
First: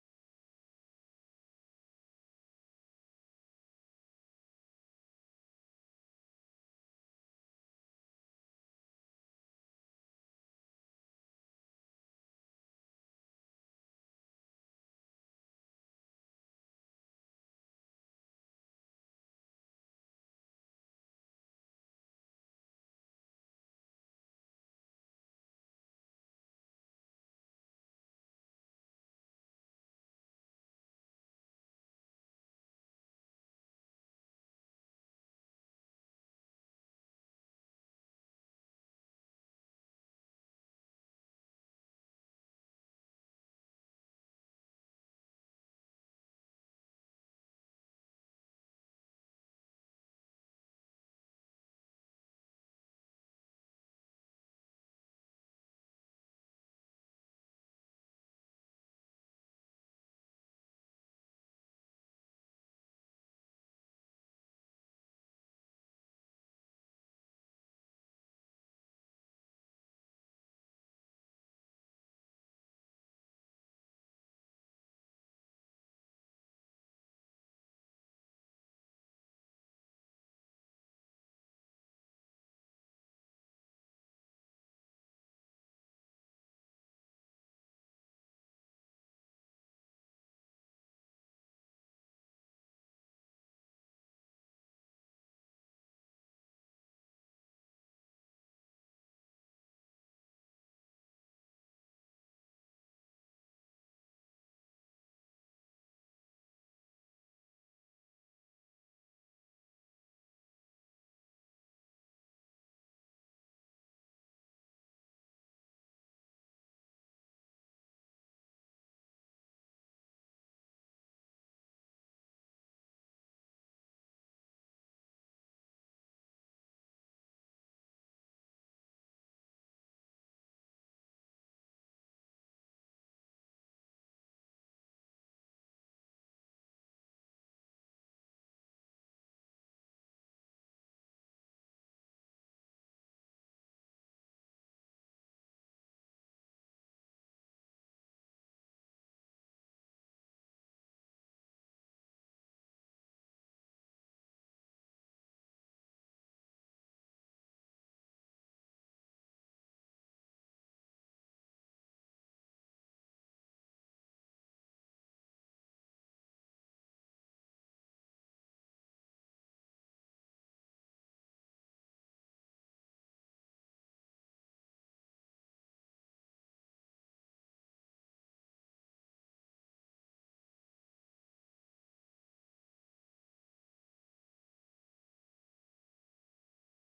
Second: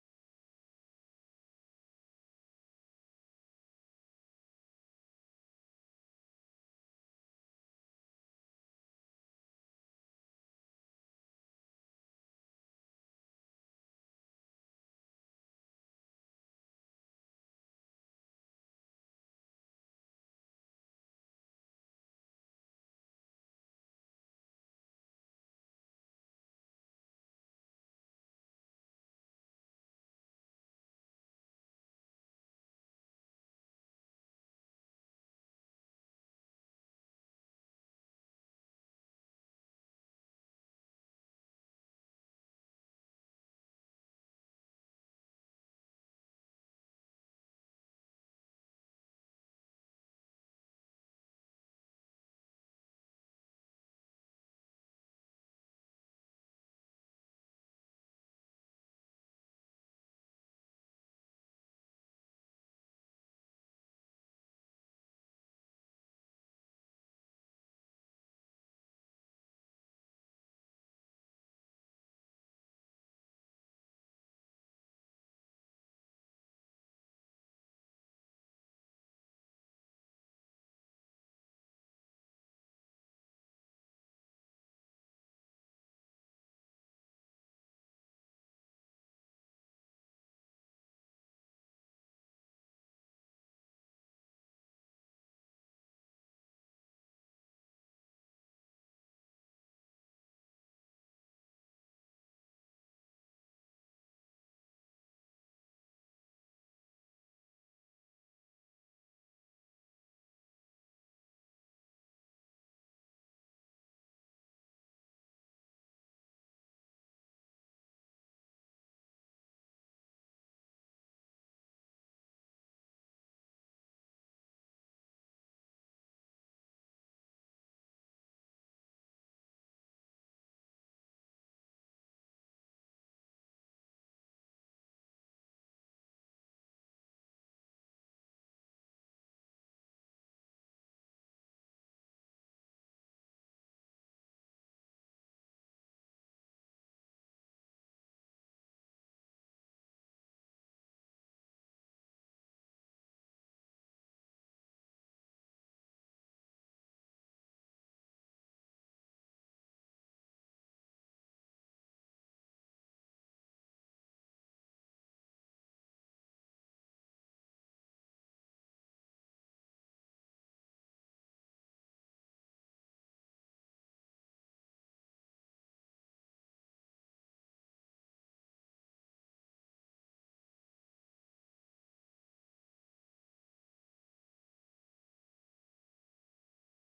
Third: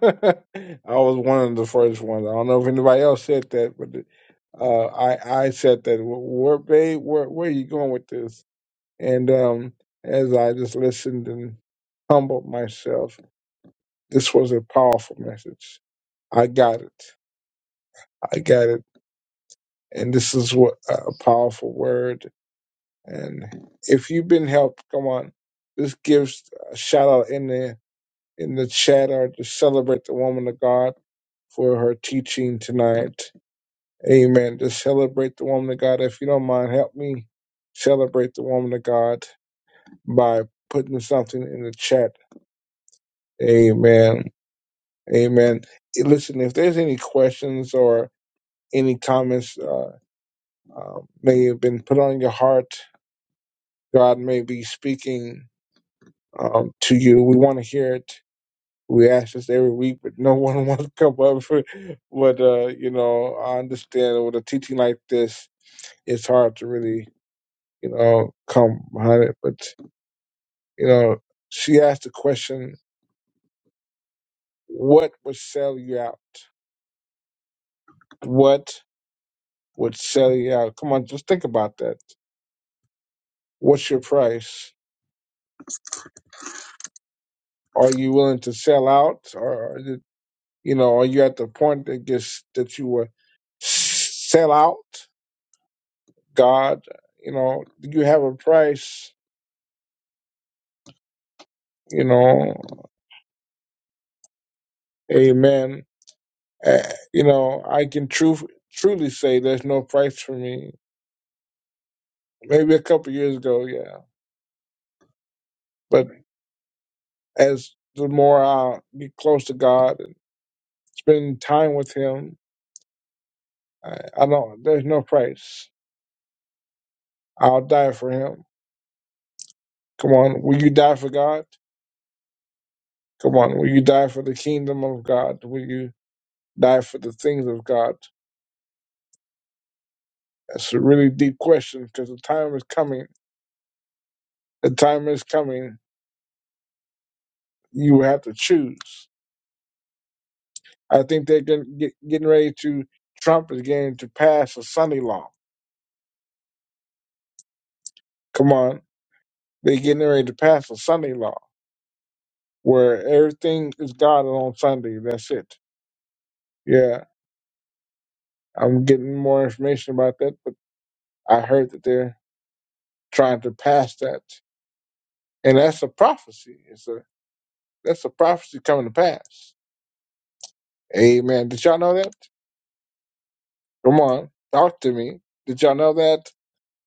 A: was one of the first ones. I don't know if anybody else said that, but uh, I I said that. Where, babe, where where are you going with this? And um, as I just listened and humbled myself, this was a powerful message. I got it. I got it. And this is what a powerful word And if you've been helped, come on, just give a shout out in the in the chat or just celebrate the woman of God for her teaching tonight. Amen. Just celebrate the woman of God. If you don't mind, help me celebrate the woman of God by putting something in the chat. Amen. Amen. Eh, Listen, if there's any questions or any comments uh, uh, may have been put on your heart, God may be speaking um, to you. We want to hear it. We ask this every week, but no one wants to come up. but uh, you know, I understand with a teaching like this, it's hard to really, you know, come behind it. But you know, she asked the question, "What would sell you out? What would sell you out? Come on, just think about that. What's your price? Are you willing to sell out, or is it, you know, are you at the point that gets that you will s- sell out?" God, you know, you have a price, you know, amen. Uh, you know, I can truth, truly say there's no price for me. Maybe a couple years ago, yeah. But as the more I get close to God and spend time with Him, I, I don't, there's no price. I'll die for Him. Come on, will you die for God? Come on, will you die for the kingdom of God? Will you die for the things of God? That's a really deep question because the time is coming The time is coming. You will have to choose. I think they're getting, get, getting ready to. Trump is getting to pass a Sunday law. Come on, they're getting ready to pass a Sunday law where everything is God on Sunday. That's it. Yeah, I'm getting more information about that, but I heard that they're trying to pass that, and that's a prophecy. It's a that's a prophecy coming to pass. Amen. Did y'all know that? Come on, talk to me. Did y'all know that?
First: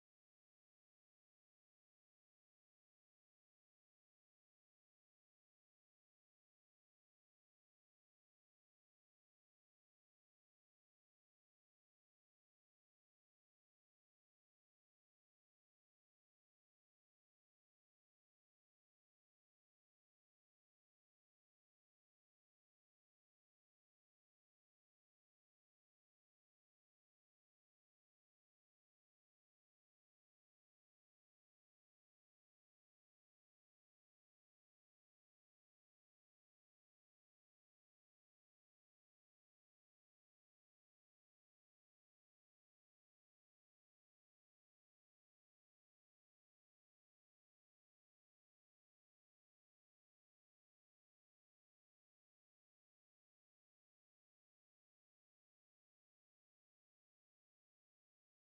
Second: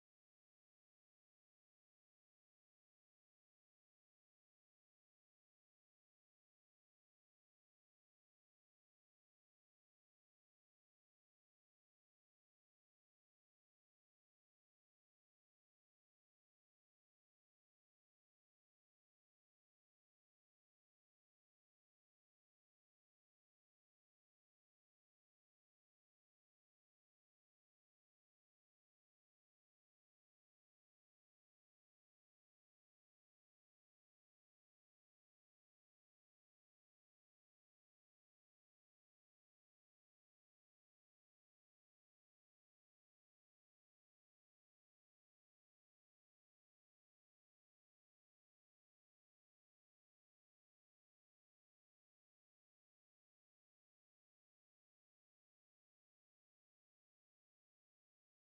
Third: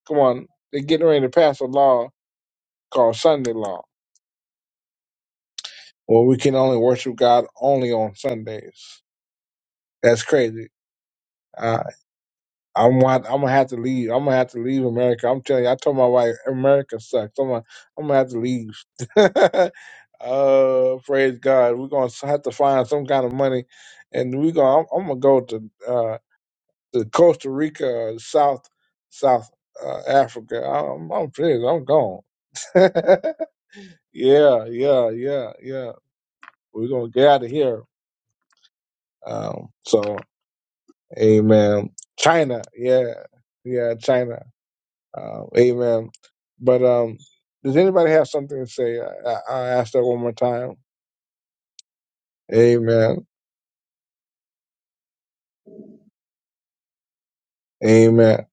A: Come on, they're getting ready to pass a law called Sunday law, where we can only worship God only on Sundays. That's crazy. Uh, I'm gonna, I'm gonna have to leave. I'm gonna have to leave America. I'm telling you. I told my wife America sucks. I'm gonna, I'm gonna have to leave. uh, praise God. We're gonna have to find some kind of money, and we gonna. I'm, I'm gonna go to uh, to Costa Rica, South South uh, Africa. I'm, I'm finished. I'm gone. yeah, yeah, yeah, yeah. We're gonna get out of here. Um, so, amen. China, yeah, yeah, China, uh, amen. But um, does anybody have something to say? I, I, i ask that one more time. Amen, amen,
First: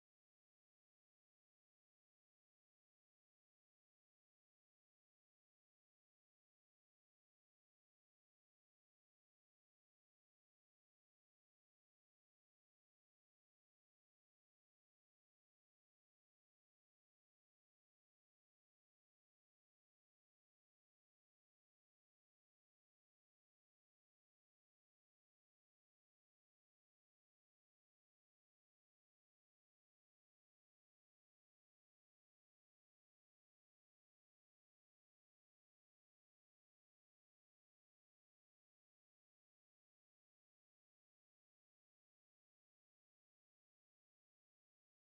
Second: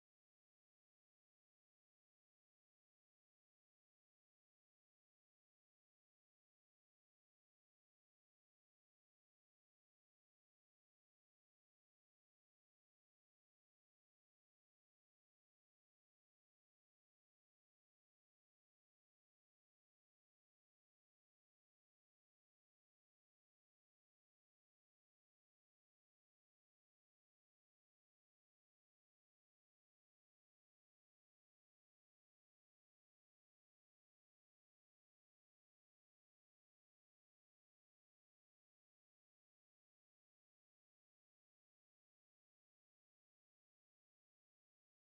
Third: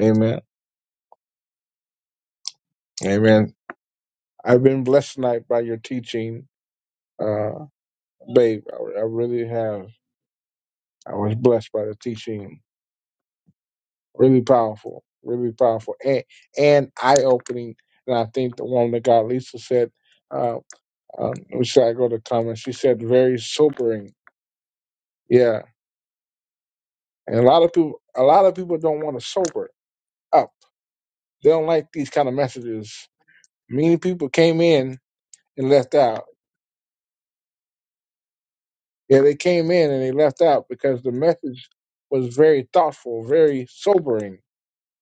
A: amen, amen. I've been blessed tonight by your teaching, uh, babe. I, I really have. I was blessed by the teaching. Really powerful, really powerful, and and eye opening. And I think the one that God Lisa said. uh, um, which I go to comment. She said very sobering. Yeah, and a lot of people, a lot of people don't want to sober up. They don't like these kind of messages. Many people came in and left out. Yeah, they came in and they left out because the message was very thoughtful, very sobering.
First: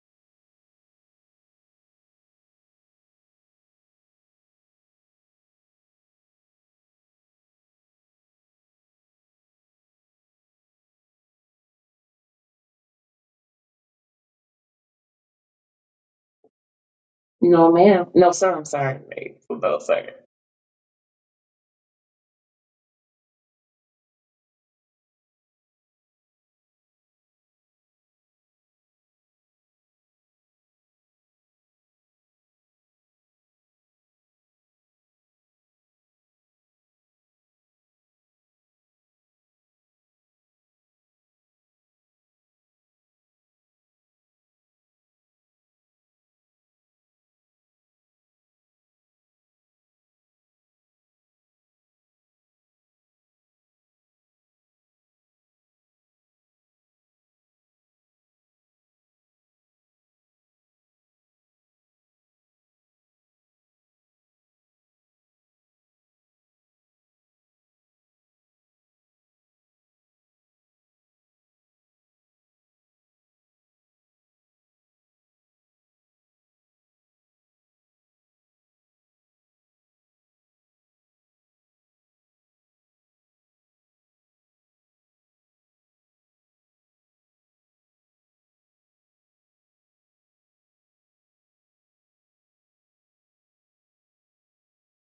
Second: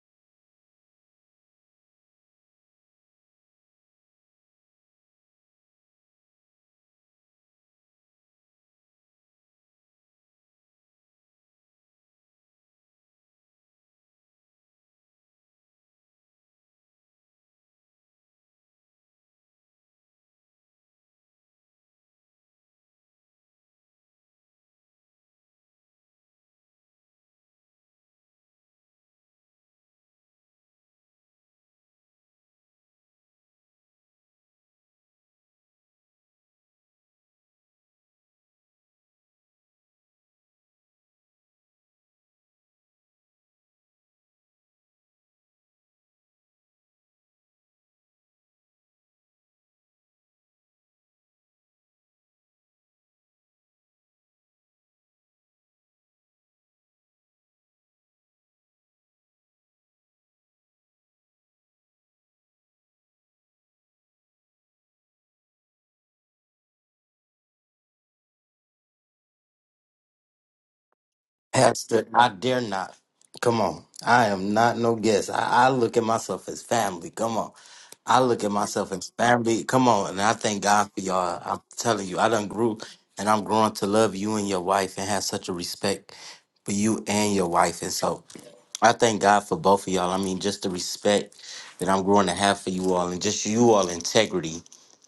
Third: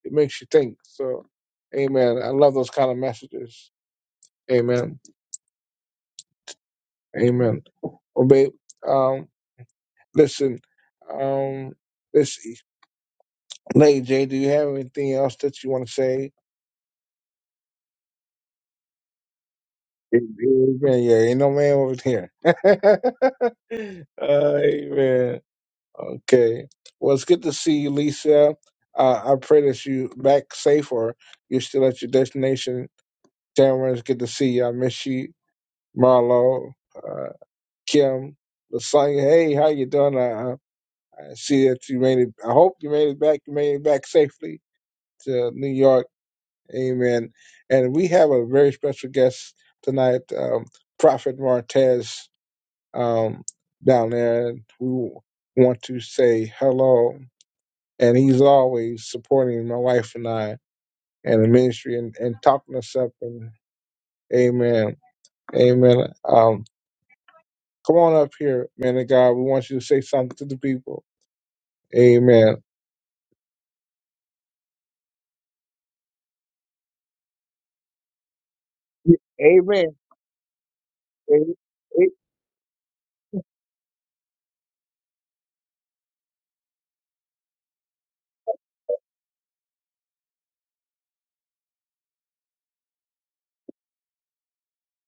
A: It makes you think. So, Amen. I love those kind of messages. Amen. Amen. Well, babe, um, listen, um, let's see. Lady J, do you have anything else that you want to say?
B: No, ma'am. No, sir. I'm sorry, babe. No, sir.
A: Amen. Yeah, ain't no man over here. Amen. Okay. Well, it's good to see you, Lisa. Uh, I pray that you back safe or you're still at your destination. Tamara, it's good to see you. I miss you. Marlo, uh, Kim, Lasagna. Hey, how you doing? I, I I see that you made it. I hope you made it back. You made it back safely to New York. Amen. And we have a very special guest tonight, um, Prophet Martez. um, down there. We want to say hello. And he's always supporting my wife and I and the ministry and, and talking us up. And amen. Amen. Um, come on up here, man of God. We want you to say something to the people.
C: Pastor, I
A: Amen.
C: dare not. Come on. I am not no guest. I, I look at myself as family. Come on. I look at myself as family.
A: Amen.
C: Come on. And I thank God for
A: A-
C: y'all. I'm telling
A: a-
C: you, I done grew and I'm growing to love you and your wife and have such a respect for you and your wife. And so I thank God for both of y'all. I mean, just the respect that I'm growing to have for you all and just you all integrity.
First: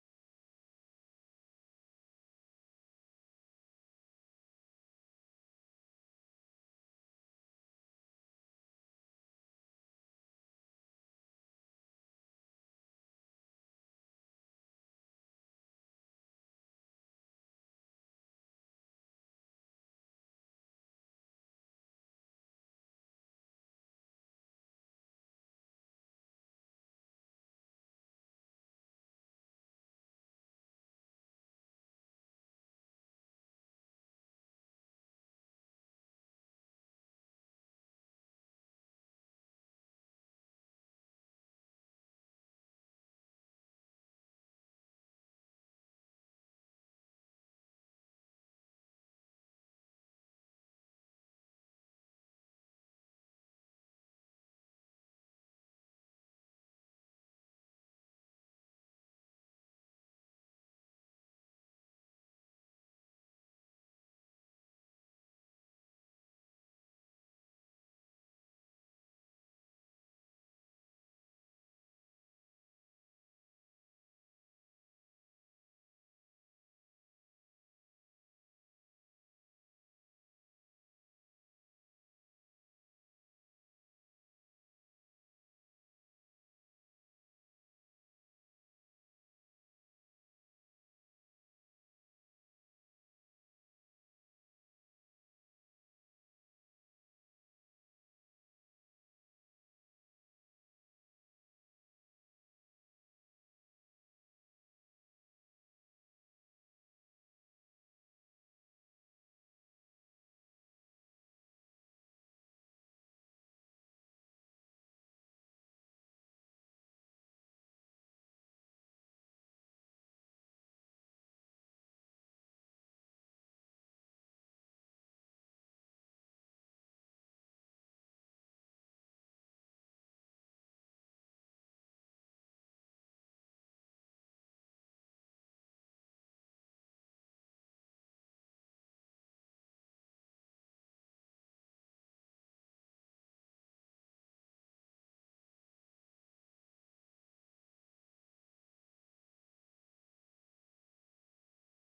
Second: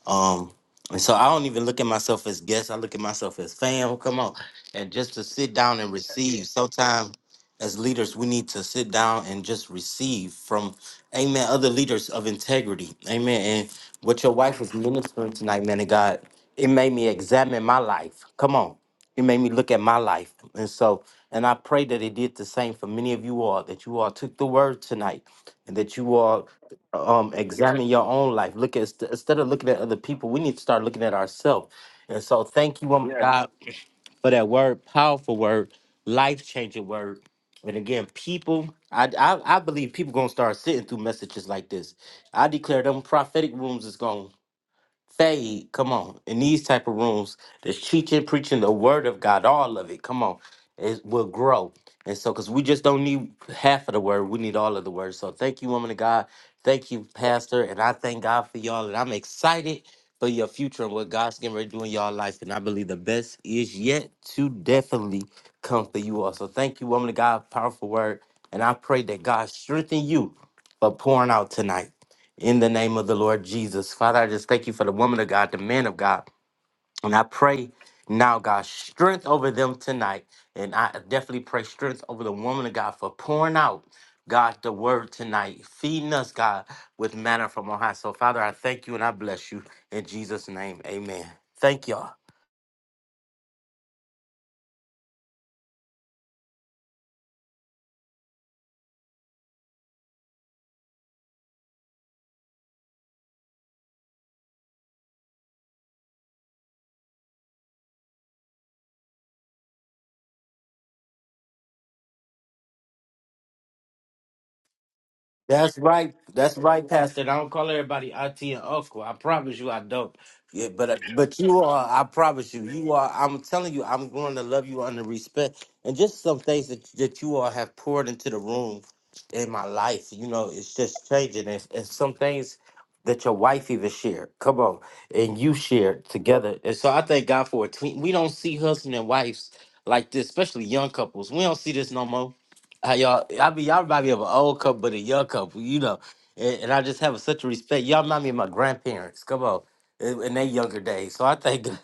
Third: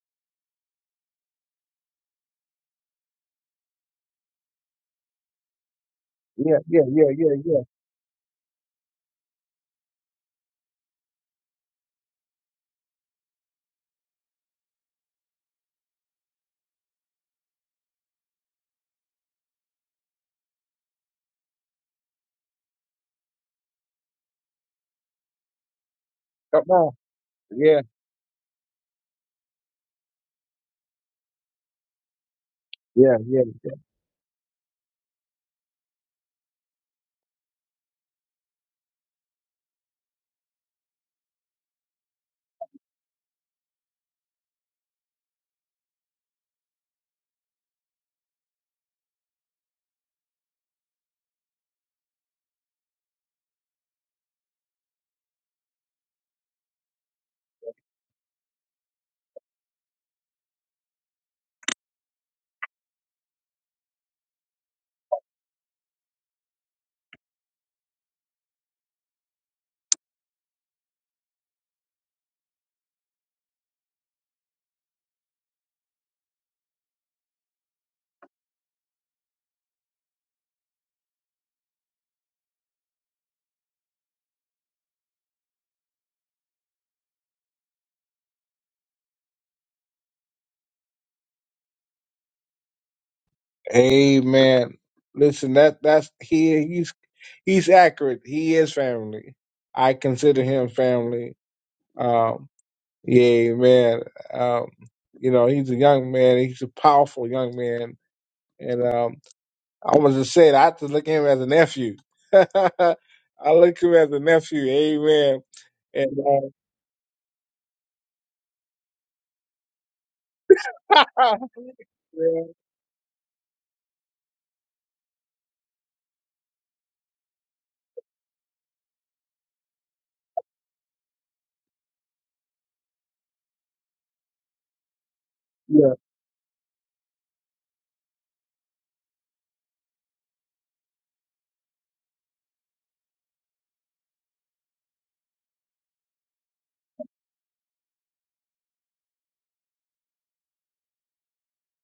C: Um, and so I don't even look at myself as guest. I look at myself as fam. Come on, and just to sit down and receive.
A: Yeah, yeah, yeah,
C: Sometimes,
A: yeah, yeah.
C: as leaders, we need to sit down and just receive from, Amen. Other leaders of integrity, Amen. And what your wife was ministering tonight, man of God, it made me examine my life. Come on, it made me look at my life, and so. And I pray that it did the same for many of you all, that you all took the word tonight and that you all
A: Come on.
C: um
A: Yeah,
C: examine your own life look at instead of looking at other people we need to start looking at ourselves and so thank you woman
A: yeah,
C: of Yes.
A: yeah.
C: god for that word powerful word life-changing word and again people i i, I believe people gonna start sitting through messages like this i declare them prophetic rooms is gone Say, come on, in these type of rooms, that's teaching, preaching the word of God, all of it, come on, it will grow. And so, because we just don't need half of the word, we need all of the word. So, thank you, woman of God. Thank you, Pastor. And I thank God for y'all. And I'm excited for your future and what God's getting ready to do in y'all life. And I believe the best is yet to definitely come for you all. So, thank you, woman of God. Powerful word. And I pray that God strengthen you for pouring out tonight in the name of the Lord Jesus. Father, I just thank you for the woman of God, the man of God. And I pray now, God, strength over them tonight. And I definitely pray strength over the woman of God for pouring out, God, the word tonight, feeding us, God, with manna from on high. So, Father, I thank you and I bless you in Jesus' name. Amen. Thank y'all.
A: Amen. Listen, that that's he he's he's accurate. He is family. I consider him family Um, yeah, man. Um, you know, he's a young man. He's a powerful young man. And um, I was just saying, I have to look at him as a nephew. I look him as a nephew. Amen.
C: That's right.
A: And
C: That's right, Pastor. And I don't call everybody auntie and uncle. I promise you, I don't. Yeah, but uh,
A: uh,
C: but you are. I
A: yeah,
C: promise you, you are. I'm telling you, I'm going to love you under respect, and just some things that that you all have poured into the room in my life. You know, it's just changing, and, and some things that your wife even shared. Come on, and you
A: yeah,
C: shared together, and so I thank God for it. We we don't see husband and wives like this, especially young couples. We don't see this no more how y'all I mean y'all remind me of an old couple but a young couple, you know. And, and I just have such a respect. Y'all remind me of my grandparents. Come on. In, in their younger days. So I thank God-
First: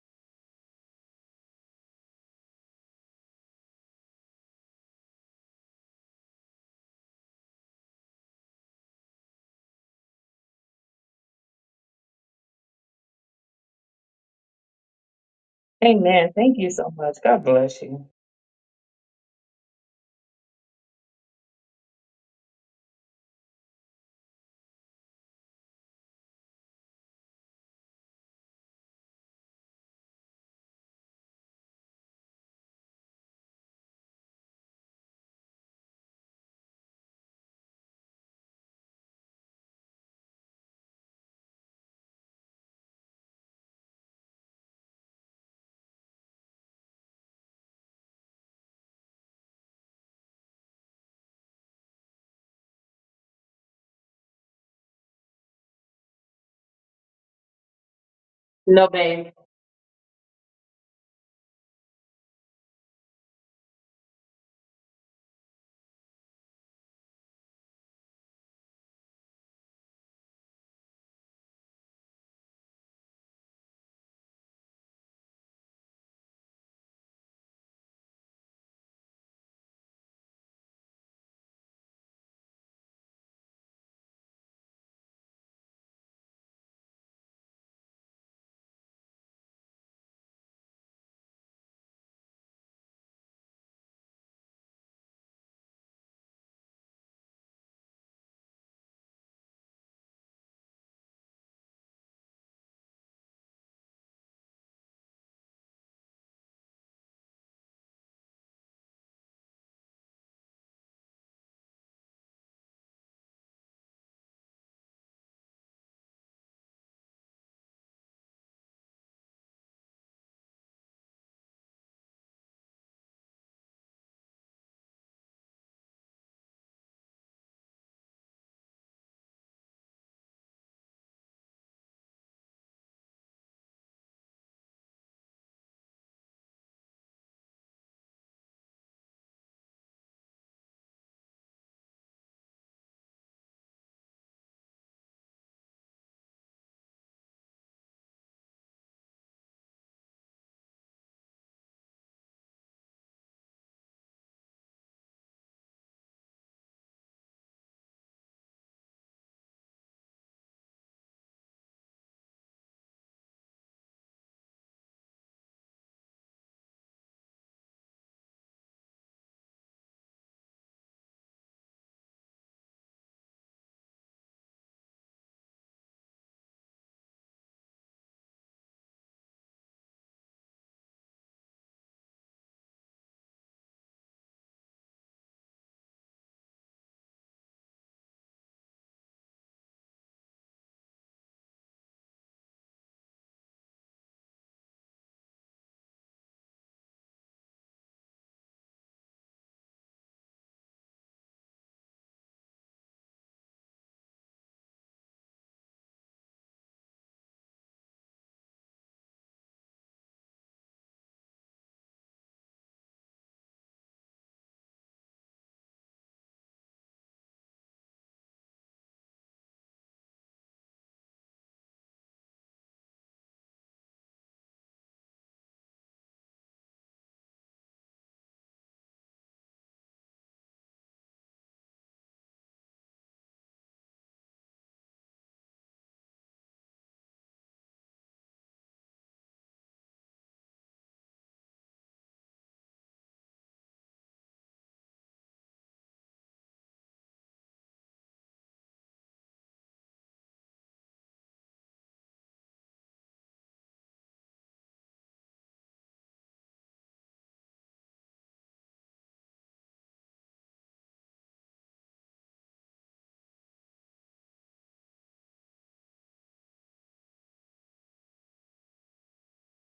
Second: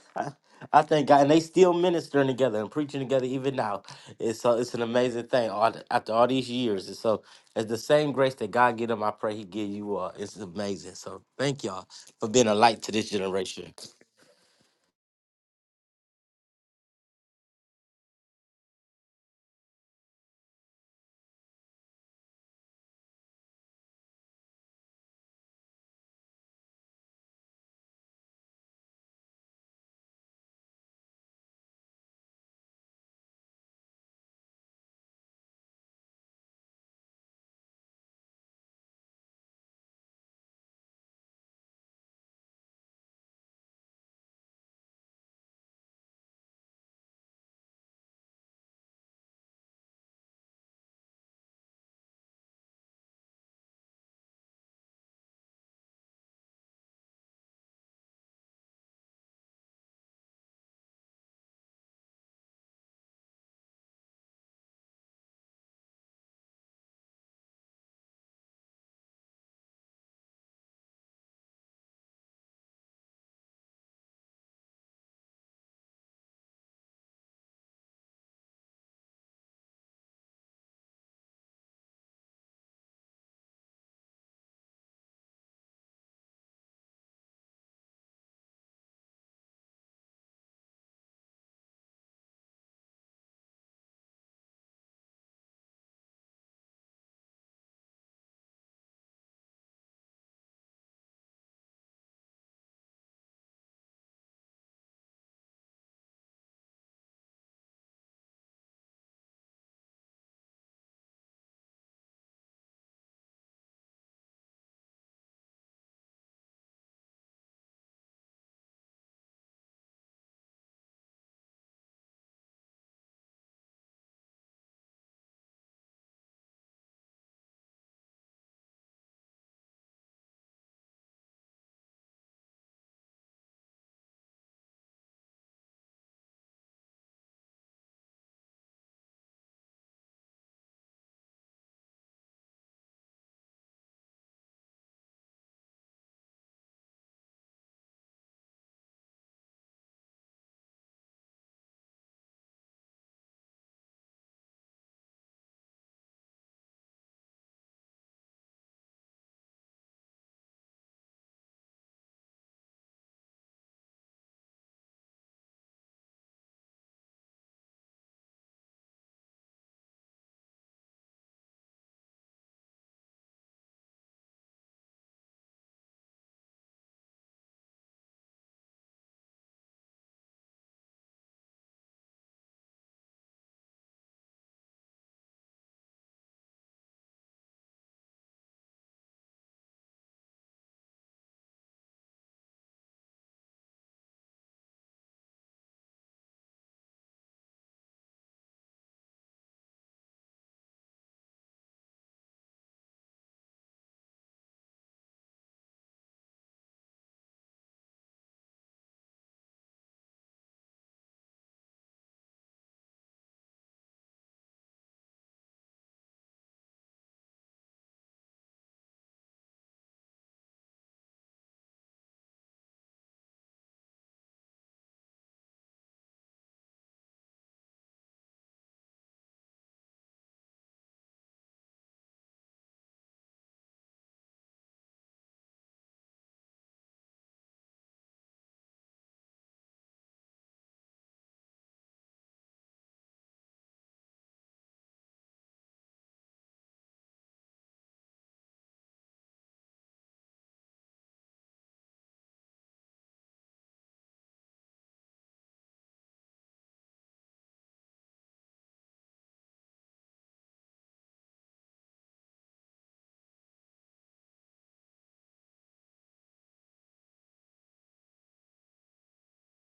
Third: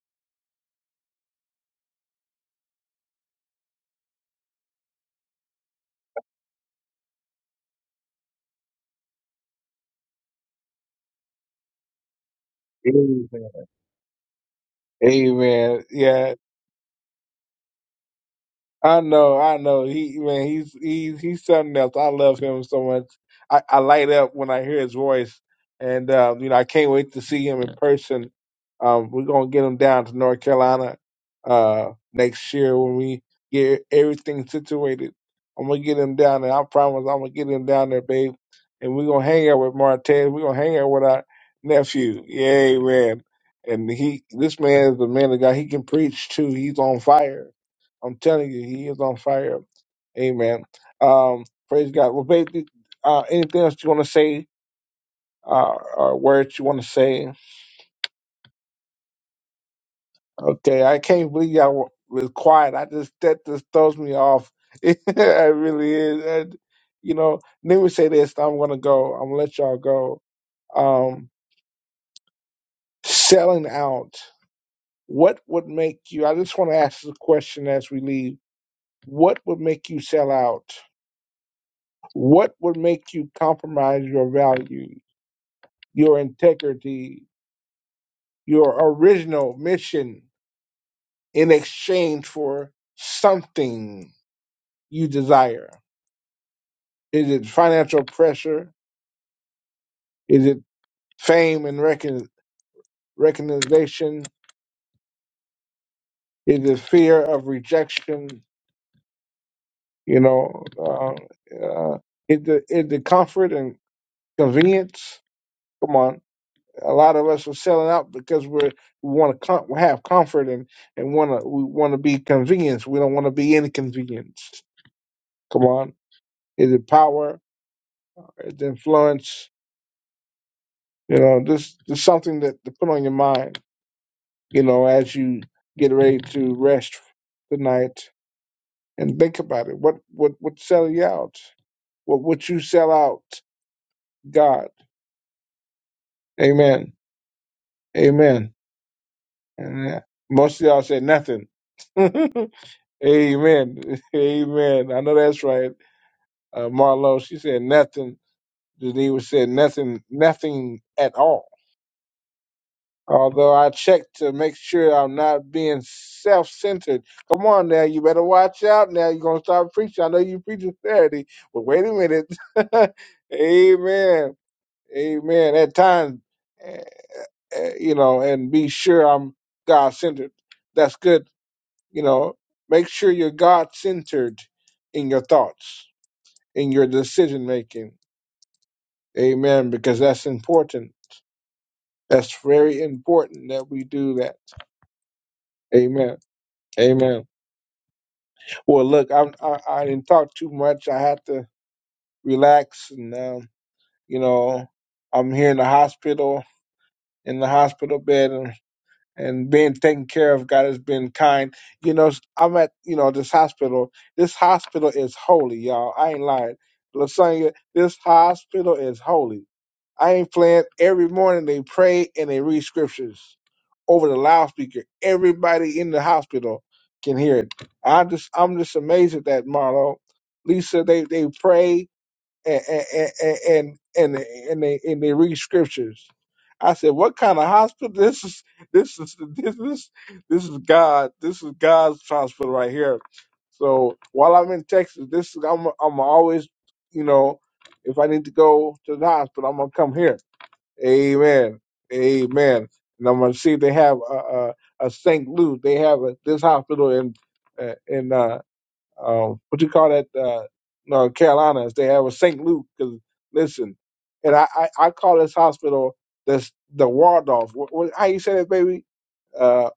C: I thank God and they still ministering together and preaching together even now. It's so it's an amazing thing all, the- after all these years. And so it's the same grace that God give them, I pray he give you all. It's amazing. So thank y'all for being a light to this
A: amen.
C: generation.
A: Amen. Yeah,
B: Much. God bless you.
A: I know, I know. He man, he's he's he's something else. I love him so much. I, I light up when I hear his voice, and uh, you know I can't wait to see him in Yeah. person. Um, we're gonna get him down to North Carolina uh, next year when we get everything situated. I'm gonna get him down there. I promise. I'm gonna get him down there, babe. And we're gonna hang out with Martez. We're gonna hang out with our nephew. Yay, man! And he, this man is the man of God. He can preach too. He's on fire I'm telling you, he is on fire. Amen. Um, praise God. Well, baby, uh, anything else you want to say? Uh, or words you want to say?
B: No, babe.
A: Okay, I can't believe y'all was quiet. I just that just throws me off. it really is. And, you know, let me say this. I'm gonna go. I'm gonna let y'all go. Um, selling out. What would make you? I just want to ask the question as we leave. What would make you sell out? What would make you compromise your values? your integrity, your original mission in exchange for something you desire. Is it financial pressure? Is it fame and recon- recognition? Is it fear of rejection? You know, uh, uh, is, the, is the comfort and convenience? Come on. A lot of us are selling out because we're, we want to com- have comfort and, and want to we want to be convenienced. We don't want to be inconvenienced. Come on Is it power? Is it influence? You know, just, just something that to put on your mind, you know, as you get ready to rest tonight and think about it. What what would sell you out? What would you sell out? God. Amen. Amen. And uh, most of y'all said nothing. Amen. Amen. I know that's right. Uh, Marlo, she said nothing. Geneva said nothing, nothing at all Although I check to make sure I'm not being self centered. Come on now, you better watch out now. You're going to start preaching. I know you preaching Saturday, but wait a minute. Amen. Amen. At times, eh, eh, you know, and be sure I'm God centered. That's good. You know, make sure you're God centered in your thoughts, in your decision making. Amen. Because that's important. That's very important that we do that. Amen. Amen. Well, look, I'm, I I didn't talk too much. I had to relax, and um, you know, I'm here in the hospital, in the hospital bed, and and being taken care of. God has been kind. You know, I'm at you know this hospital. This hospital is holy, y'all. I ain't lying. Lasagna, this hospital is holy. I ain't playing. Every morning they pray and they read scriptures over the loudspeaker. Everybody in the hospital can hear it. I just, I'm just amazed at that, Marlo. Lisa, they they pray and and and and, and they and they read scriptures. I said, what kind of hospital? This is this is this is this is God. This is God's hospital right here. So while I'm in Texas, this is I'm I'm always, you know, if I need to go to the hospital, I'm gonna come here Amen. Amen. And I'm gonna see they have a a, a St. Luke. They have a, this hospital in uh, in uh, um, what you call that? Uh, North Carolina. They have a St. Luke. Cause listen, and I, I I call this hospital this the Waldorf. What, what, how you say that, baby? Uh,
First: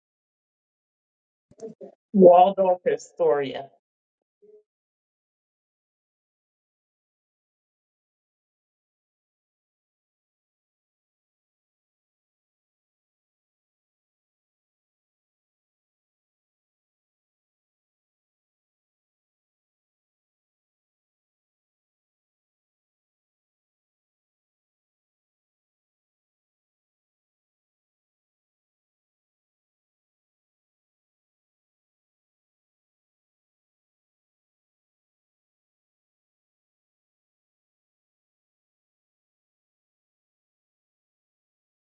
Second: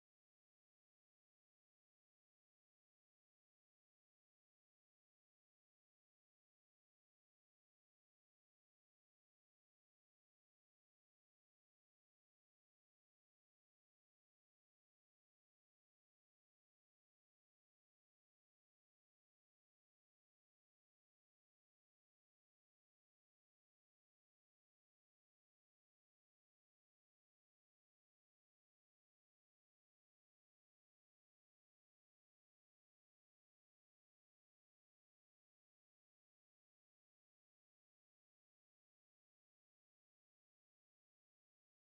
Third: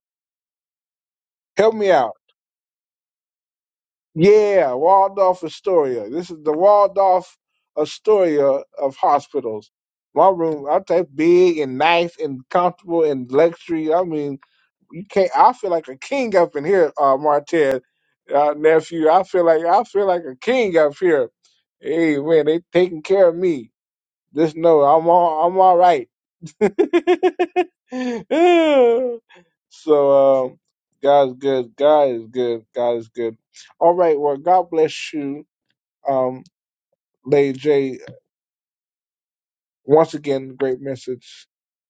A: help me out.
B: Waldorf Astoria.
A: Yeah, Waldorf Astoria. This is the Waldorf Astoria of hospitals. My room, I type big and nice and comfortable and luxury. I mean, King, I feel like a king up in here, uh, Martez, uh, nephew. I feel like I feel like a king up here. Hey man, they taking care of me. Just know I'm all I'm all right. so um, God is good. God is good. God is good. All right. Well, God bless you, um, Lady J. Once again, great message.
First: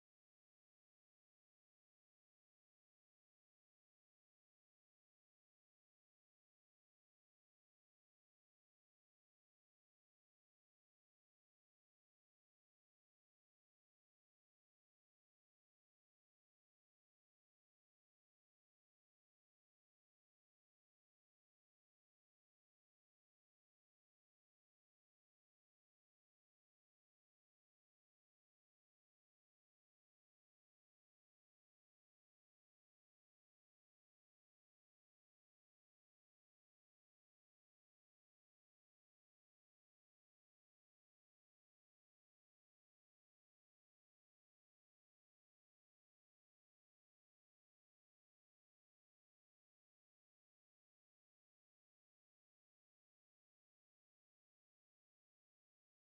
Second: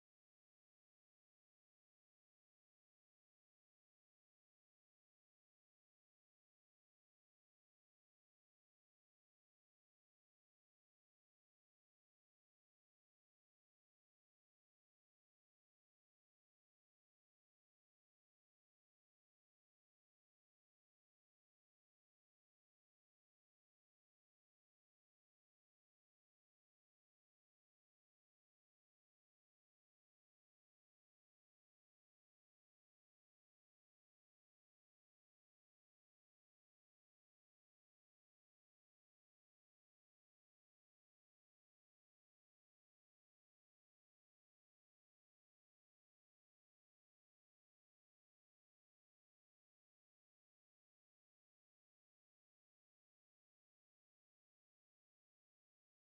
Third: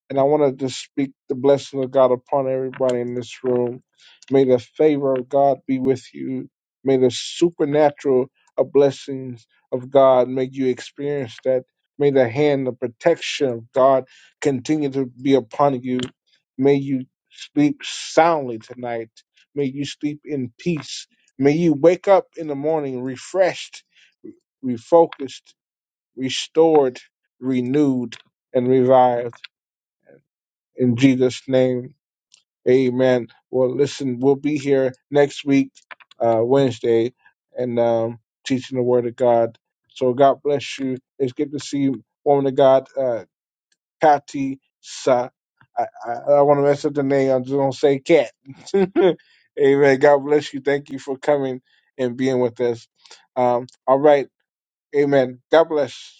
A: And I want to just speak the blessing of God upon everybody in this room. May the favor of God be with you. May the supernatural of blessings of God make you experience that. May the hand of protection of God continue to be upon you. May you sleep soundly tonight. May you sleep in peace. May you wake up in the morning refreshed, refocused, restored, renewed, and revived. In Jesus' name, amen. Well, listen, we'll be here next week, uh, Wednesday, and um, teaching the Word of God. So God bless you. It's good to see you, woman of God, uh, Kati Sa. I, I, I want to mess up the name. I'm just going to say Cat. amen. God bless you. Thank you for coming and being with us. Um, all right. Amen. God bless.